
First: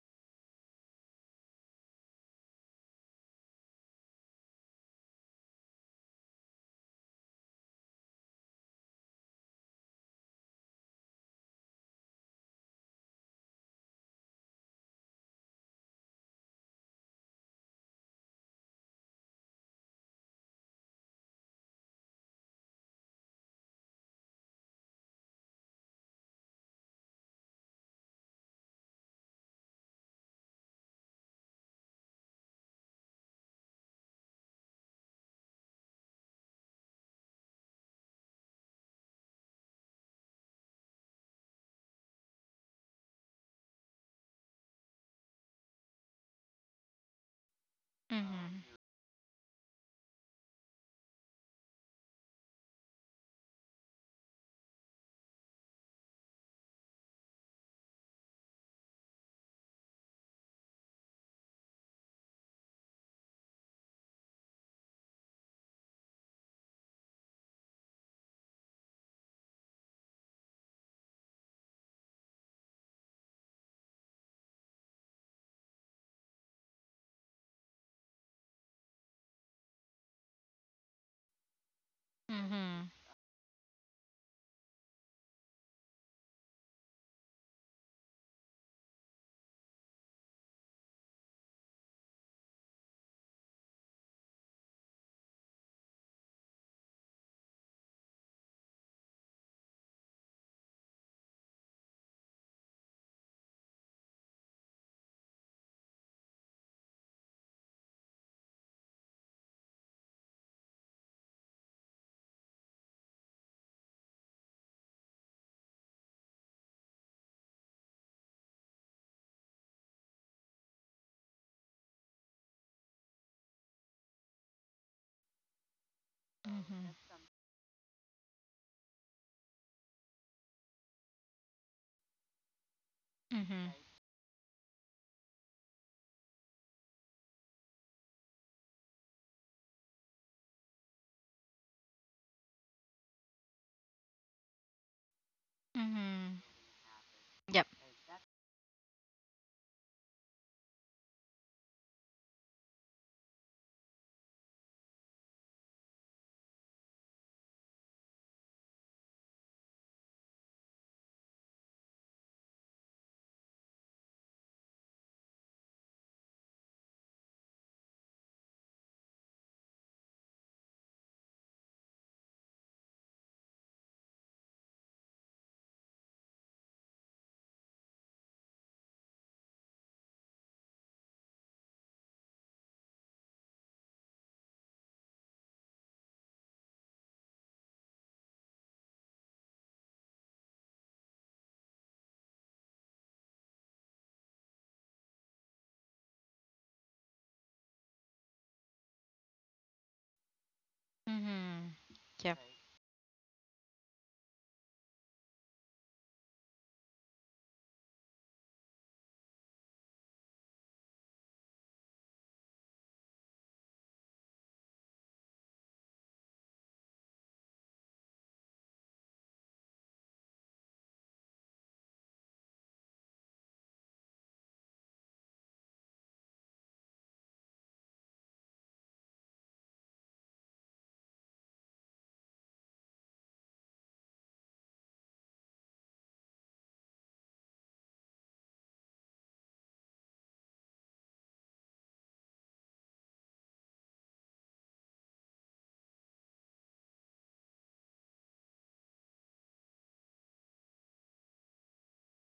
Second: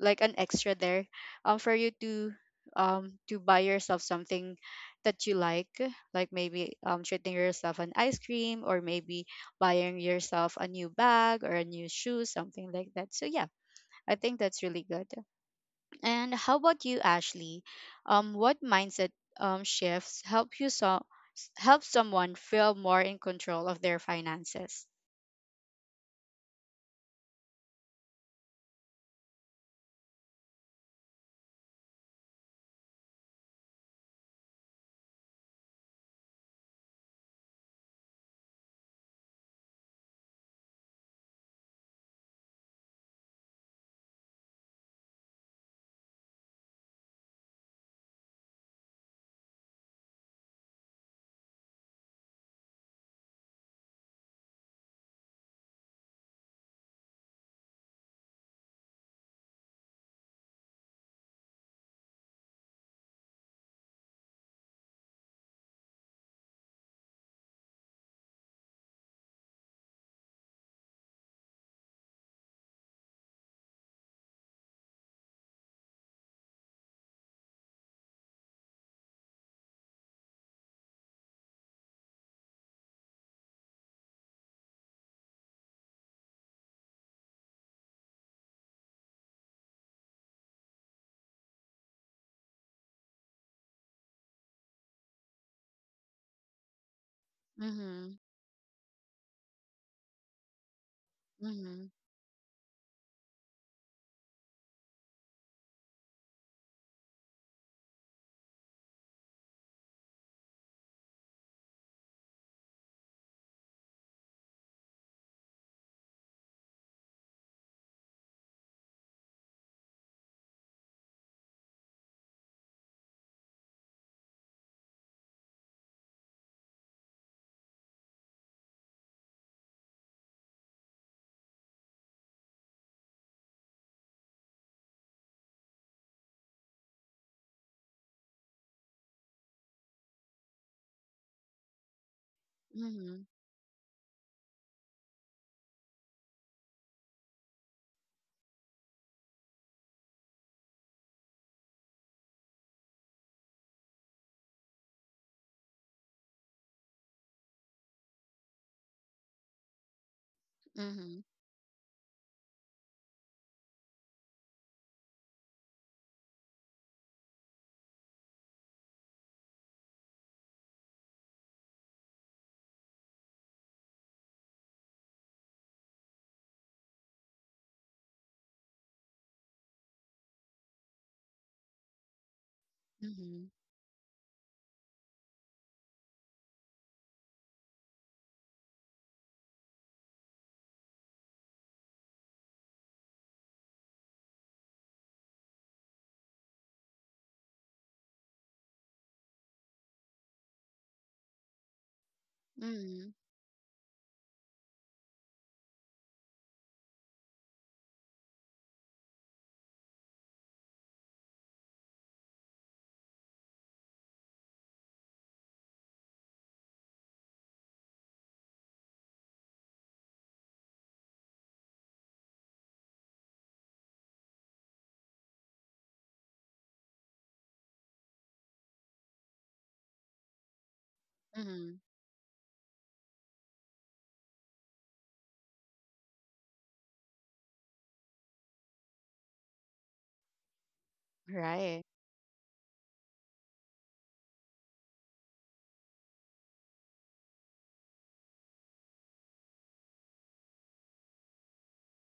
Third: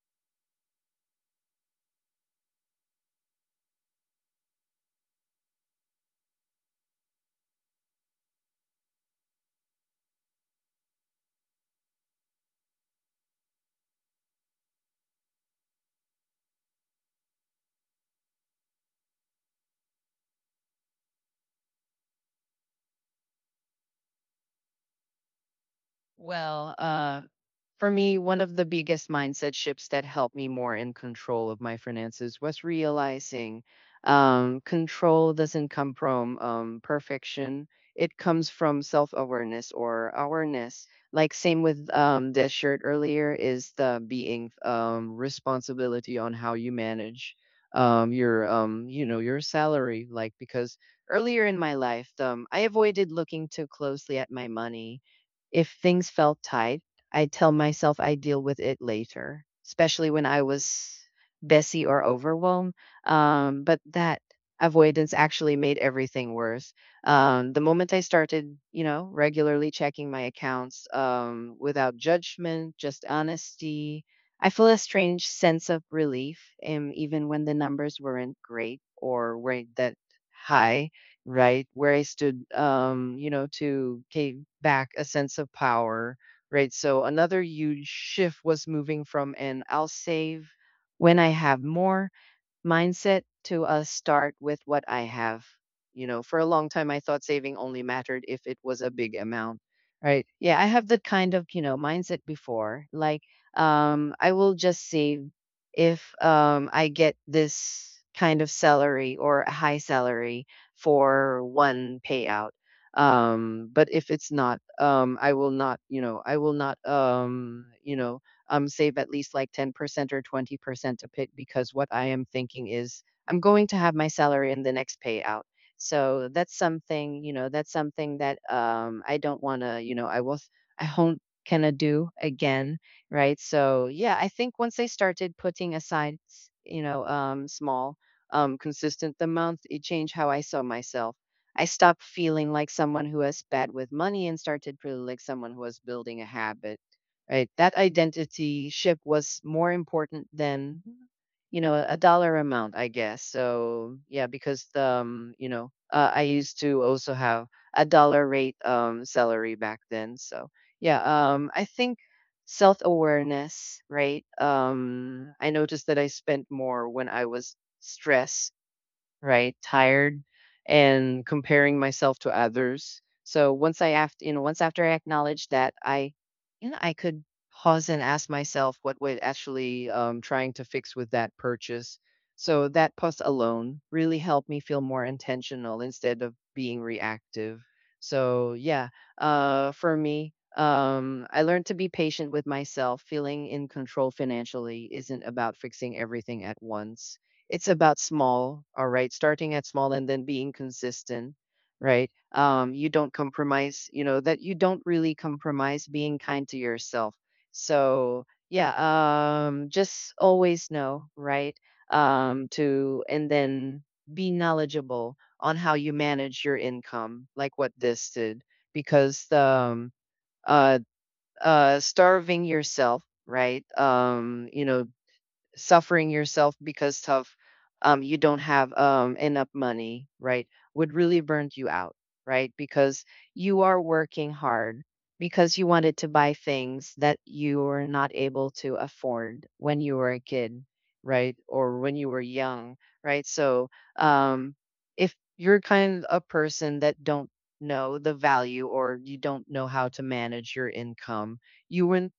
Speaker 1: like an extra there for you to, to buy yourself something that you like. Like maybe treating yourself an ice cream, or maybe buying yourself a new bag or a new shoe, something like that. So yeah, I think that's really good. And how about you, Ashley? What mindset shifts help you, so help someone feel more in control of their finances?
Speaker 3: Well, for me, one of the biggest mindset shifts that helped me more in control of my finances was realizing, control doesn't come from, perfection. It comes from self awareness, or awareness. Like, same with, this shirt earlier, is the being, responsibility on how you manage, your,
Speaker 2: Mm-hmm.
Speaker 3: your salary, like, because earlier in my life, I avoided looking too closely at my money. If things felt tight, I tell myself I deal with it later, especially when I was busy or overwhelmed. But that avoidance actually made everything worse. The moment I started, you know, regularly checking my accounts, without judgment, just honesty, I feel a strange sense of relief. And even when the numbers weren't great, or weren't that high, right where I stood,
Speaker 2: Mm-hmm.
Speaker 3: you know, to take back a sense of power. Right. So another huge shift was moving from an I'll save when I have more mindset, to us start with what I have. You know, for a long time, I thought saving only
Speaker 1: Mm-hmm.
Speaker 3: mattered if it was a big amount, right? Yeah, I have that kind of, you know,
Speaker 1: Mm-hmm.
Speaker 3: mindset before. I will just save if I get this kind of salary or a high salary for one payout. But if it's not, I will not, I will not, save at least like 10% or 20% to pit, because what I am thinking is I'm going to have my salary in the next payout. So that's
Speaker 2: Mm-hmm.
Speaker 3: something, that's something that I don't want to, I will, I won't kind of do again, right?
Speaker 2: Mm-hmm.
Speaker 3: So yeah, I think once I started putting aside, small, consistent amount, it changed how I saw myself. I stopped feeling like someone who
Speaker 1: Mm-hmm.
Speaker 3: was bad with money and started feeling like someone who was building a
Speaker 2: Mm-hmm.
Speaker 3: habit, right?
Speaker 2: Yep.
Speaker 3: That identity ship was more important than, a dollar amount, I guess. So yeah, because I used to also have a dollar rate salary back then. So yeah,
Speaker 1: Mm-hmm.
Speaker 3: I think self awareness, right? I noticed that I spent more when I was stressed, right? Tired and comparing myself to others. So once I after you know once after I acknowledge that, I I could pause and ask myself what we're actually trying to fix with that purchase. So that pause
Speaker 1: Mm-hmm.
Speaker 3: alone really helped me feel more intentional instead of being reactive. So yeah, for me, I learned to be patient with myself. Feeling in control financially isn't about fixing everything at once, it's about small, all right, starting at small and then being consistent,
Speaker 2: Mm-hmm.
Speaker 3: right?
Speaker 2: Yep.
Speaker 3: You
Speaker 1: Mm-hmm.
Speaker 3: don't compromise, that you don't really compromise being kind to yourself. So, yeah, just always know, right? To and then be knowledgeable on how you manage your income, like what this did, because uh, starving yourself, right? Suffering yourself because of, you don't have enough money, right, would really burn you
Speaker 1: Mm-hmm.
Speaker 3: out, right? Because you are working hard because you wanted to buy things that you were not able to afford when you were a kid, right, or
Speaker 1: Right.
Speaker 3: when you were young, right? So um, if you're kind of a person that don't know the value, or you don't know how to manage your income, you will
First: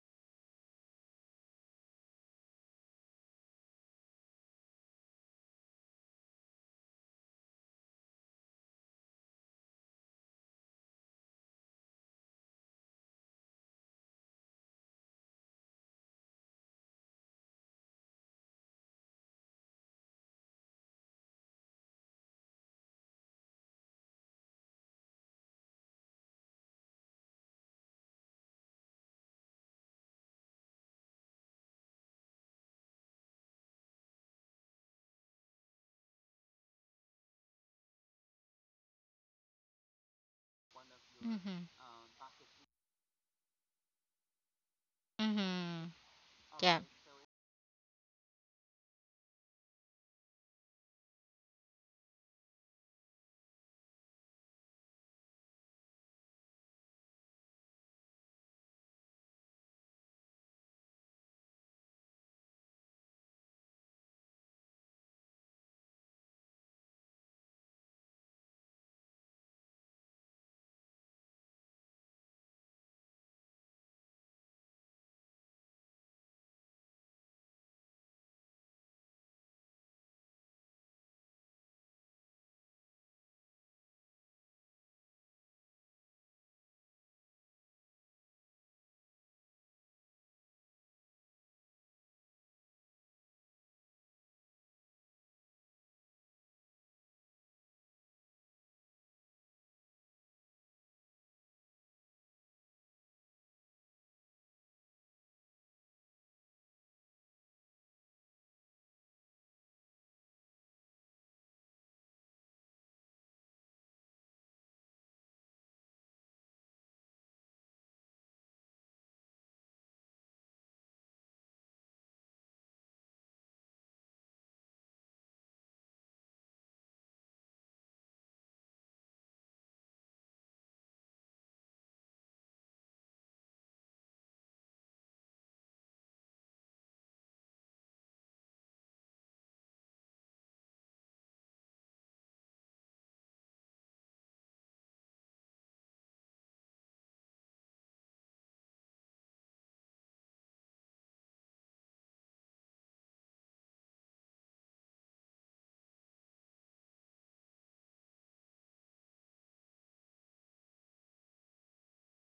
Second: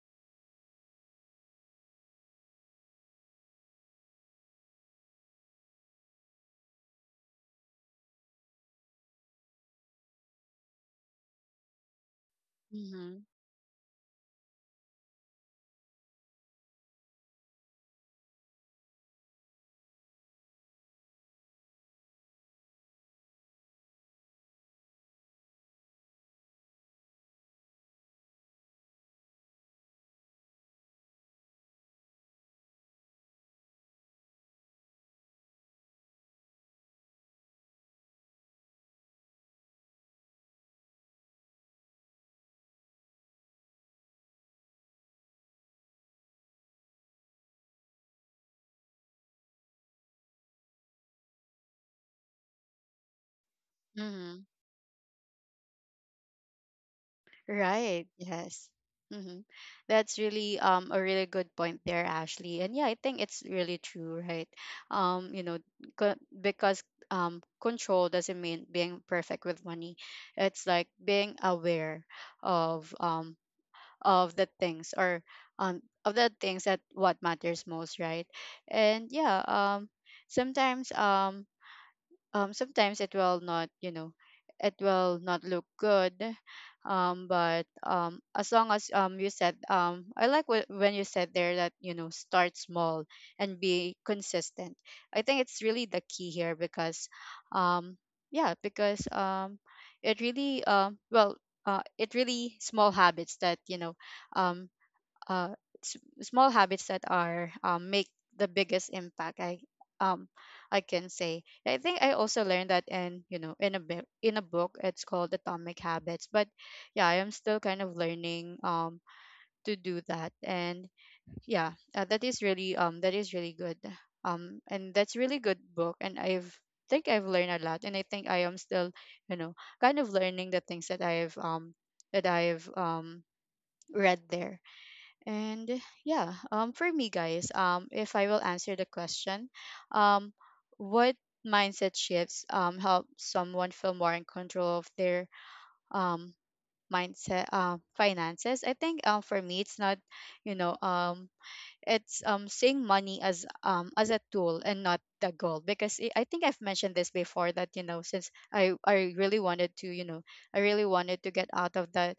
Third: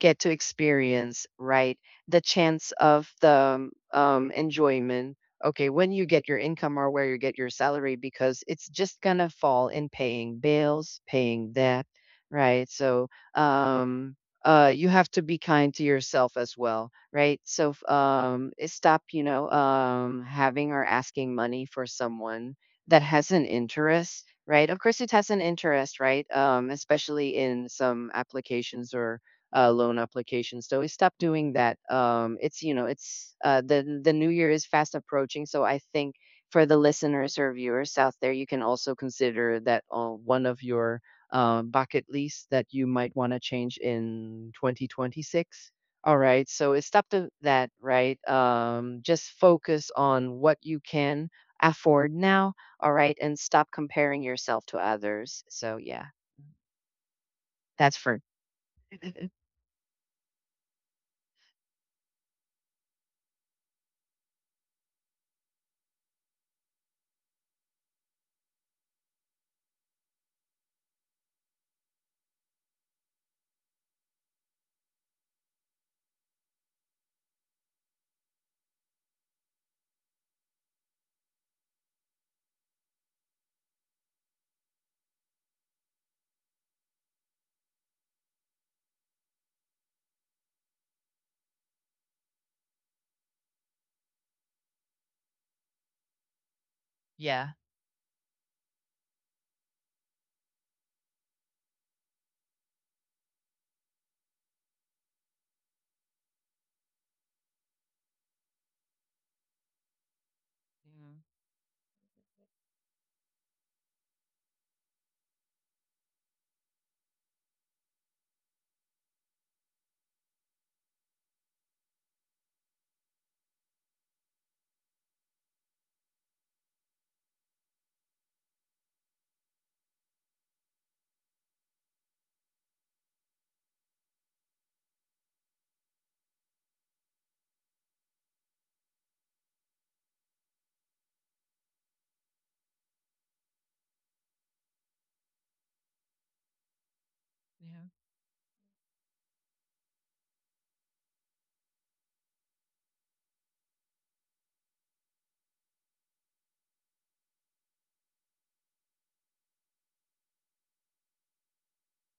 Speaker 3: get to experience, right? The chance of the enjoyment, okay, when you get your income or where you get your salary, because it's just going to fall in paying bills, paying debt, right? So,
Speaker 1: Mm-hmm.
Speaker 3: um, you have to be kind to yourself as well, right? So, stop, having or asking money for someone that has an interest, right? Of course, it has an interest, right? Especially in some applications or loan applications. So I stopped doing that. It's it's uh, the new year is fast approaching, so I think for the listeners or viewers out there, you can also consider that one of your
Speaker 2: Mm-hmm.
Speaker 3: bucket lists that you might want to change in 2026.
Speaker 2: Mm-hmm.
Speaker 3: All right, so
Speaker 2: Yeah.
Speaker 3: it's up to that, right? Just focus on what you can afford now. All right, and stop comparing
Speaker 1: Mm-hmm.
Speaker 3: yourself to others. So yeah, that's
Speaker 1: Right.
Speaker 3: for
Speaker 1: Yes. Mm-hmm. That's really, a really good point there, Ashley. And yeah, I think it's really true, right? Um, you know, because control doesn't mean being perfect with money. It's like being aware of, of the things, or, of the things that, what matters most, right? And yeah, sometimes um sometimes it will not, you know, it will not look good. But, as long as, you said, I like when you said there that, you know, start small and be consistent. I think it's really the key here, because,
Speaker 3: yeah.
Speaker 1: um, yeah, because, it really, it really, small habits that, you know, um, uh, s- small habits that are, make the biggest impact. I um i can say. I think I also learned that in, you know, in a in a book, it's called Atomic Habits. But yeah, I am still kind of learning, to do that. And yeah, that is really, that is really good, and that's really good book. And I've think I've learned a lot. And I think I am still, you know, kind of learning the things that I've read there. And yeah, for me, guys, if I will answer the question, um, what mindset shifts, help someone feel more in control of their, um, mindset
Speaker 3: Yeah.
Speaker 1: finances? I think, for me, it's not, you know, it's, seeing money as, as a tool and not the goal. Because I think I've mentioned this before, that, you know, since I really wanted to, you know, I really wanted to get out of the,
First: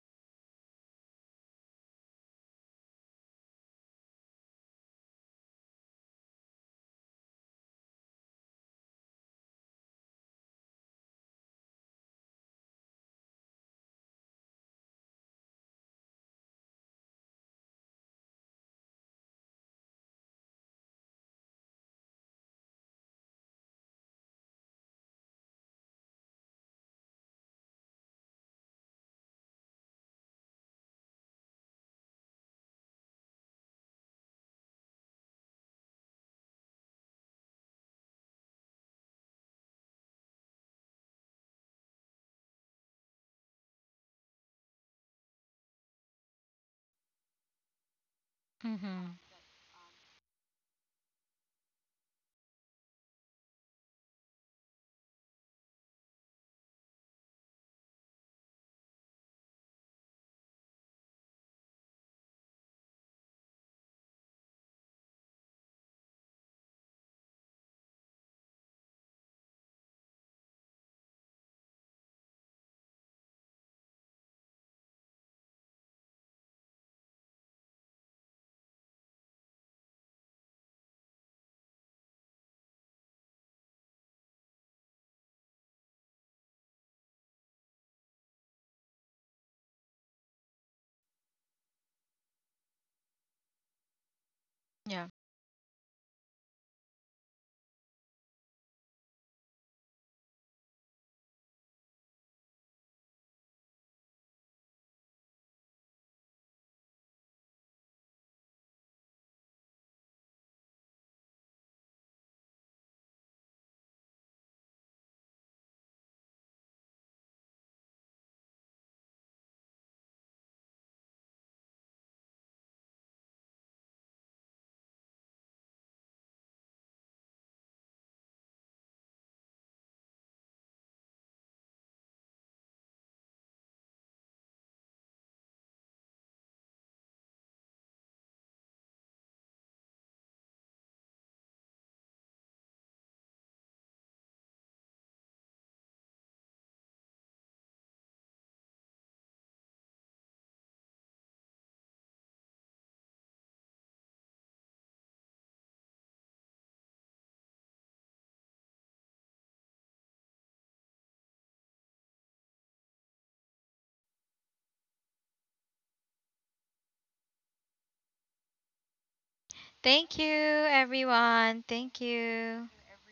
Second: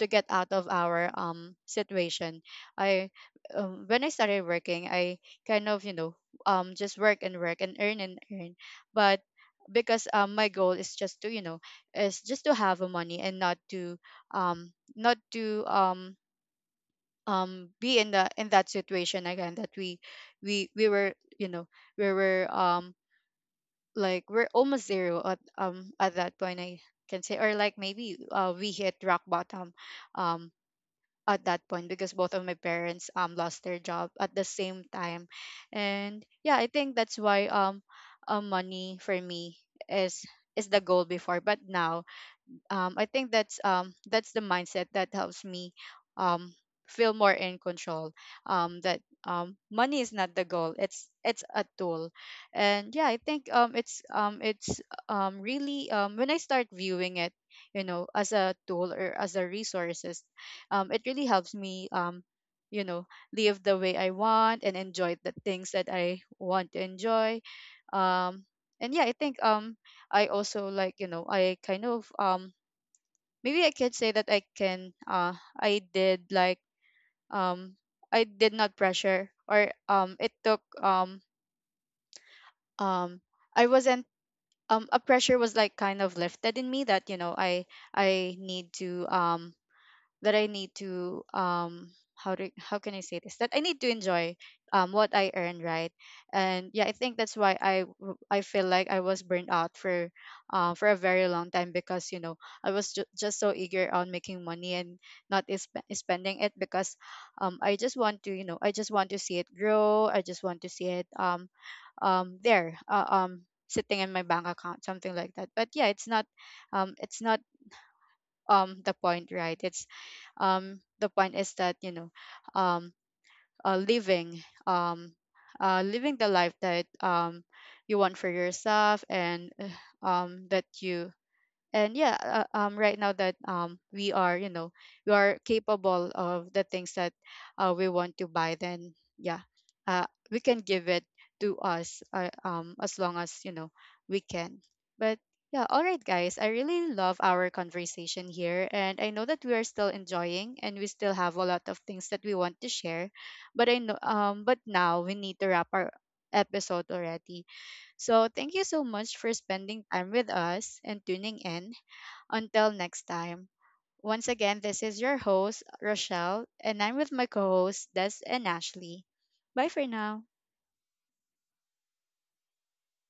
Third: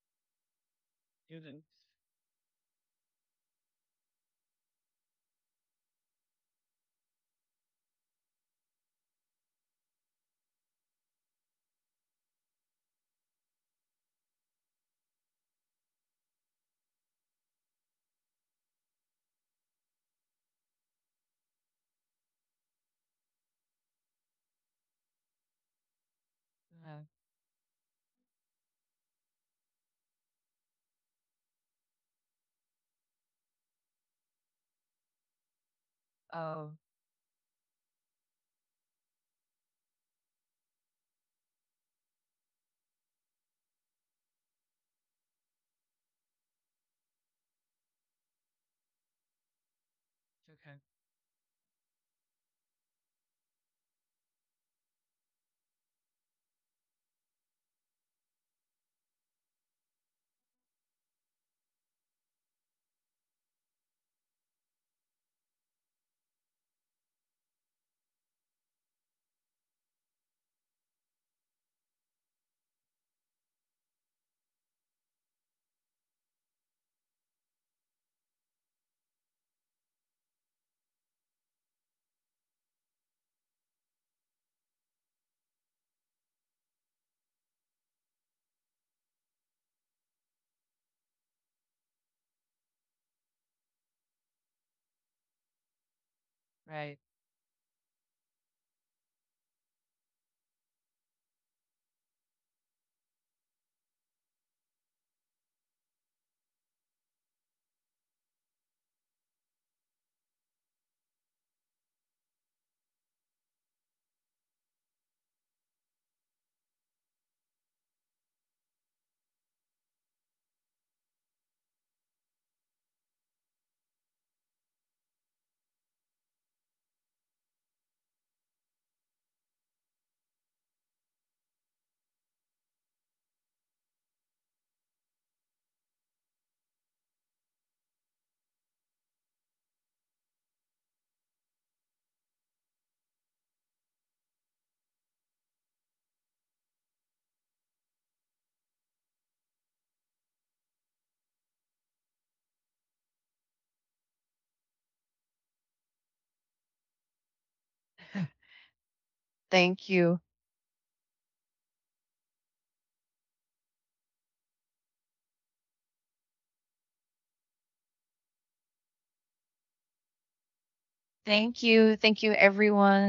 Speaker 1: to get out of our
Speaker 3: Yeah.
Speaker 1: situation. I When I started working, I kind of, you know, just work and work, and earn and earn. But because my goal is just to, you know, is just to have a money, and not to, um not to um be in the, in that situation again, that we were, you know, we were, like, we're almost zero at, at that point. I
Speaker 3: Oh,
Speaker 1: can say, or like maybe, we hit rock bottom um at that point, because both of my parents lost their job at the same time. And yeah, I
Speaker 3: oh,
Speaker 1: think that's why, money for me, is is the goal before. But now, I think that's, that's the mindset that helps me, um, feel more in control. That,
Speaker 2: Mm-hmm.
Speaker 1: money is not the goal;
Speaker 3: okay.
Speaker 1: it's a tool. And yeah, I think, it's really, when I start viewing it, you know, as a tool or as a resources, it really helps me. You know, Live the way I want, and enjoy the things that I want to enjoy. Um, and yeah, I think, I also, like, you know, I kind of, maybe I could say that I can, I did like, um I did not pressure or, it took, um I wasn't, a pressure was, like, kind of lifted in me, that, you know, I need to, that I need to, how do, how can I say this, that I need to enjoy,
Speaker 2: Yeah.
Speaker 1: what I earn, right? And yeah, I
Speaker 3: Right.
Speaker 1: think that's why I I feel like I was burned out for, for a very long time, because, you know, I was just so eager on making money, and not spending it. Because I just want to, you know, I just want to see it grow, I just want to see it, there sitting in my bank account, something like that. But yeah, it's not, um it's not the point, right? It's, the point is that, you know, um uh, living um living the life that you want for yourself. And that you, and yeah, right now that we are, you know, we are capable of the things that, we want to buy. Then yeah, we can give it to us, as long as, you know, we can. But yeah, all right, guys, I really love our conversation here, and I know that we are still enjoying, and we still have a lot of things that we want to share. But I know, but now we need to wrap our episode already. So thank you so much for spending
Speaker 3: Thank
Speaker 1: time
Speaker 3: you.
Speaker 1: with us and tuning in. Until next time, once again, this is your host, Rochelle, and I'm with my co hosts, Des and Ashley. Bye for
Speaker 2: Thank you,
Speaker 1: now.
Speaker 2: everyone.
Speaker 3: Thank you.
Speaker 2: Thank
Speaker 3: Thank you,
Speaker 2: you.
Speaker 3: everyone.